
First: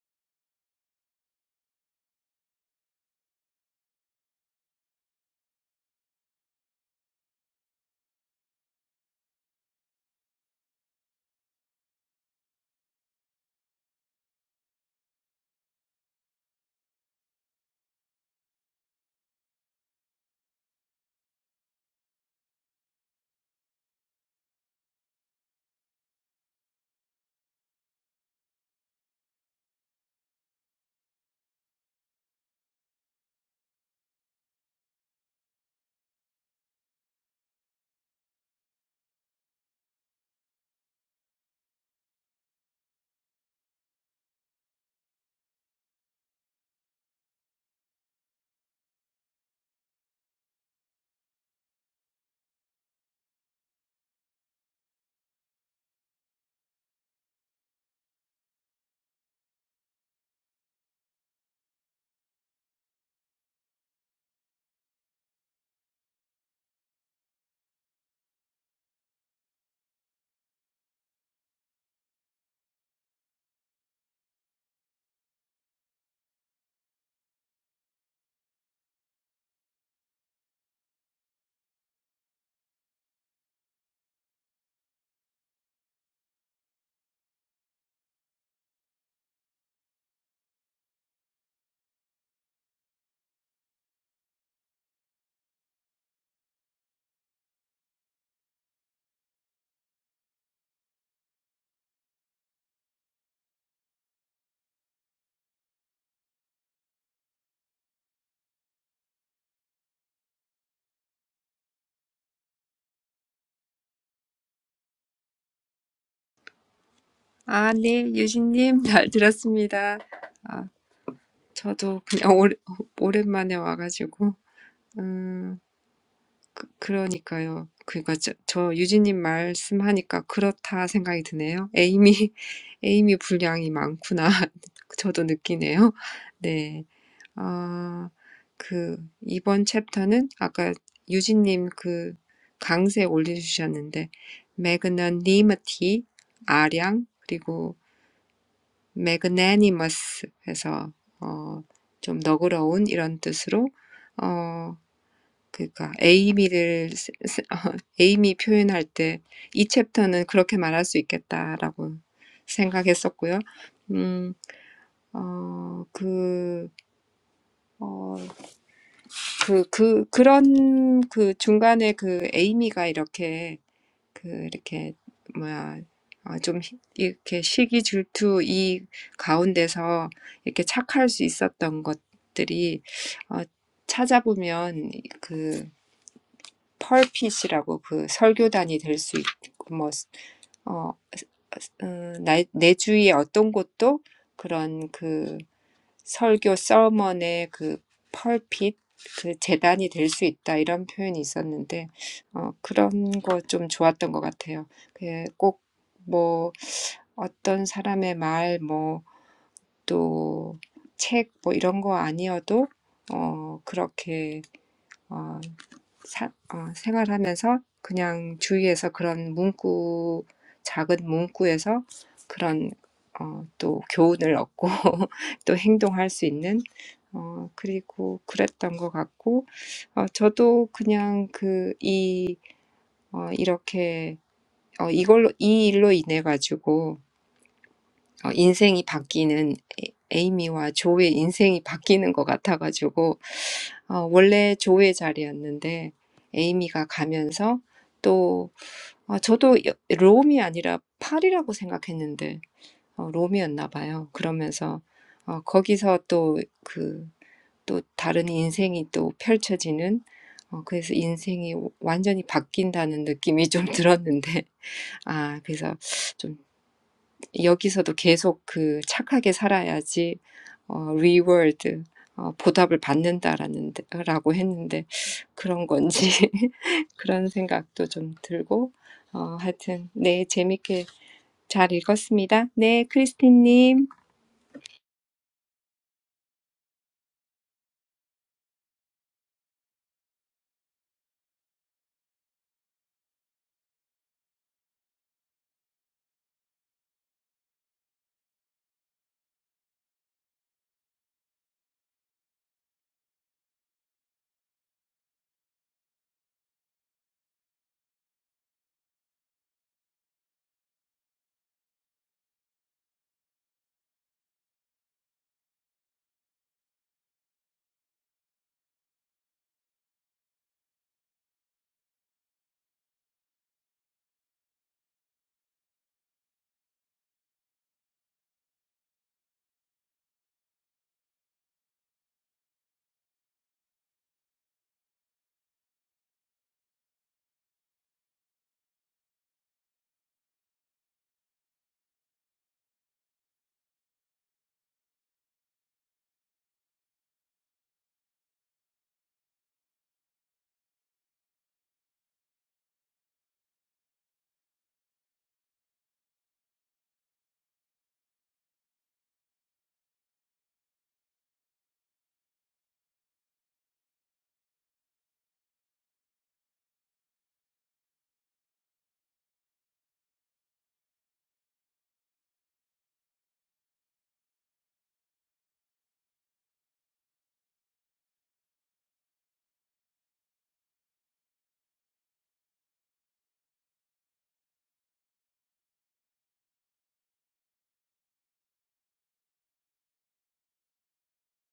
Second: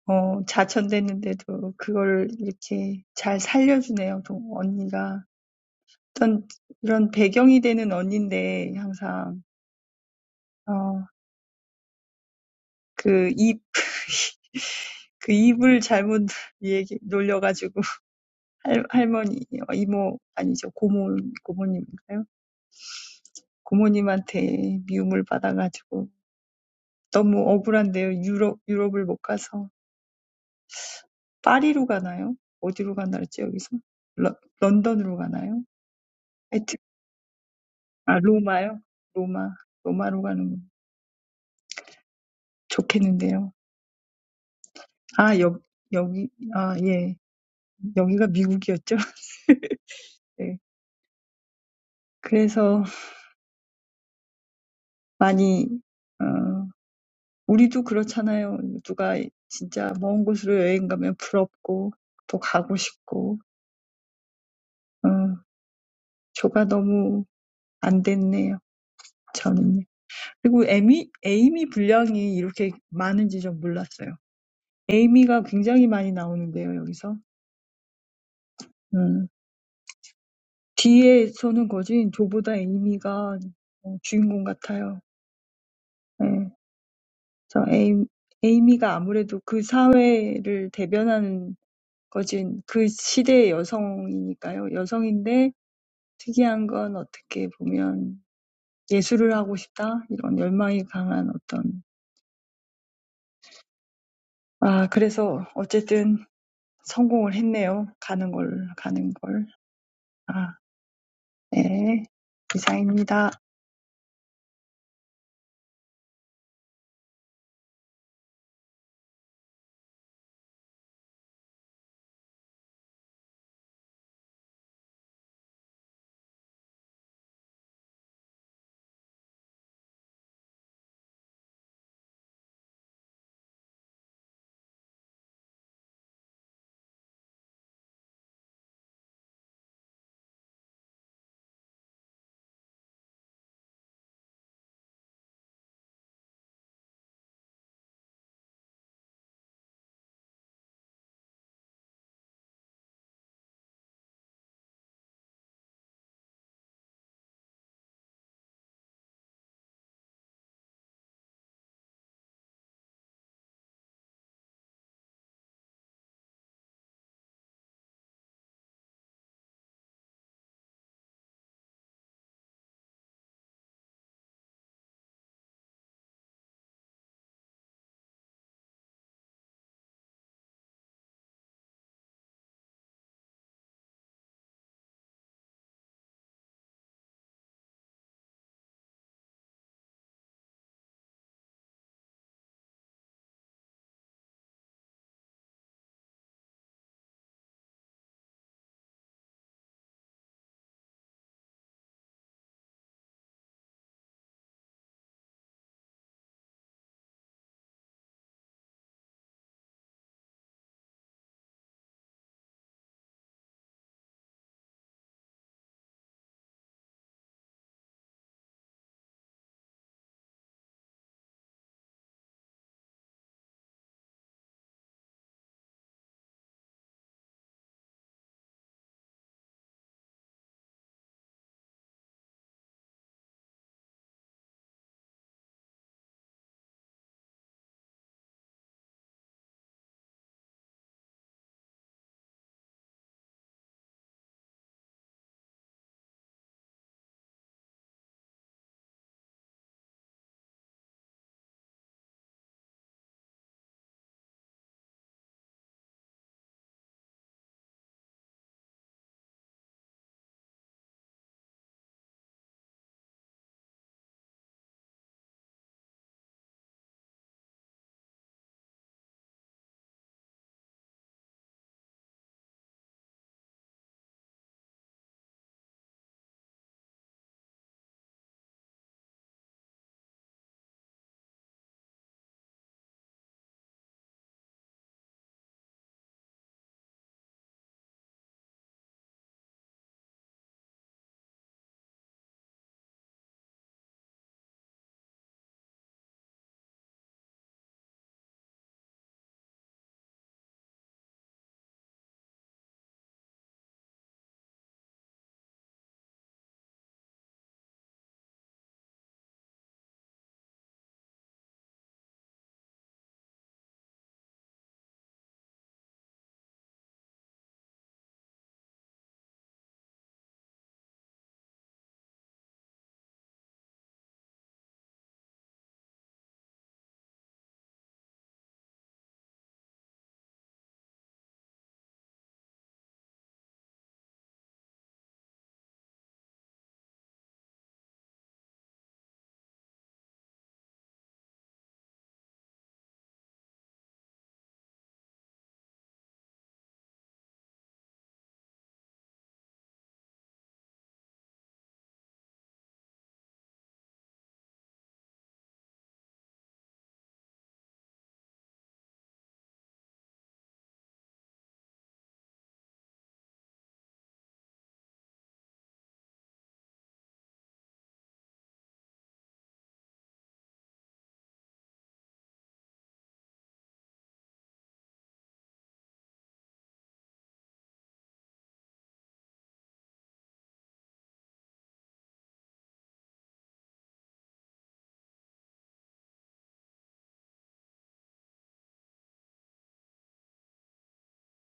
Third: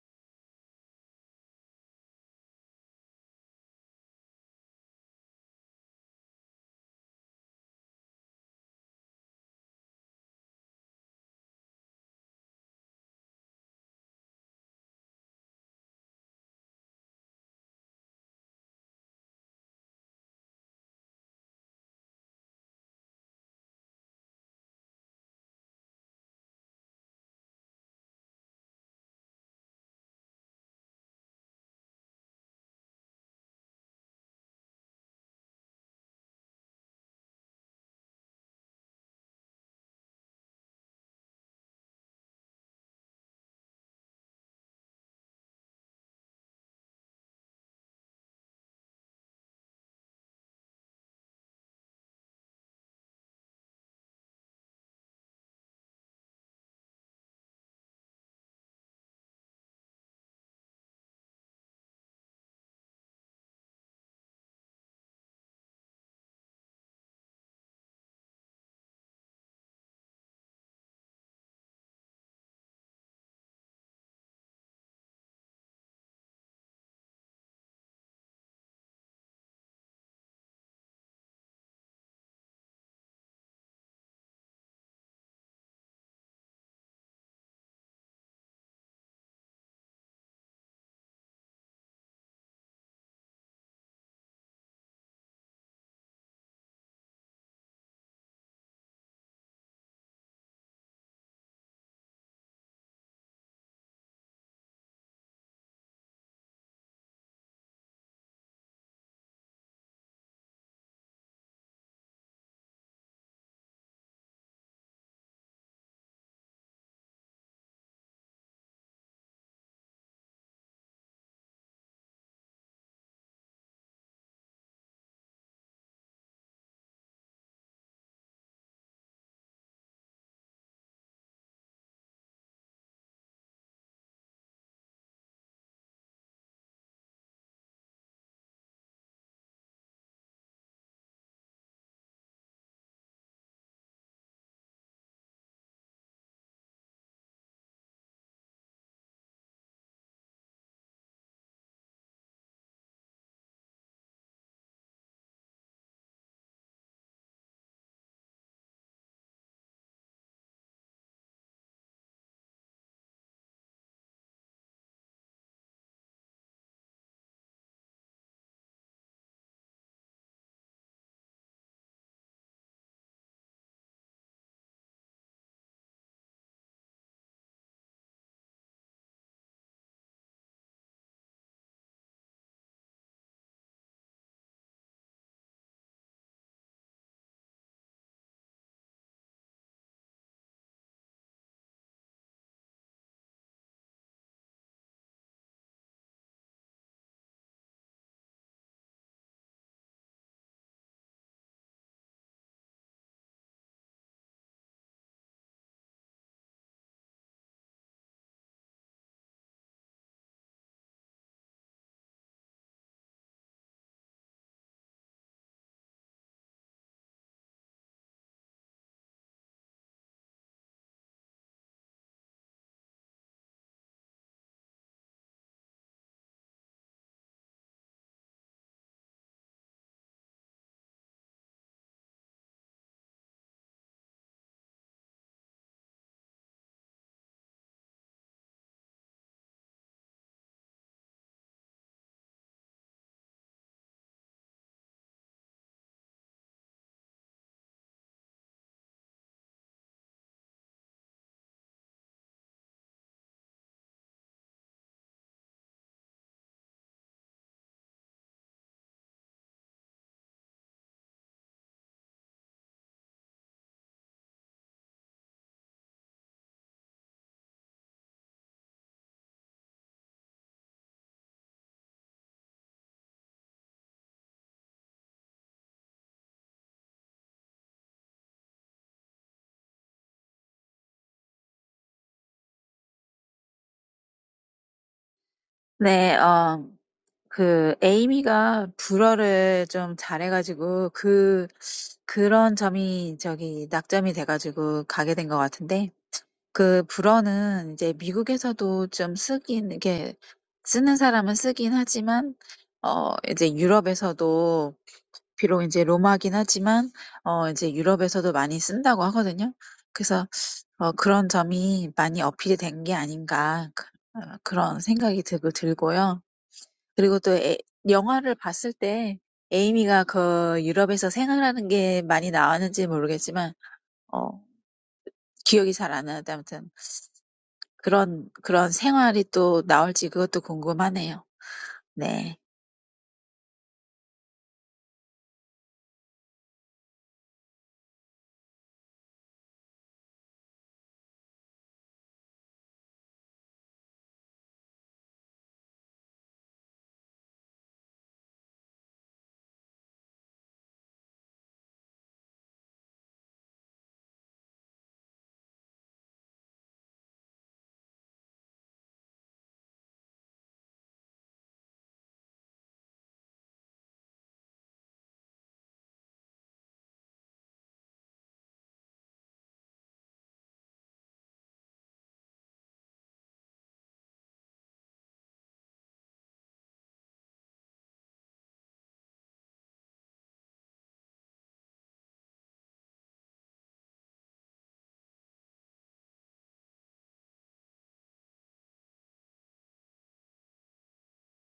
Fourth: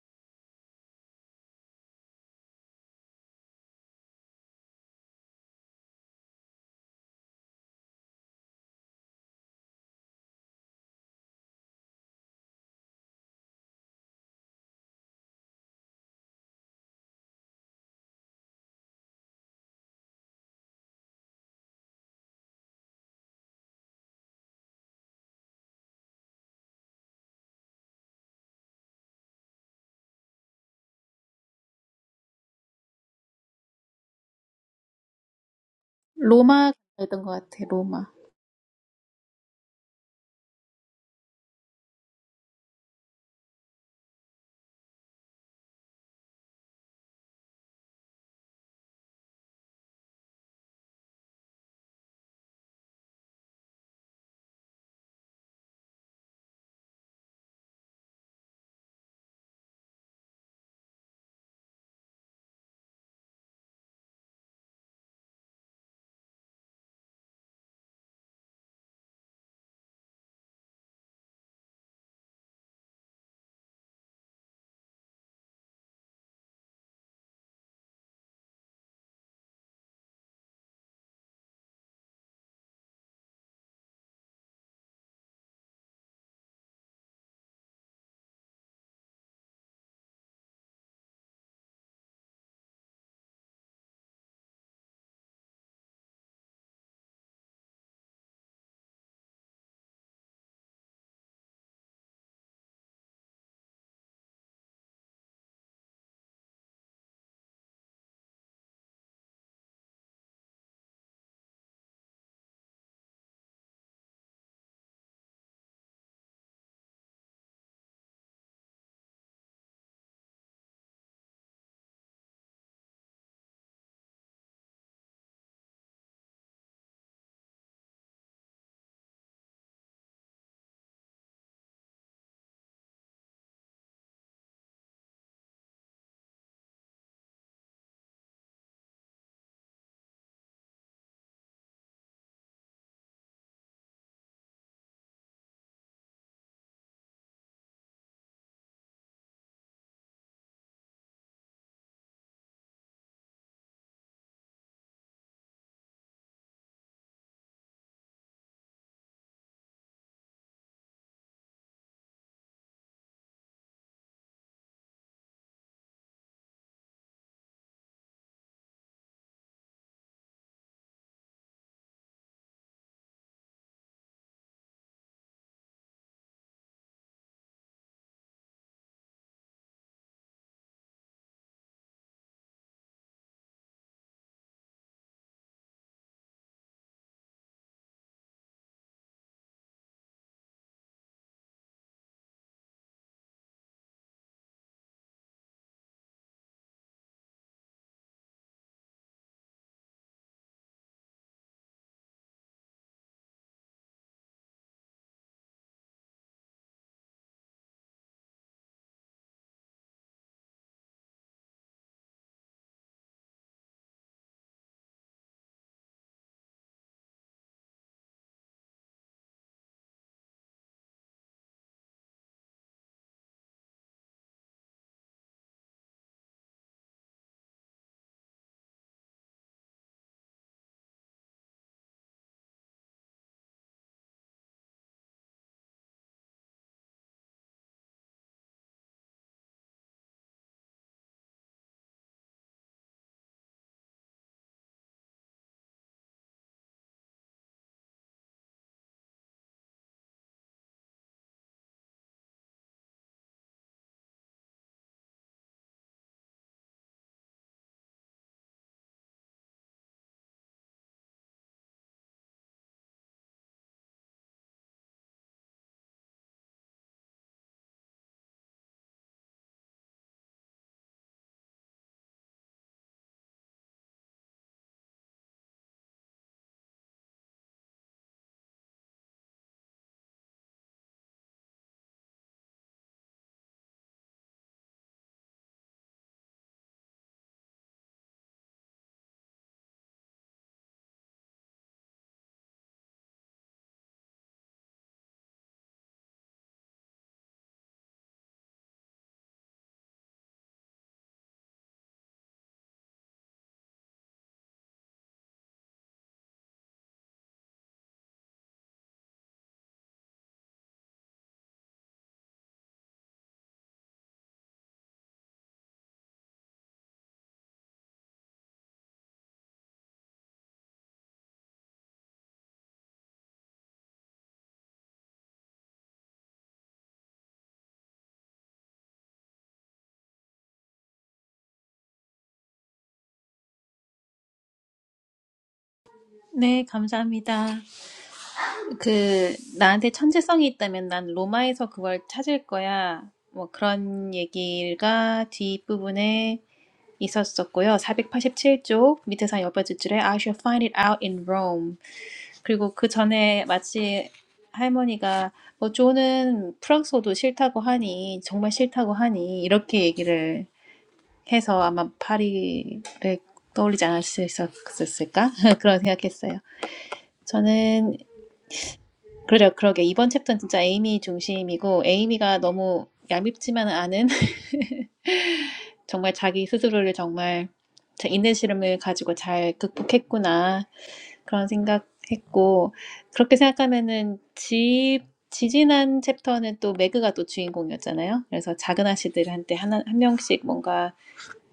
A: 어, 자천됐는데도 그걸 이렇게 잘 살려주네요, 동, 언니가. 어떤 이런 배경이 되는 언니인데, 항상. 어, 그 입, 그 입을 잘못 얘기, 놀려가지고, 할, 할머니, 어, 이모, 아니죠, 고모, 고모님인가요? 고모님한테 미움을 받아가지고, 너무 억울한데요. 유럽, 유럽을 못 가서. 파리로 가나요? 어디로 가나 그랬지, 여기서? 러, 런던으로 가나요?
B: 로마 였던것 같아. 로마.
A: 아, 로마요? 로마, 로마로 가는 거 좋겠는데요. 아, 여, 여기, 아, 예. 여기가 미국이었죠. 네. 그래서 많이, 어, 우리도 그렇잖아요. 누가 진짜 먼 곳으로 여행 가면 부럽고, 또 가고 싶고, 어, 저가 너무 안 됐네요. 저는요. 그리고 에미, 에이미 분량이 이렇게 많은지 좀 몰랐어요. 에이미가 굉장히 많이 나오는데요, 여기서. 뒤에 서는 거지 조보다 에이미가 어, 주인공 같아요. 예. 그래서 에이, 에이미가 아무래도 그 사회를 대변하는 거지 그 시대의 여성이니까요. 여성인데 특이한 건 어떻게 보면 예술을 하고 싶다 이런 열망이 강한 어떤 아 그래서 어쨌든 성공을 했네요. 가는 걸 가는 걸. 아, 네. 이상입니다.
C: 아, 네, 유진님. 잘 들었습니다. 아, 저도 그냥 오래, 오랜만에 와가지고. 음, 그, 그러니까요. 그러니까 저, 저 유진님 말씀하니까 그렇다 생각이 드네요. 에이미, 에이미 분량이 많구나. 저도 느끼네요. 네. 아, 그, 이번 챕터는 아까 유진님 그 강세 올려주셨는데, magnanimity, 아량, 그리고 magnanimous 해서, 어, 좀 너그러운 이런 뜻으로, 어, 그니까, 에이미를, 쓰- 쓰- 어, 에이미 표현할 때, 이 챕터는 그렇게 말할 수 있겠다라고 생각했었고요. 음, 어, 그, 그, 그, 그런 그 중간에 그 에이미가 이렇게 그 이렇게 뭐야 어, 좀 히- 이렇게 시기 질투 이 가운데서 이렇게 착할 수 있었던 것들이 어, 찾아보면 그 펄핏이라고 그 설교단이 될수 있고 뭐 어, 음, 나, 내 주위의 어떤 곳도 그런 설교 서먼의 그 펄핏 그 재단이 될 수 있다 이런 표현이 있었는데 어, 그런 거 좀 좋았던 것 같아요. 그꼭뭐 어떤 사람의 말, 뭐, 또, 책, 뭐, 이런 거 아니어도, 어, 그렇게, 어, 사어 생활하면서 그냥 주위에서 그런 문구 작은 문구에서 그런 어또 교훈을 얻고 또 행동할 수 있는 어 그리고 그랬던 것 같고 어 저도 그냥 그이어 이렇게 어 이걸로 이 일로 인해 가지고 어 인생이 바뀌는 에이미와 조의 인생이 바뀌는 것 같아가지고 어, 원래 조의 자리였는데 에이미가 가면서 또 아, 저도 여- 롬이 아니라 파리라고 생각했는데 어, 롬이었나 봐요. 그러면서 어, 거기서 또 그, 또 다른 인생이 또 펼쳐지는 어, 그래서 인생이 완전히 바뀐다는 느낌이 좀 들었는데 아 그래서 좀 여기서도 계속 그 착하게 살아야지 어, reward, 어, 보답을 받는다라는, 데- 라고 했는데, 그런 건지, 그런 생각도 좀 들고, 어, 하여튼, 네, 재밌게 잘 읽었습니다. 네, 크리스틴님.
D: 네, 어, 그, 에이미가 불어를 좀 잘해가지고, 그, 그런 점이 저기 낙점이 돼가지고 가게 된것 같은데, 그 불어는 이제 미국에서도 좀 쓰긴 이게 쓰는 사람은 쓰긴 하지만 어 이제 유럽에서도 비록 이제 로마긴 하지만 어 이제 유럽에서도 많이 쓴다고 하거든요. 그래서 어 '그런 점이 많이 어필이 된 게 아닌가.' 그 어 그런 생각이 들고 들고요. 그리고 또 에 영화를 봤을 때 에이미가 그 유럽에서 생활하는 게 많이 나왔는지 모르겠지만 어 기억이 잘 안 나는데 아무튼 그런 그런 생활이 또 나올지 그것도 궁금하네요. 네.
B: 네, 감사합니다. 그, 나한테 천재성이 있다면 난 로마에서 그걸 찾을 거야. 뭐 그런 얘기가 뒷부분에 있었었고요. 487쪽 밑에서 옆에 줄줄에 I shall find it out in Rome. 그리고 그 전에 마치 할머니가 뭐 조는 프랑스어도 싫다고 하니 정말 싫다고 하니 이렇게 얘기를 해서 아마 파리를 떠올리지 않았을 수 있었을까? 그런 생각했어요. 저는 그래요. 그러게. 이번 챕터는 진짜 에이미 중심이고, 에이미가 너무 얄밉지만은 않은, 정말 자기 스스로를 정말 자- 인내심을 가지고 잘 극복했구나. 그런 생각했고, 그렇게 생각하면은 집, 지지난 챕터는 또 매그가 또 주인공이었잖아요. 그래서 작은 아씨들한테 하나, 한 명씩 뭔가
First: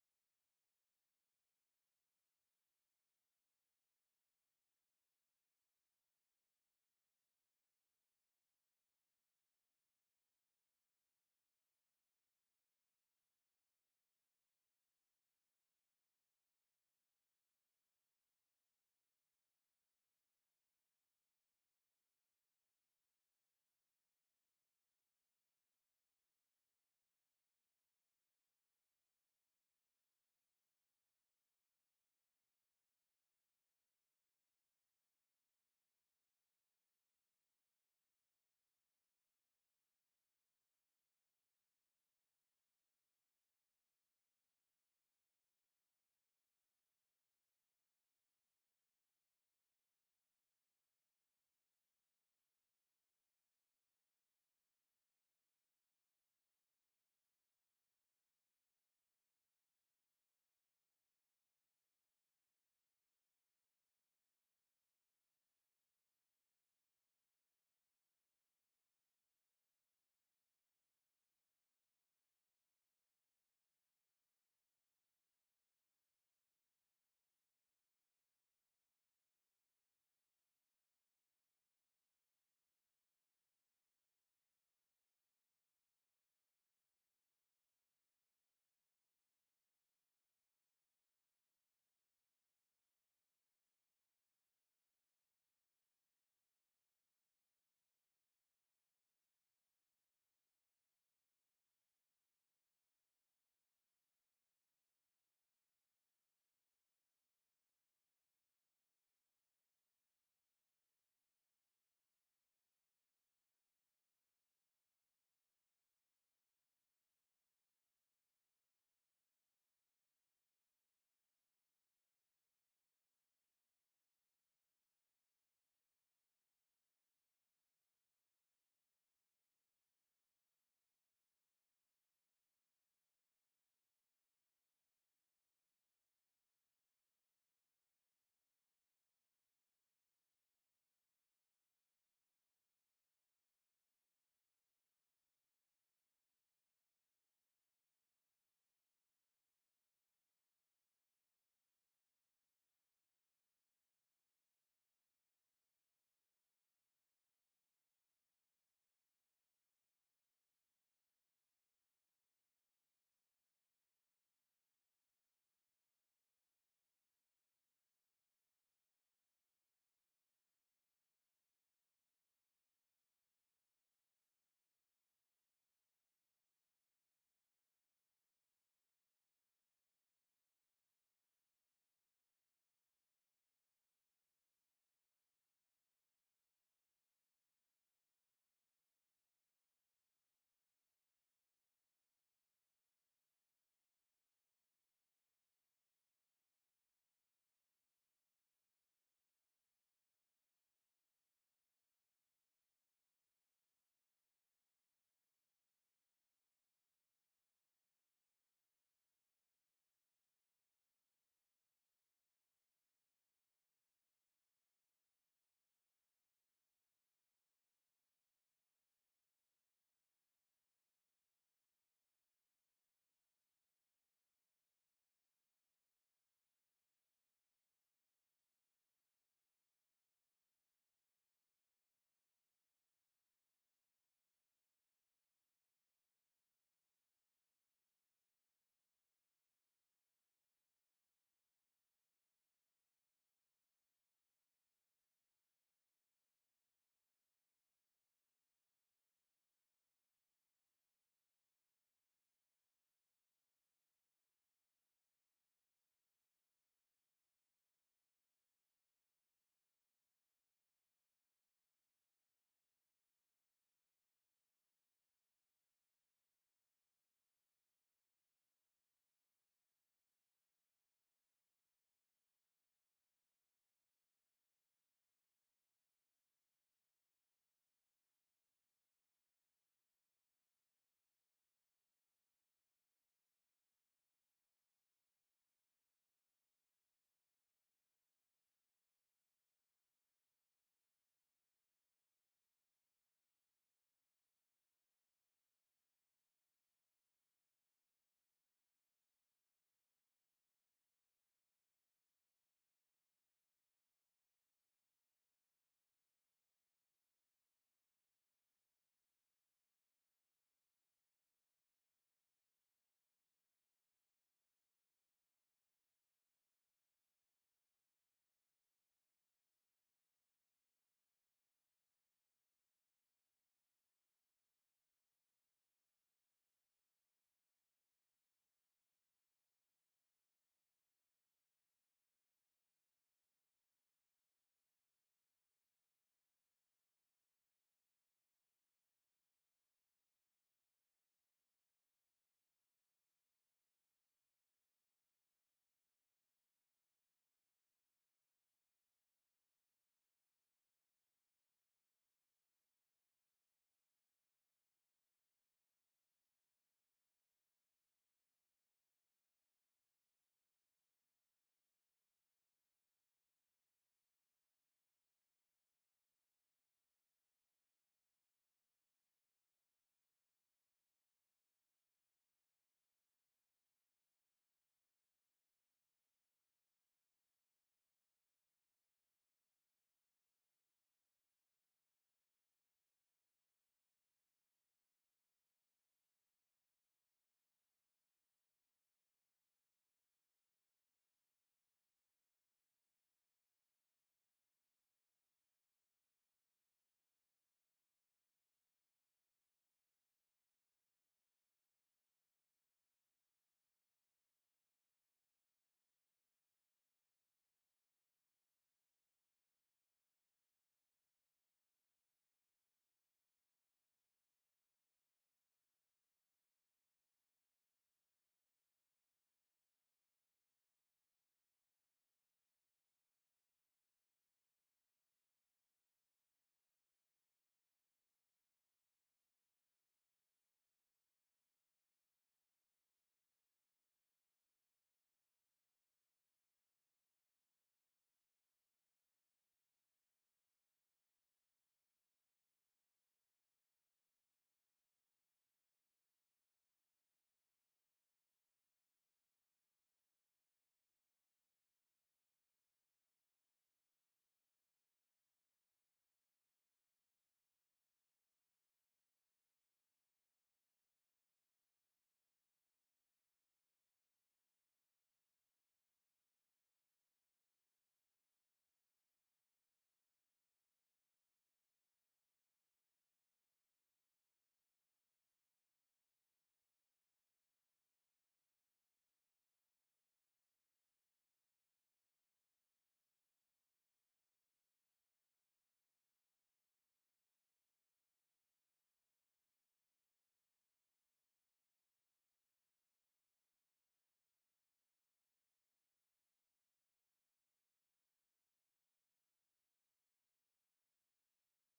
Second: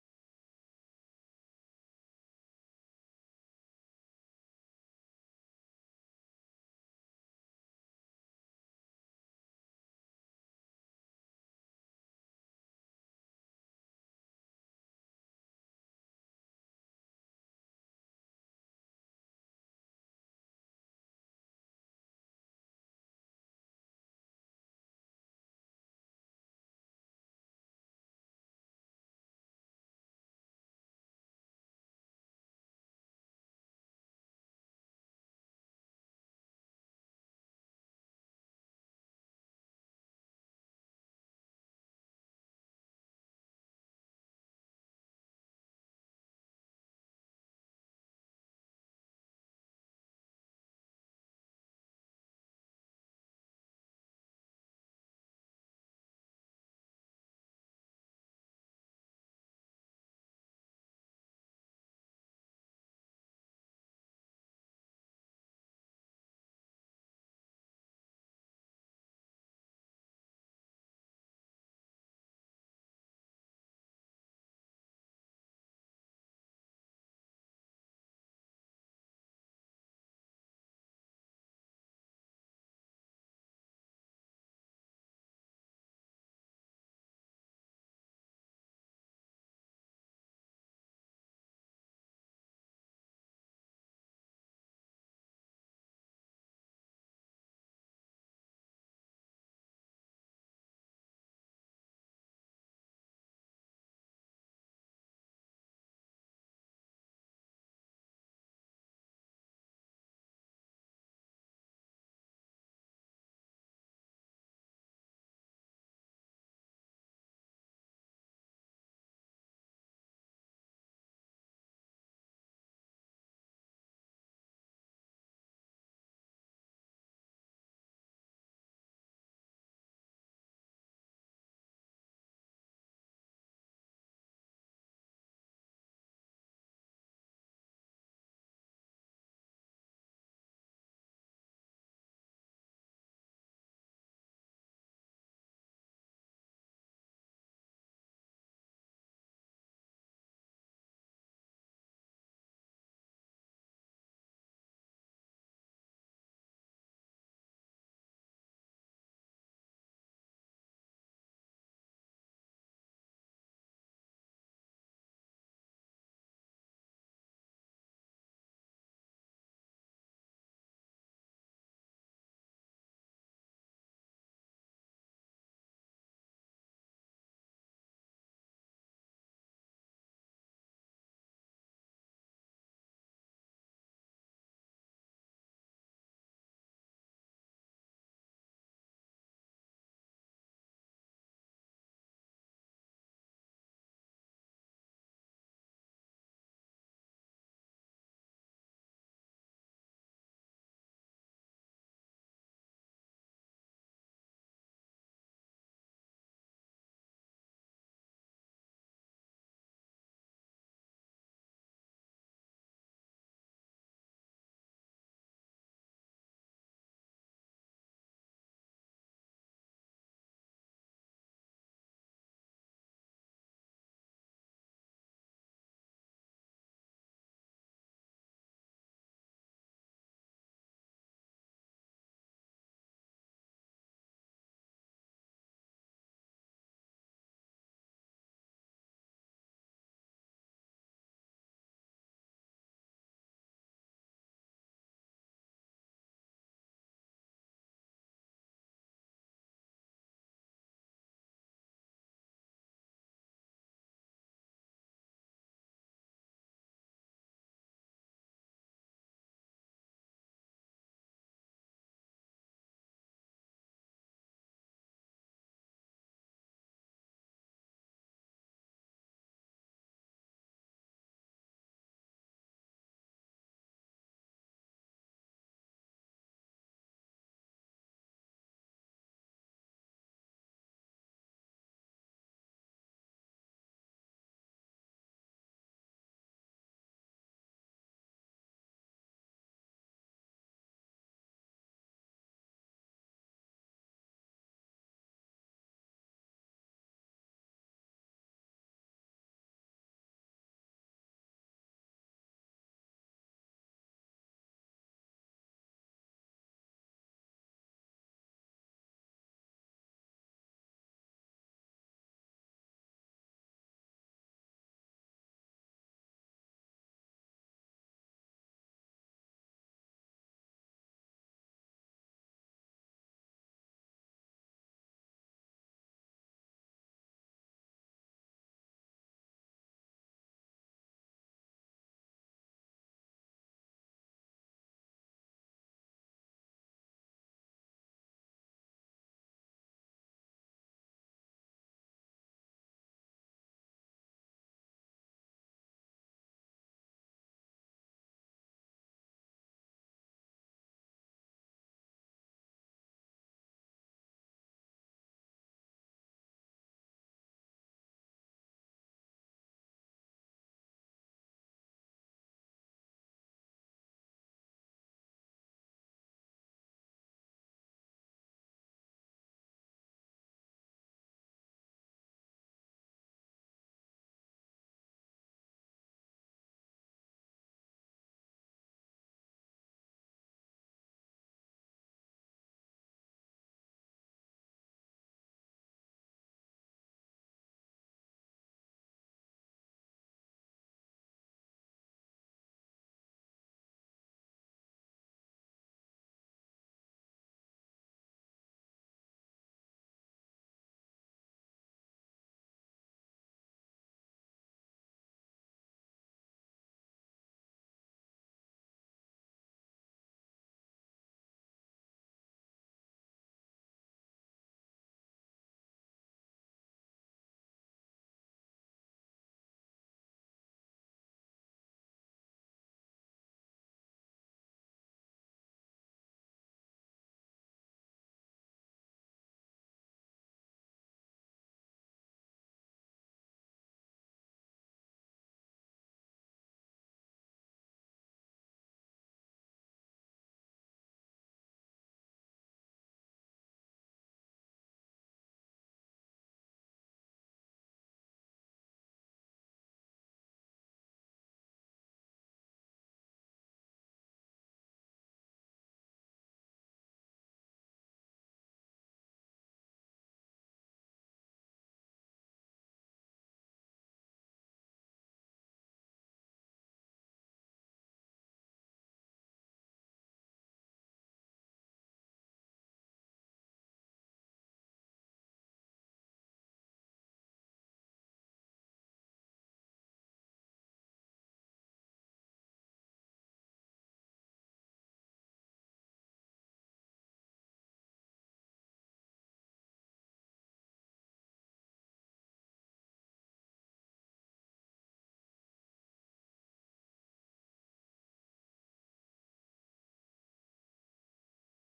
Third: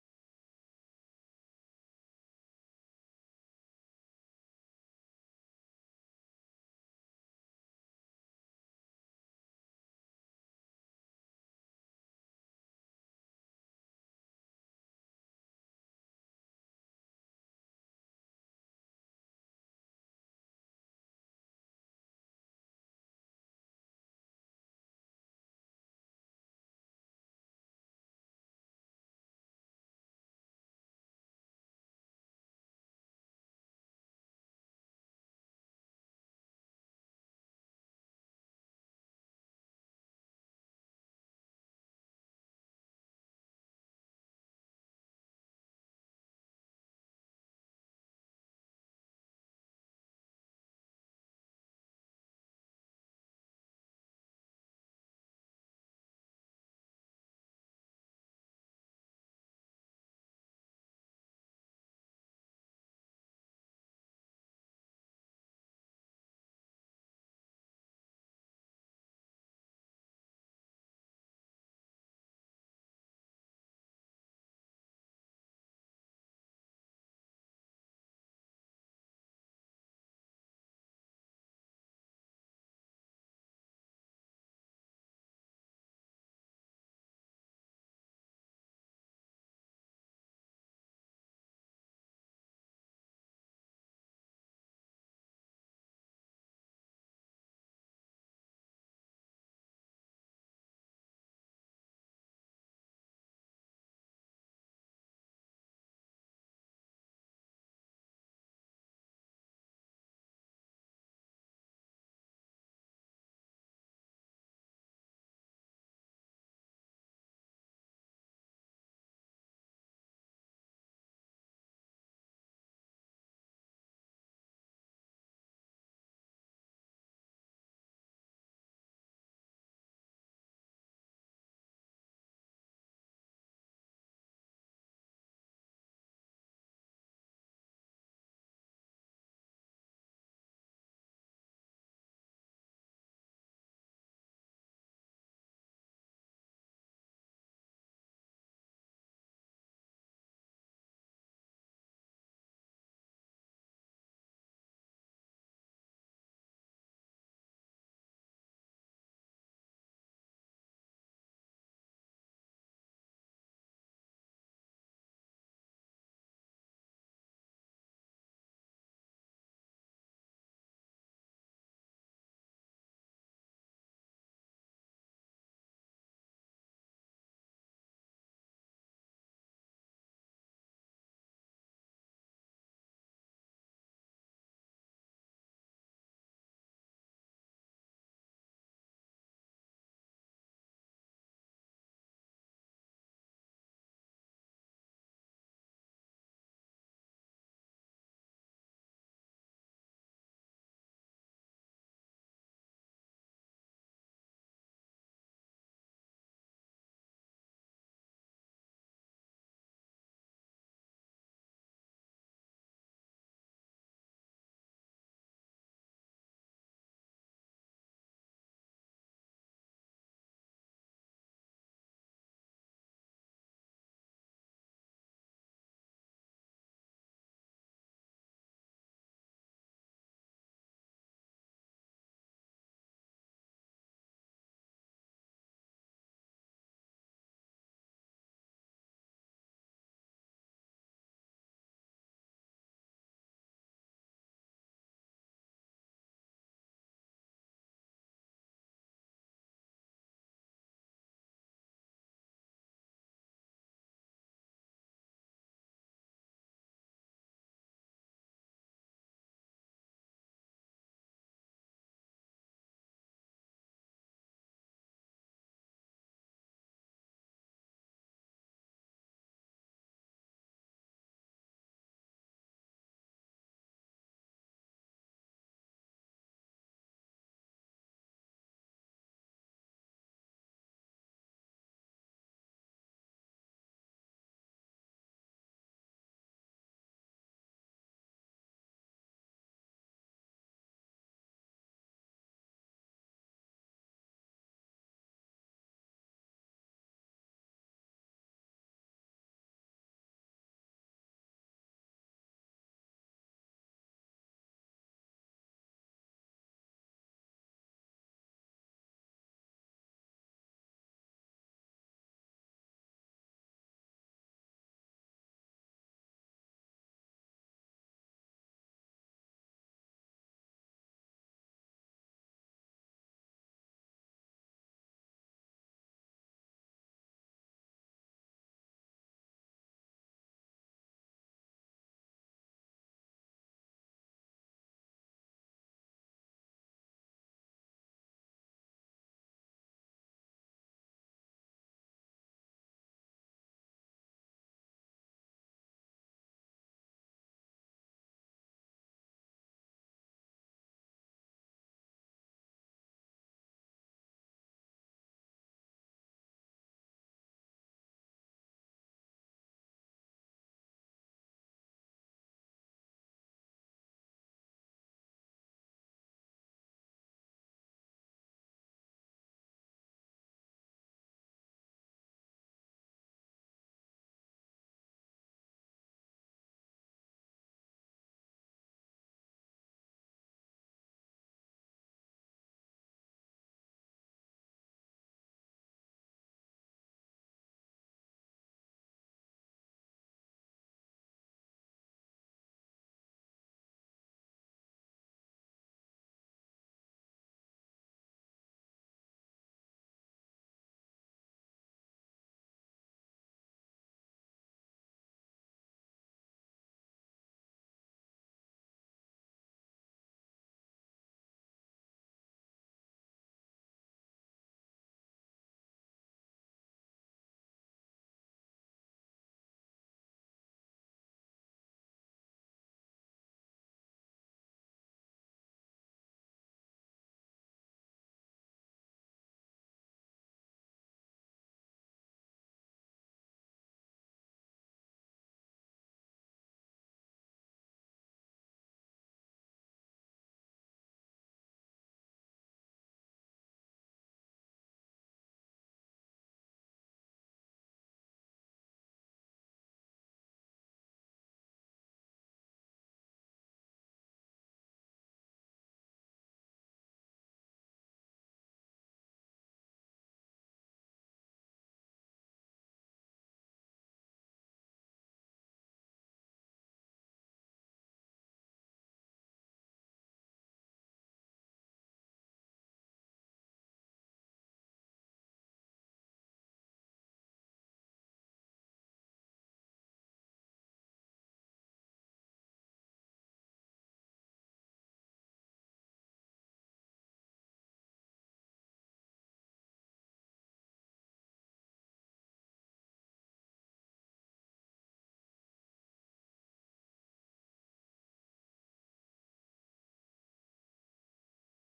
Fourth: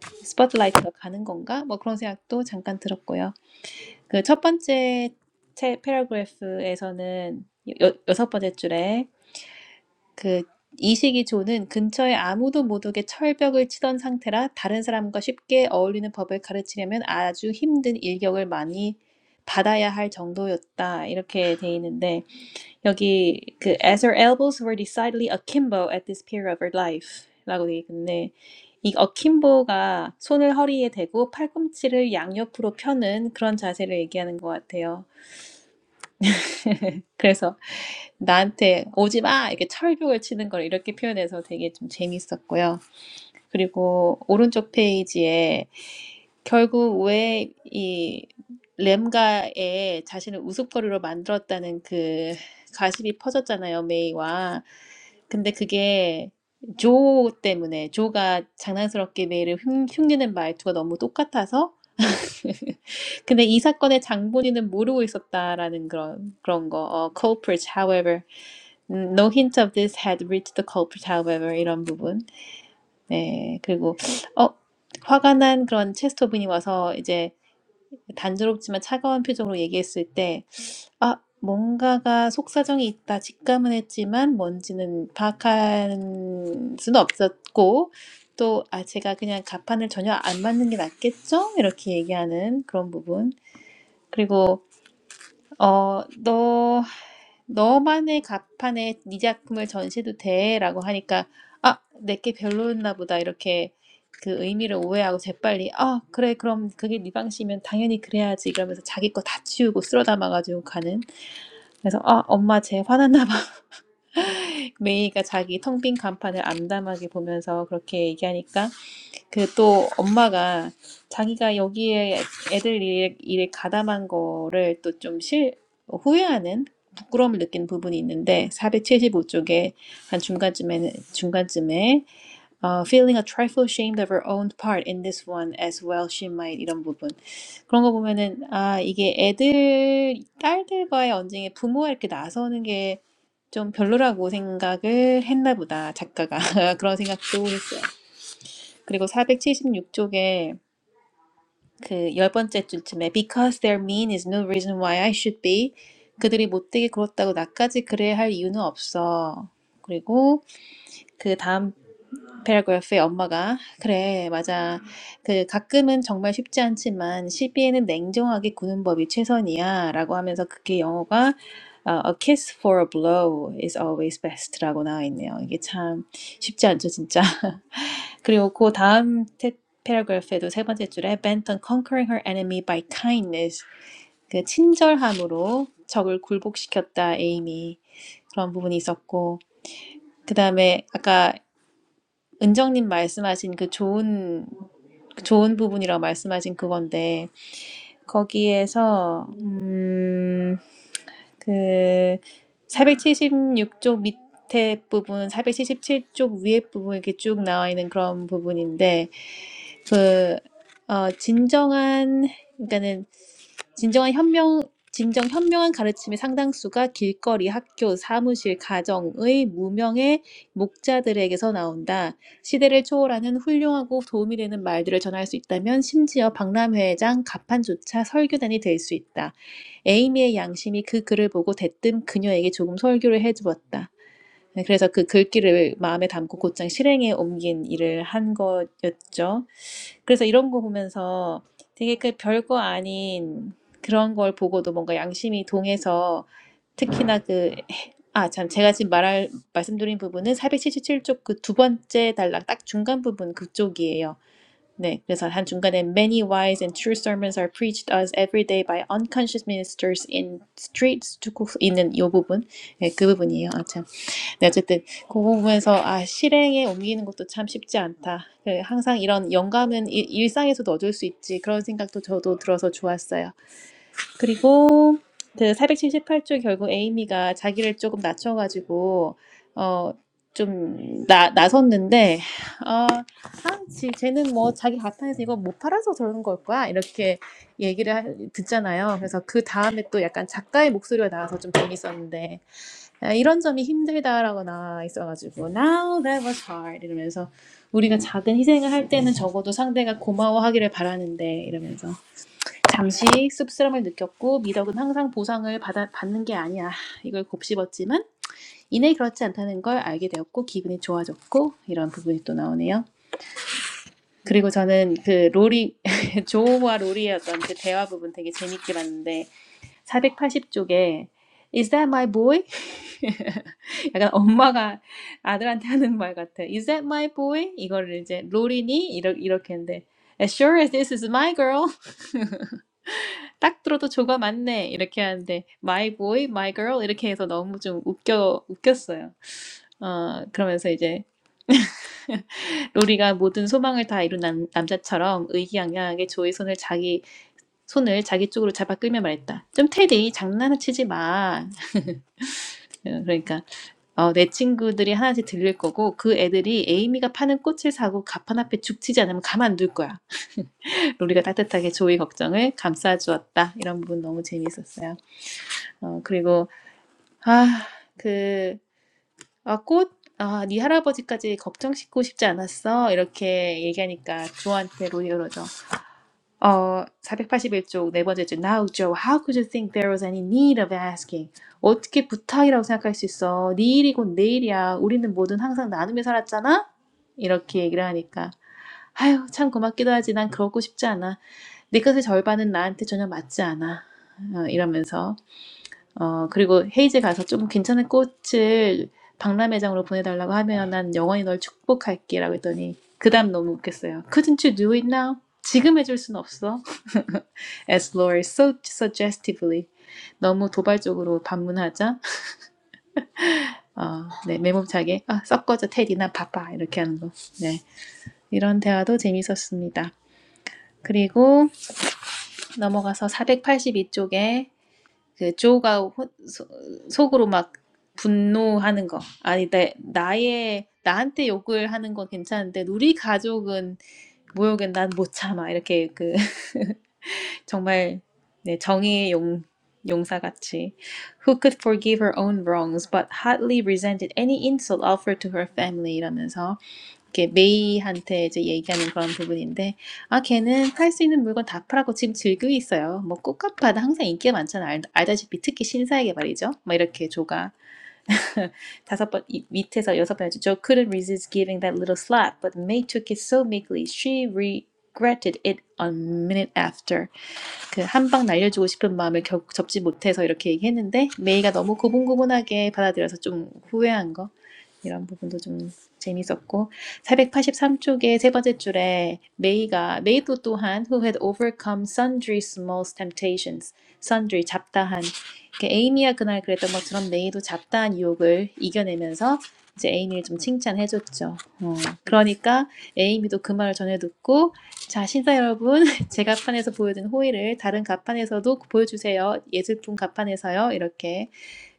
B: 스포트라이트가 가는 건가? 뭐 그런 생각도 잠깐 들었고요. 그 첫 번째 채, 패러그래프에서는 여, 여섯 번째 줄에 그 이시기 조는 근처에 아무도 못 오게 철벽을 치던 상태라 다른 사람과 쉽게 어울리는 법을 가르치려면 아주 힘든 일격을 많이 받아야 할 정도였다. 이렇게 돼 있는데 여기 그 as her elbows were decidedly akimbo at this period of her life라고 돼 있는데 이 akimbo가 손을 허리에 대고 팔꿈치를 양옆으로 펴는 그런 자세를 얘기하는 것 같아요. 그래서 나한테 오지 마! 이렇게 철벽을 치는 걸 이렇게 표현해서 되게 좀 재밌었고요. 그리고 오른쪽 페이지에 결국 왜 이 램가에 자신을 우스갯거리로 만들었다는 그 가십이 퍼졌잖아요, 메이와. 근데 그게 조 때문에, 조가 장난스럽게 메이를 흉, 흉내낸 말투가 너무 똑같아서 근데 이 사건의 장본인은 모르고 있었다라는 그런 그런 거. 어, culprit, however, 음, no hint of this had reached the culprit, however 이런 부분. 네, 그리고 어 화가 난 그런 체스터분이 와서 이제 단조롭지만 차가운 표정으로 얘기했을 때, 아 뭔가가 속사정이 있다 직감은 했지만 뭔지는 파악한 수는 없었고. 또, 아, 제가 그냥 가판을 전혀 안 맞는 게 낫겠죠? 이렇게 얘기하는 그런 부분. 그리고 어, 너 너만의 가판에 네 작품을 전시해도 돼라고 하니까 아, 내게 별로였나 보다 이렇게 그 의미를 오해하고 재빨리 아, 그래 그럼 그게 네 방식이면 당연히 그래야지 이러면서 자기 거 다 치우고 쓸어 담아가지고 가는 그래서 아, 엄마 쟤 화났나 봐. 메이가 자기 텅 빈 간판을 암담하게 보면서 그렇게 얘기하니까 그 또 엄마가 자기가 여기에 애들 일에, 일에 가담한 거를 또 좀 실, 후회하는 부끄러움을 느끼는 부분이 있는데 475쪽에 한 중간쯤에 중간쯤에 어, feeling a trifle ashamed of her own part in this one as well she might 이런 부분 그런 거 보면은 아 이게 애들 딸들과의 언쟁에 부모가 이렇게 나서는 게 좀 별로라고 생각을 했나 보다 작가가 그런 생각도 했어요. 그리고 476쪽에 그 열 번째 줄쯤에 Because they're mean is no reason why I should be. 그들이 못되게 굴었다고 나까지 그래야 할 이유는 없어. 그리고 그 다음 페라그라프에 엄마가 그래 맞아 그 가끔은 정말 쉽지 않지만 시비에는 냉정하게 구는 법이 최선이야라고 하면서 그게 영어가 어, A kiss for a blow is always best라고 나와 있네요. 이게 참 쉽지 않죠 진짜. 그리고 그 다음 테, 패러그래프에도 세 번째 줄에 Bent on conquering her enemy by kindness 그 친절함으로 적을 굴복시켰다 에이미 그런 부분이 있었고 그 다음에 아까 은정님 말씀하신 그 좋은 그 좋은 부분이라고 말씀하신 그건데 거기에서 음, 그 476쪽 밑에 부분, 477쪽 위에 부분 이렇게 쭉 나와 있는 그런 부분인데 그 어, 진정한 그러니까는 진정한 현명 진정 현명한 가르침의 상당수가 길거리, 학교, 사무실, 가정의 무명의 목자들에게서 나온다. 시대를 초월하는 훌륭하고 도움이 되는 말들을 전할 수 있다면 심지어 박람회장 가판조차 설교단이 될 수 있다. 에이미의 양심이 그 글을 보고 대뜸 그녀에게 조금 설교를 해주었다. 네, 그래서 그 글귀를 마음에 담고 곧장 실행에 옮긴 일을 한 거였죠. 그래서 이런 거 보면서 되게 그 별거 아닌 그런 걸 보고도 뭔가 양심이 동해서 특히나 그, 아, 참, 제가 지금 말할, 말씀드린 부분은 477쪽 그 두 번째 단락 딱 중간 부분 그쪽이에요. 네, 그래서 한 중간에 Many wise and true sermons are preached us every day by unconscious ministers in streets 쭉 있는 이 부분, 네, 그 부분이에요. 아, 참. 네, 어쨌든 그 부분에서 아 실행에 옮기는 것도 참 쉽지 않다. 그 항상 이런 영감은 일, 일상에서도 얻을 수 있지 그런 생각도 저도 들어서 좋았어요. 그리고 그 478조 결국 에이미가 자기를 조금 낮춰가지고 어좀 나섰는데 아 아, 지- 쟤는 뭐 자기 가판에서 이거 못 팔아서 저러는 걸 거야 이렇게 얘기를 하- 듣잖아요. 그래서 그 다음에 또 약간 작가의 목소리가 나와서 좀 재밌었는데 아, 이런 점이 힘들다라고 나와 있어가지고 now that was hard 이러면서 우리가 작은 희생을 할 때는 적어도 상대가 고마워하기를 바라는데 이러면서 잠시 씁쓸함을 느꼈고 미덕은 항상 보상을 받아, 받는 게 아니야 이걸 곱씹었지만 이내 그렇지 않다는 걸 알게 되었고 기분이 좋아졌고 이런 부분이 또 나오네요. 그리고 저는 그 로리 조와 로리의 어떤 그 대화 부분 되게 재밌게 봤는데 480쪽에 Is that my boy? 약간 엄마가 아들한테 하는 말 같아. Is that my boy? 이거를 이제 롤이니? 이러, 이렇게 했는데 As sure as this is my girl. 딱 들어도 조가 맞네. 이렇게 하는데 my boy, my girl 이렇게 해서 너무 좀 웃겨 웃겼어요. 어 그러면서 이제 로리가 모든 소망을 다 이룬 남, 남자처럼 의기양양하게 조의 손을 자기 손을 자기 쪽으로 잡아 끌며 말했다. 좀 테디 장난치지 마. 어, 그러니까 어내 친구들이 하나씩 들릴 거고 그 애들이 에이미가 파는 꽃을 사고 가판 앞에 죽치지 않으면 가만 둘 거야. 로리가 따뜻하게 조이 걱정을 감싸 주었다. 이런 부분 너무 재미있었어요. 어 그리고 아, 그 아, 꽃 아, 네 할아버지까지 걱정 싣고 싶지 않았어. 이렇게 얘기하니까 조한테 로리 그러죠. 어, 481쪽 네 번째 줄. Now, Joe, how could you think there was any need of asking? 어떻게 부탁이라고 생각할 수 있어? 내일이 곧 내일이야. 우리는 뭐든 항상 나눔에 살았잖아? 이렇게 얘기를 하니까. 아휴, 참 고맙기도 하지. 난 그러고 싶지 않아. 내 것의 절반은 나한테 전혀 맞지 않아. 어, 이러면서. 어 그리고 헤이즈 가서 좀 괜찮은 꽃을 박람회장으로 보내달라고 하면 난 영원히 널 축복할게라고 했더니 그다음 너무 웃겼어요. Couldn't you do it now? 지금 해줄 순 없어. As Laura so suggestively 너무 도발적으로 반문하자 어, 네 매몸차게 아 섞어져 테디 나 바빠 이렇게 하는 거. 네 이런 대화도 재밌었습니다. 그리고 넘어가서 482쪽에 그 조가 호, 소, 속으로 막 분노하는 거. 아니, 내, 나의, 나한테 욕을 하는 건 괜찮은데, 우리 가족은 모욕은 난 못 참아. 이렇게 그, 정말, 네, 정의의 용, 용사같이. Who could forgive her own wrongs, but hotly resented any insult offered to her family? 이러면서. 이렇게 메이한테 이제 얘기하는 그런 부분인데, 아, 걔는 팔 수 있는 물건 다 팔았고 지금 즐기고 있어요. 뭐 꽃가파도 항상 인기가 많잖아. 알, 알다시피 특히 신사에게 말이죠. 뭐 이렇게 조가 다섯 번 이- 밑에서 여섯 번 해줘. Joe couldn't resist giving that little slap, but May took it so meekly she regretted it a minute after. 그 한방 날려주고 싶은 마음을 결국 접지 못해서 이렇게 얘기했는데 메이가 너무 고분고분하게 받아들여서 좀 후회한 거 이런 부분도 좀 재밌었고 483쪽의 세 번째 줄에 메이가 메이도 또한 who had overcome sundry small temptations sundry 잡다한 이렇게 에이미가 그날 그랬던 것처럼 메이도 잡다한 유혹을 이겨내면서 이제 에이미를 좀 칭찬해줬죠. 어, 그러니까 에이미도 그 말을 전해 듣고 자 신사 여러분 제가 판에서 보여준 호의를 다른 가판에서도 보여주세요. 예술품 가판에서요. 이렇게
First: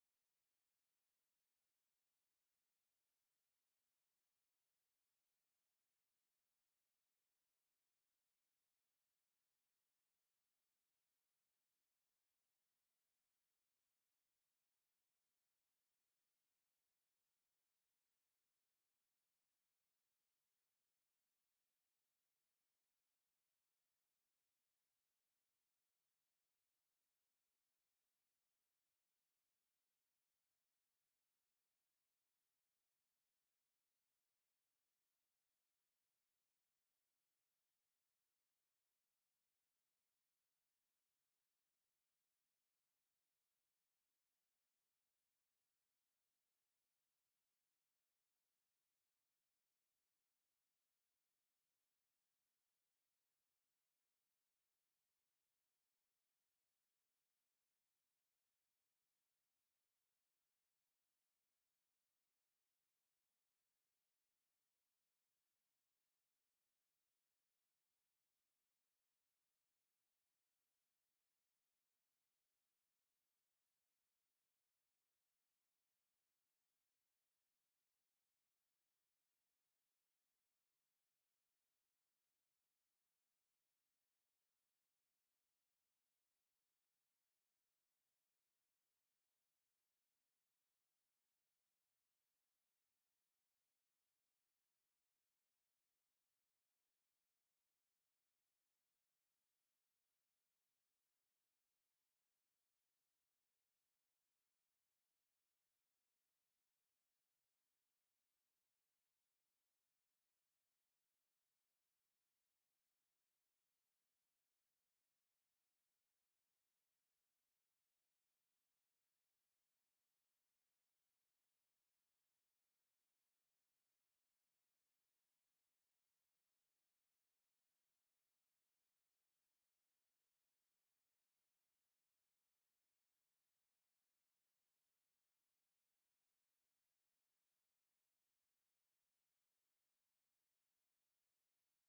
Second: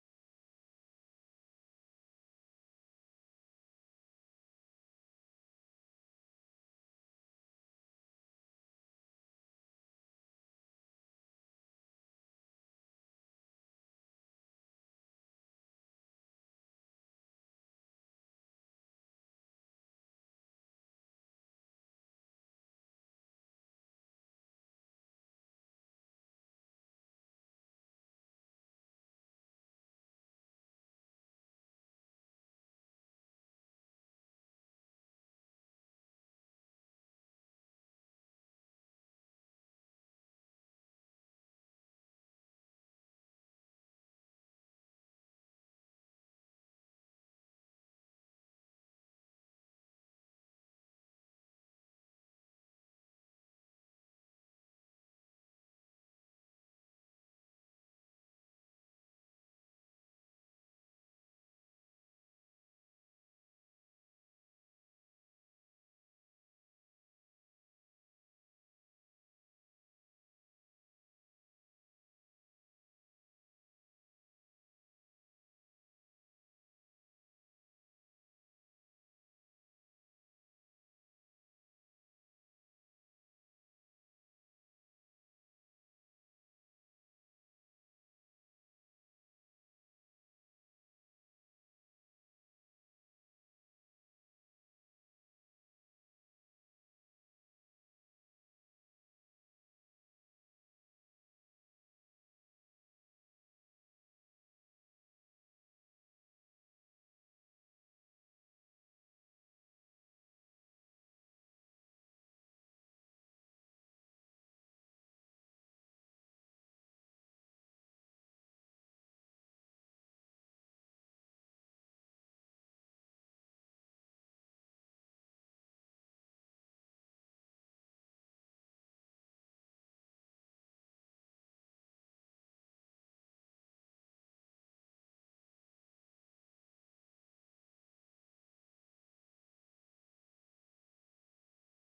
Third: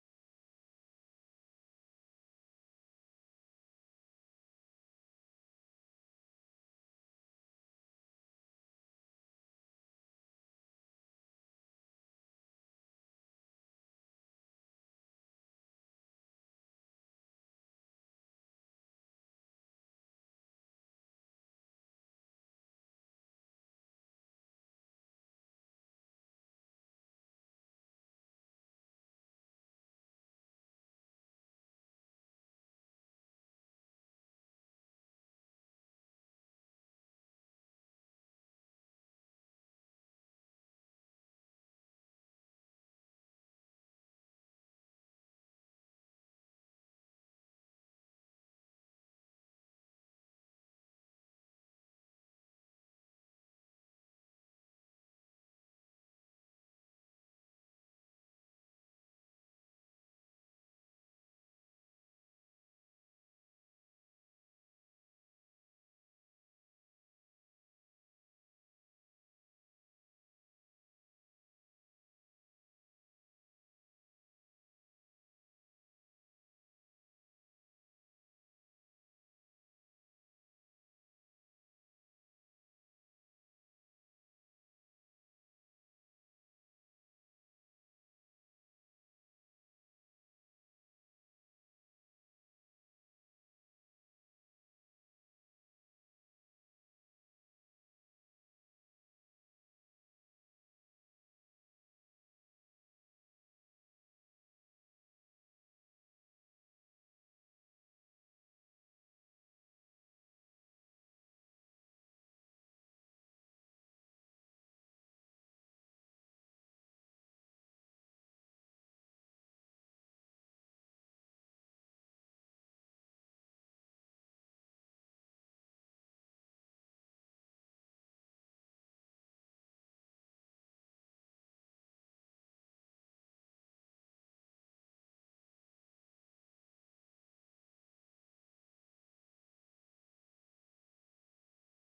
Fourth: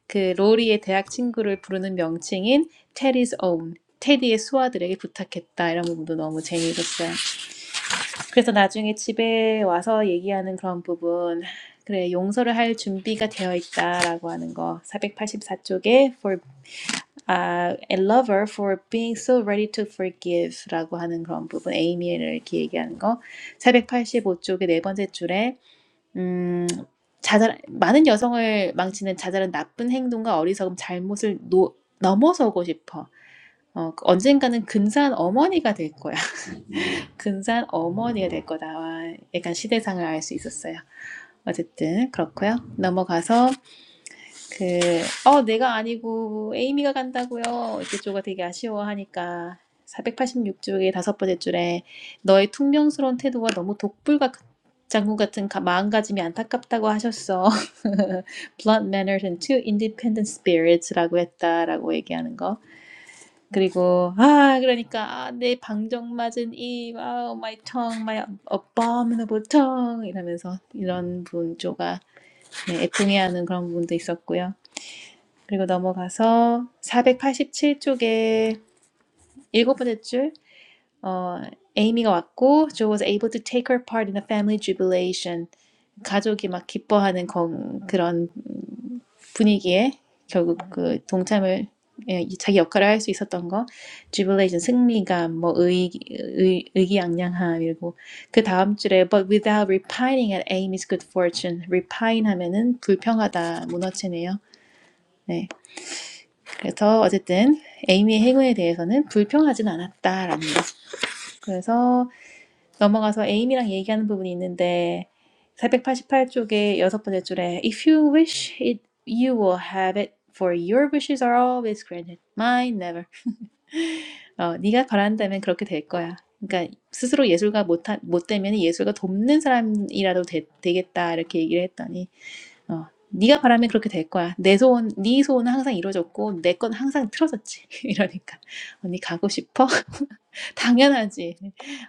B: 그 로리의 대학 친구를 부르는 명칭인 테디 s own. 테디의 수아들에게 부탁했다 이런 부분도 너무 재미있었어요. 그래서 나중에 집에 와서 얘기하는 그런 부분 그래 용서를 할 준비가 되어 있다라고 하는 거 484쪽에 for uh, a lover for being so ready to forgive라고 하는 그런 부분 에이미를 이렇게 얘기하는 거 485쪽의 네 번째 줄에 음. 자잘한 많은 여성을 망치는 자잘한 나쁜 행동과 어리석음, 잘못을 노 넘어서고 싶어. 어 그 언젠가는 근사한 어머니가 될 거야. 근사한 어머니가 될 거다. 와 약간 시대상을 알 수 있었어요. 어쨌든 그렇고요. 넘어가서 그, 어, 내가 아니고 에이미가 간다고요. 이렇게 쪼가 되게 아쉬워하니까 486쪽의 다섯 번째 줄에 너의 퉁명스러운 태도와 너무 독불 같- 장군 같은 가- 마음가짐이 안타깝다고 하셨어. Blunt manners and too independent spirits라고 했다라고 얘기하는 거. 그리고 아 그러니까 아, 내 방정 맞은 입, 아, my tongue, my abominable tongue 이러면서 이런 분 쪼가 네, 애통해하는 그런 부분도 있었고요. 그리고 넘어가서 487쪽에 일곱 번째 줄 어, 에이미가 왔고 Joe was able to take her part in the family jubilation. 가족이 막 기뻐하는 건- 그런 음, 분위기에 결국 그 동참을 예, 자기 역할을 할 수 있었던 거 jubilation 승리감 뭐 의, 의, 의기양양함 이러고 그 다음 줄에 but without repining at Amy's good fortune repine 하면은 불평하다 무너지네요. 네, 그래서 어쨌든 에이미의 행위에 대해서는 불평하진 않았다라는 거. 그래서 넘어가서 에이미랑 얘기하는 부분이 있는데 488쪽에 여섯 번째 줄에 If you wish it, you will have it. For your wishes are always granted. Mine never. 어, 네가 바란다면 그렇게 될 거야. 그러니까 스스로 예술가 못, 못 되면 예술가 돕는 사람이라도 되, 되겠다 이렇게 얘기를 했더니 어, 네가 바라면 그렇게 될 거야. 내 소원, 네 소원은 항상 이루어졌고 내 건 항상 틀어졌지. 이러니까 언니 가고 싶어? 당연하지.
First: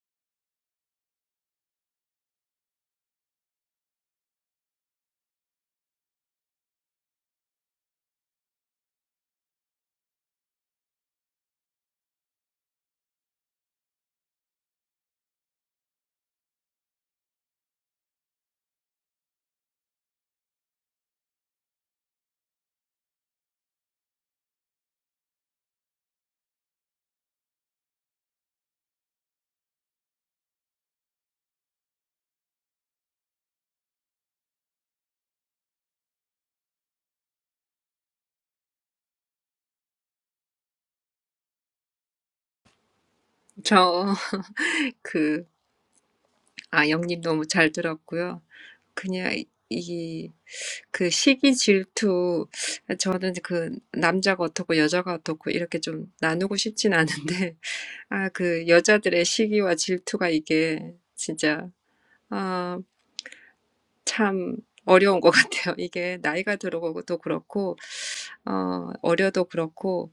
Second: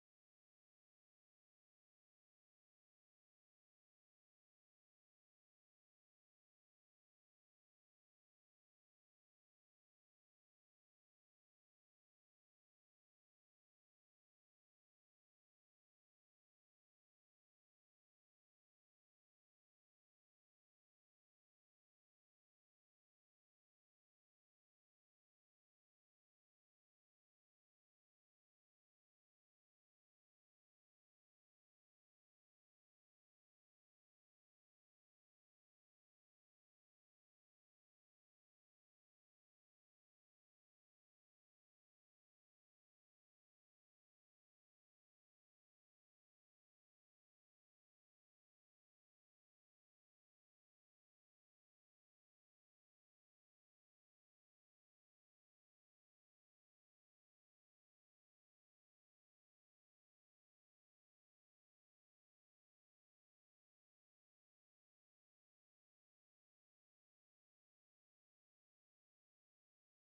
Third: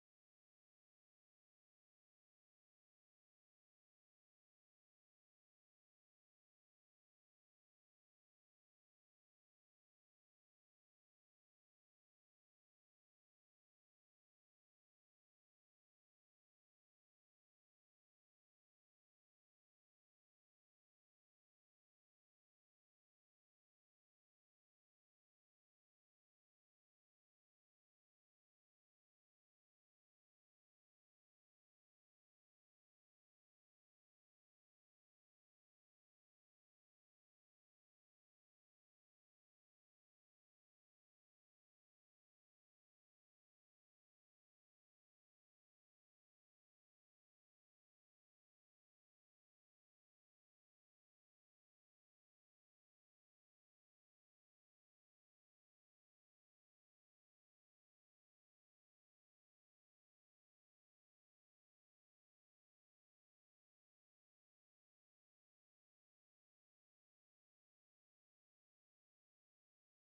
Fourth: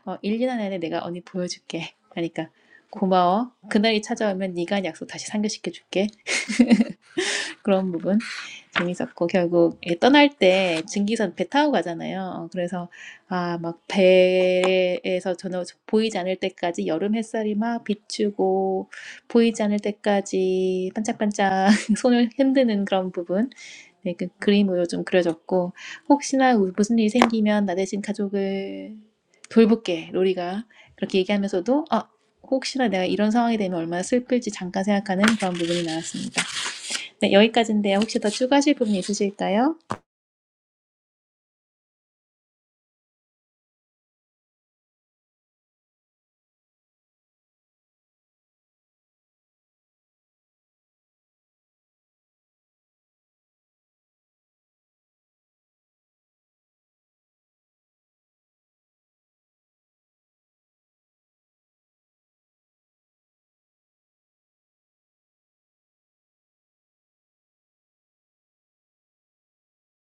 B: 어, 1, 년 안에 내가 언니 보여줄게. 그러니까 고마워. 그날이 찾아오면 네가 한 약속 다시 상기시켜줄게. 그런 부분. 재밌었고 결국 예, 떠날 때 증기선 배 타고 가잖아요. 어, 그래서 아 막 배에서 전혀 보이지 않을 때까지 여름 햇살이 막 비추고 보이지 않을 때까지 반짝반짝 손을 흔드는 그런 부분 네, 그 그림으로 좀 그려졌고 혹시나 우- 무슨 일이 생기면 나 대신 가족을 돌볼게 로리가 그렇게 얘기하면서도 아 혹시나 내가 이런 상황이 되면 얼마나 슬플지 잠깐 생각하는 그런 부분이 나왔습니다. 네, 여기까지인데요. 혹시 더 추가하실 부분 있으실까요?
C: 저, 그, 아영님 너무 잘 들었고요. 그냥, 이, 그 시기 질투, 저는 그 남자가 어떻고 여자가 어떻고 이렇게 좀 나누고 싶진 않은데, 아, 그 여자들의 시기와 질투가 이게 진짜, 참 어려운 것 같아요. 이게 나이가 들어도 그렇고, 어, 어려도 그렇고,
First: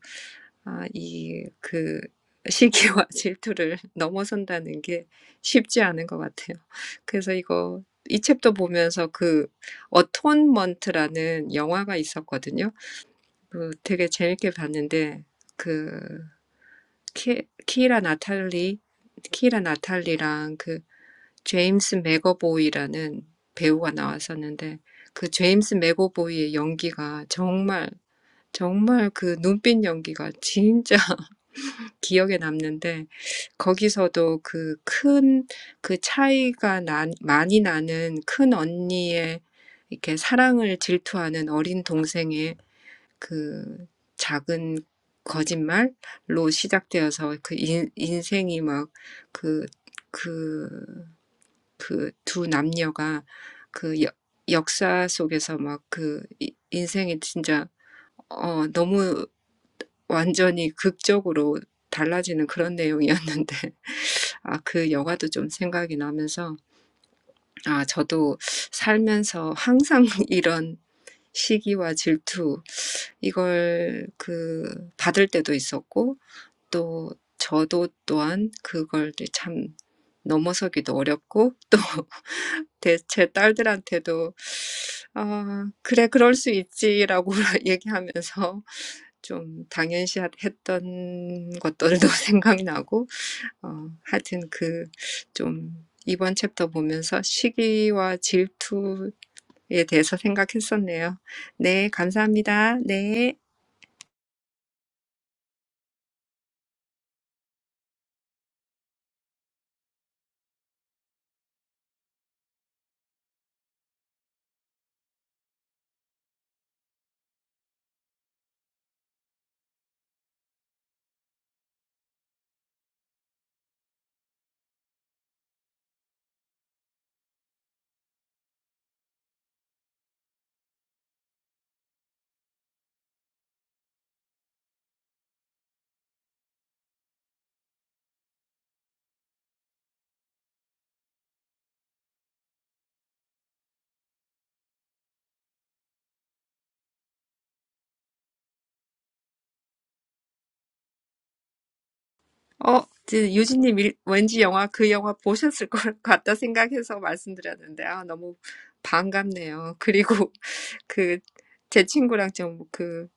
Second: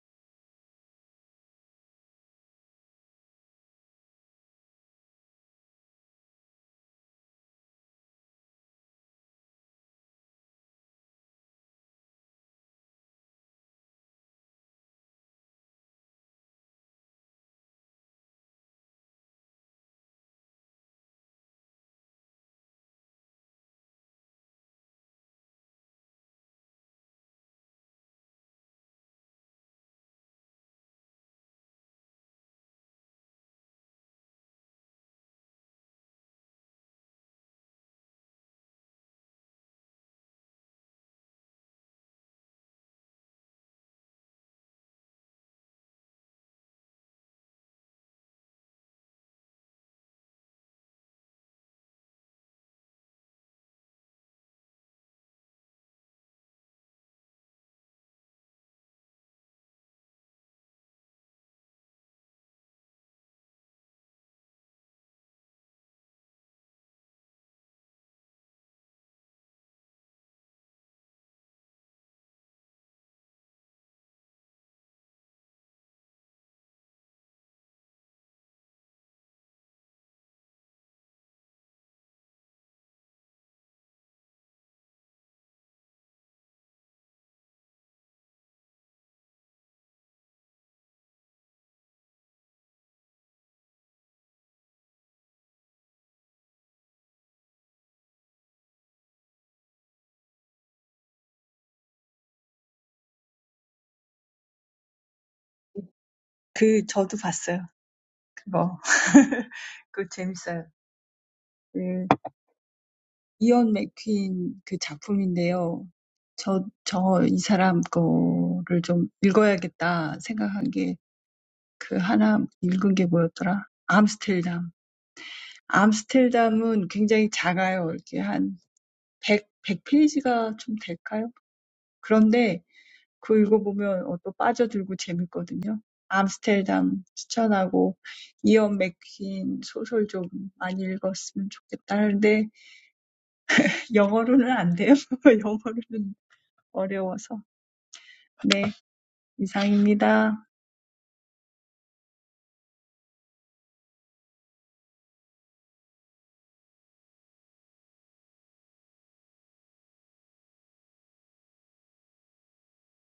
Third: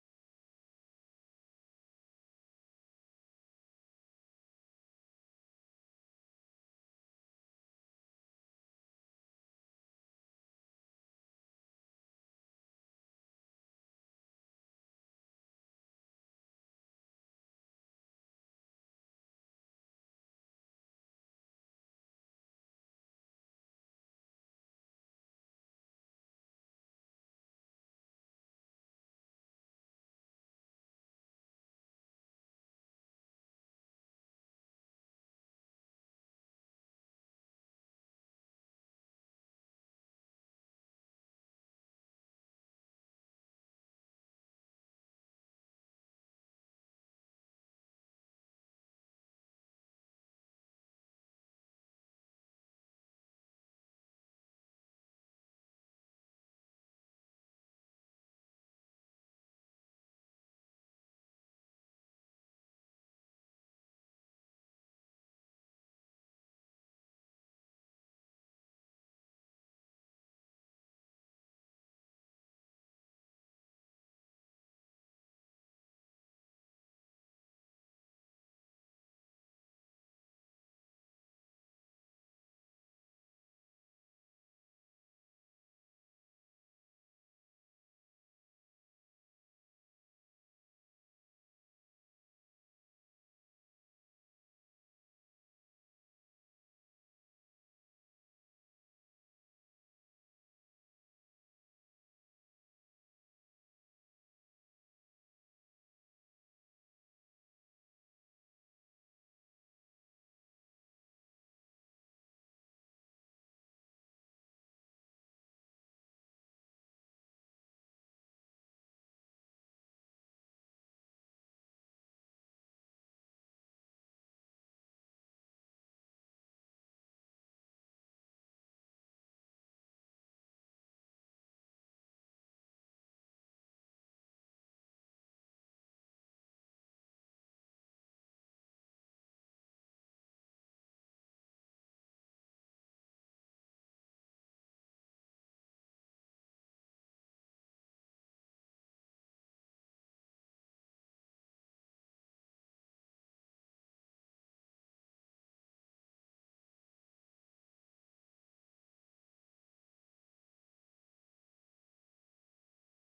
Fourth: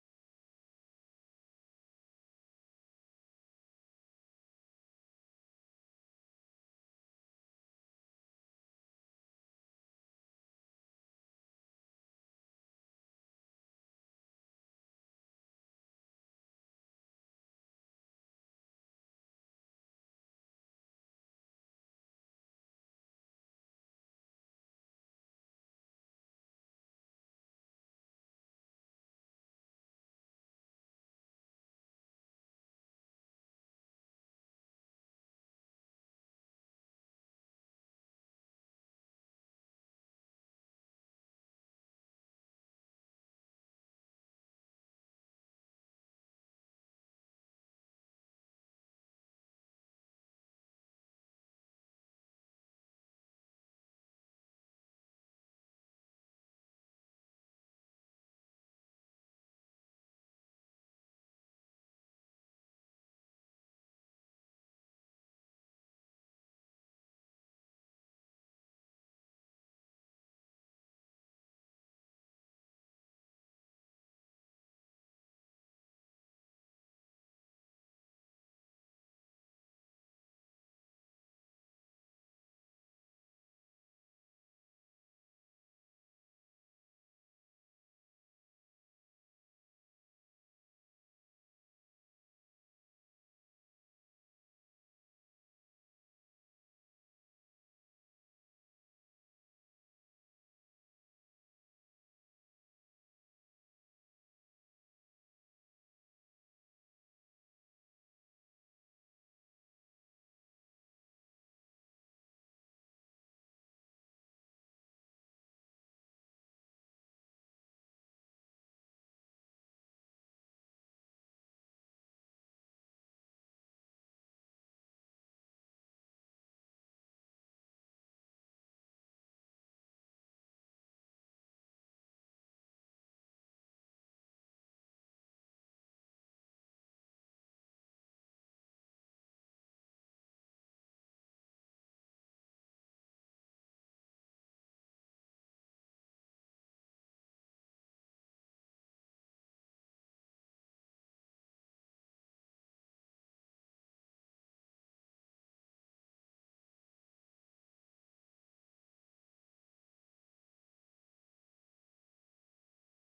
C: 아, 이, 그, 시기와 질투를 넘어선다는 게 쉽지 않은 것 같아요. 그래서 이거, 이 챕터 보면서 그, 어톤먼트라는 영화가 있었거든요. 그 되게 재밌게 봤는데, 그, 키, 키라 나탈리, 키라 나탈리랑 그, 제임스 맥어보이라는 배우가 나왔었는데 그 제임스 맥어보이의 연기가 정말 정말 그 눈빛 연기가 진짜 기억에 남는데 거기서도 그 큰, 그 차이가 나, 많이 나는 큰 언니의 이렇게 사랑을 질투하는 어린 동생의 그 작은 거짓말로 시작되어서 그 인, 인생이 막 그, 그 그두 남녀가 그 여, 역사 속에서 막 그 인생이 진짜 어 너무 완전히 극적으로 달라지는 그런 내용이었는데 아, 그 영화도 좀 생각이 나면서 아, 저도 살면서 항상 이런 시기와 질투 이걸 그 받을 때도 있었고 또 저도 또한 그걸 참 넘어서기도 어렵고 또 제, 제 딸들한테도 아, 그래 그럴 수 있지라고 얘기하면서 좀 당연시했던 것들도 생각나고 어, 하여튼 그좀 이번 챕터 보면서 시기와 질투에 대해서 생각했었네요. 네, 감사합니다. 네.
A: 그 저도 봤어요. 그거. 그거 재밌어요. 네. 이언 맥퀸 그 작품인데요. 저, 저, 이 사람 거를 좀 읽어야겠다 생각한 게그 하나 읽은 게 뭐였더라? 암스텔담. 암스텔담은 굉장히 작아요. 이렇게 한 100, 페이지가 좀 될까요? 그런데 그거 읽어보면 어, 또 빠져들고 재밌거든요. 암스텔담 추천하고 이언 맥퀸 소설 좀 많이 읽었으면 좋겠다. 근데 영어로는 안 돼요. 영어로는 어려워서. 네, 이상입니다.
C: 어, 이제 유진님 일- 왠지 영화 그 영화 보셨을 것 같다 생각해서 말씀드렸는데 아 너무 반갑네요. 그리고 그 제 친구랑 좀그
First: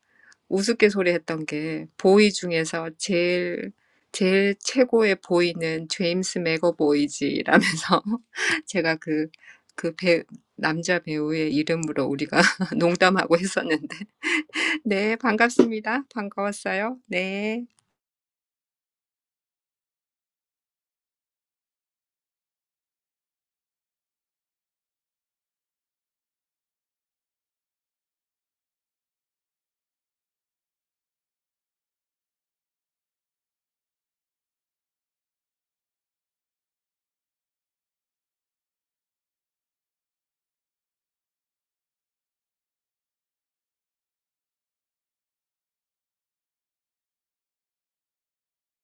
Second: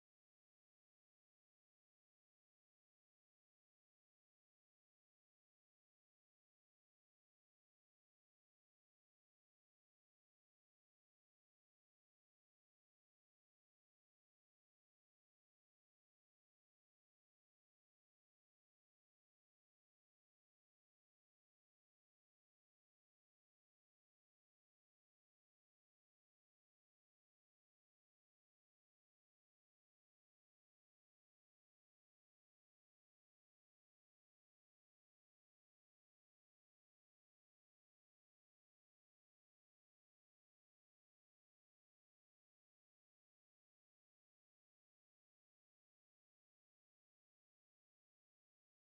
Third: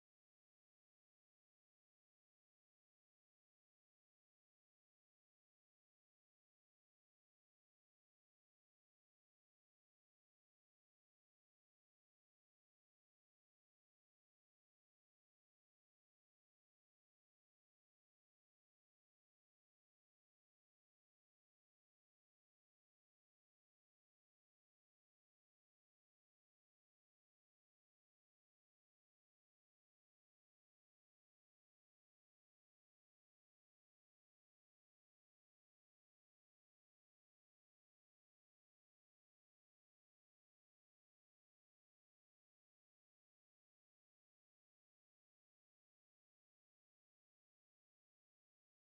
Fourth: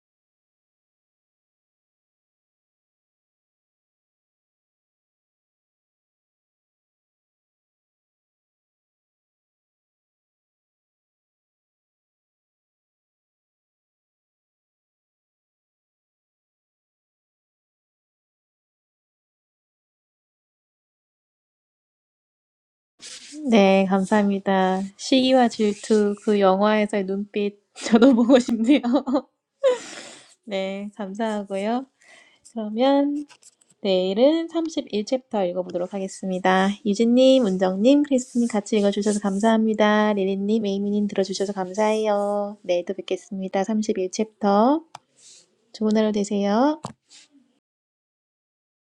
C: 우스갯소리 했던 게 보이 중에서 제일 제일 최고의 보이는 제임스 맥어보이지라면서 제가 그, 그 배, 남자 배우의 이름으로 우리가 농담하고 했었는데. 네, 반갑습니다. 반가웠어요. 네.
B: 네, 감사합니다. 시기와 질투, 그 영화에서의 눈빛, 저도 보고 싶네요. 네, 감사하고요. 그러면 내일은 31챕터 읽어보도록 하겠습니다. 유진님, 은정님, 크리스님 같이 읽어주셔서 감사합니다. 리리님, 에이미님 들어주셔서 감사해요. 내일 또 뵙겠습니다. 31챕터. 좋은 하루 되세요.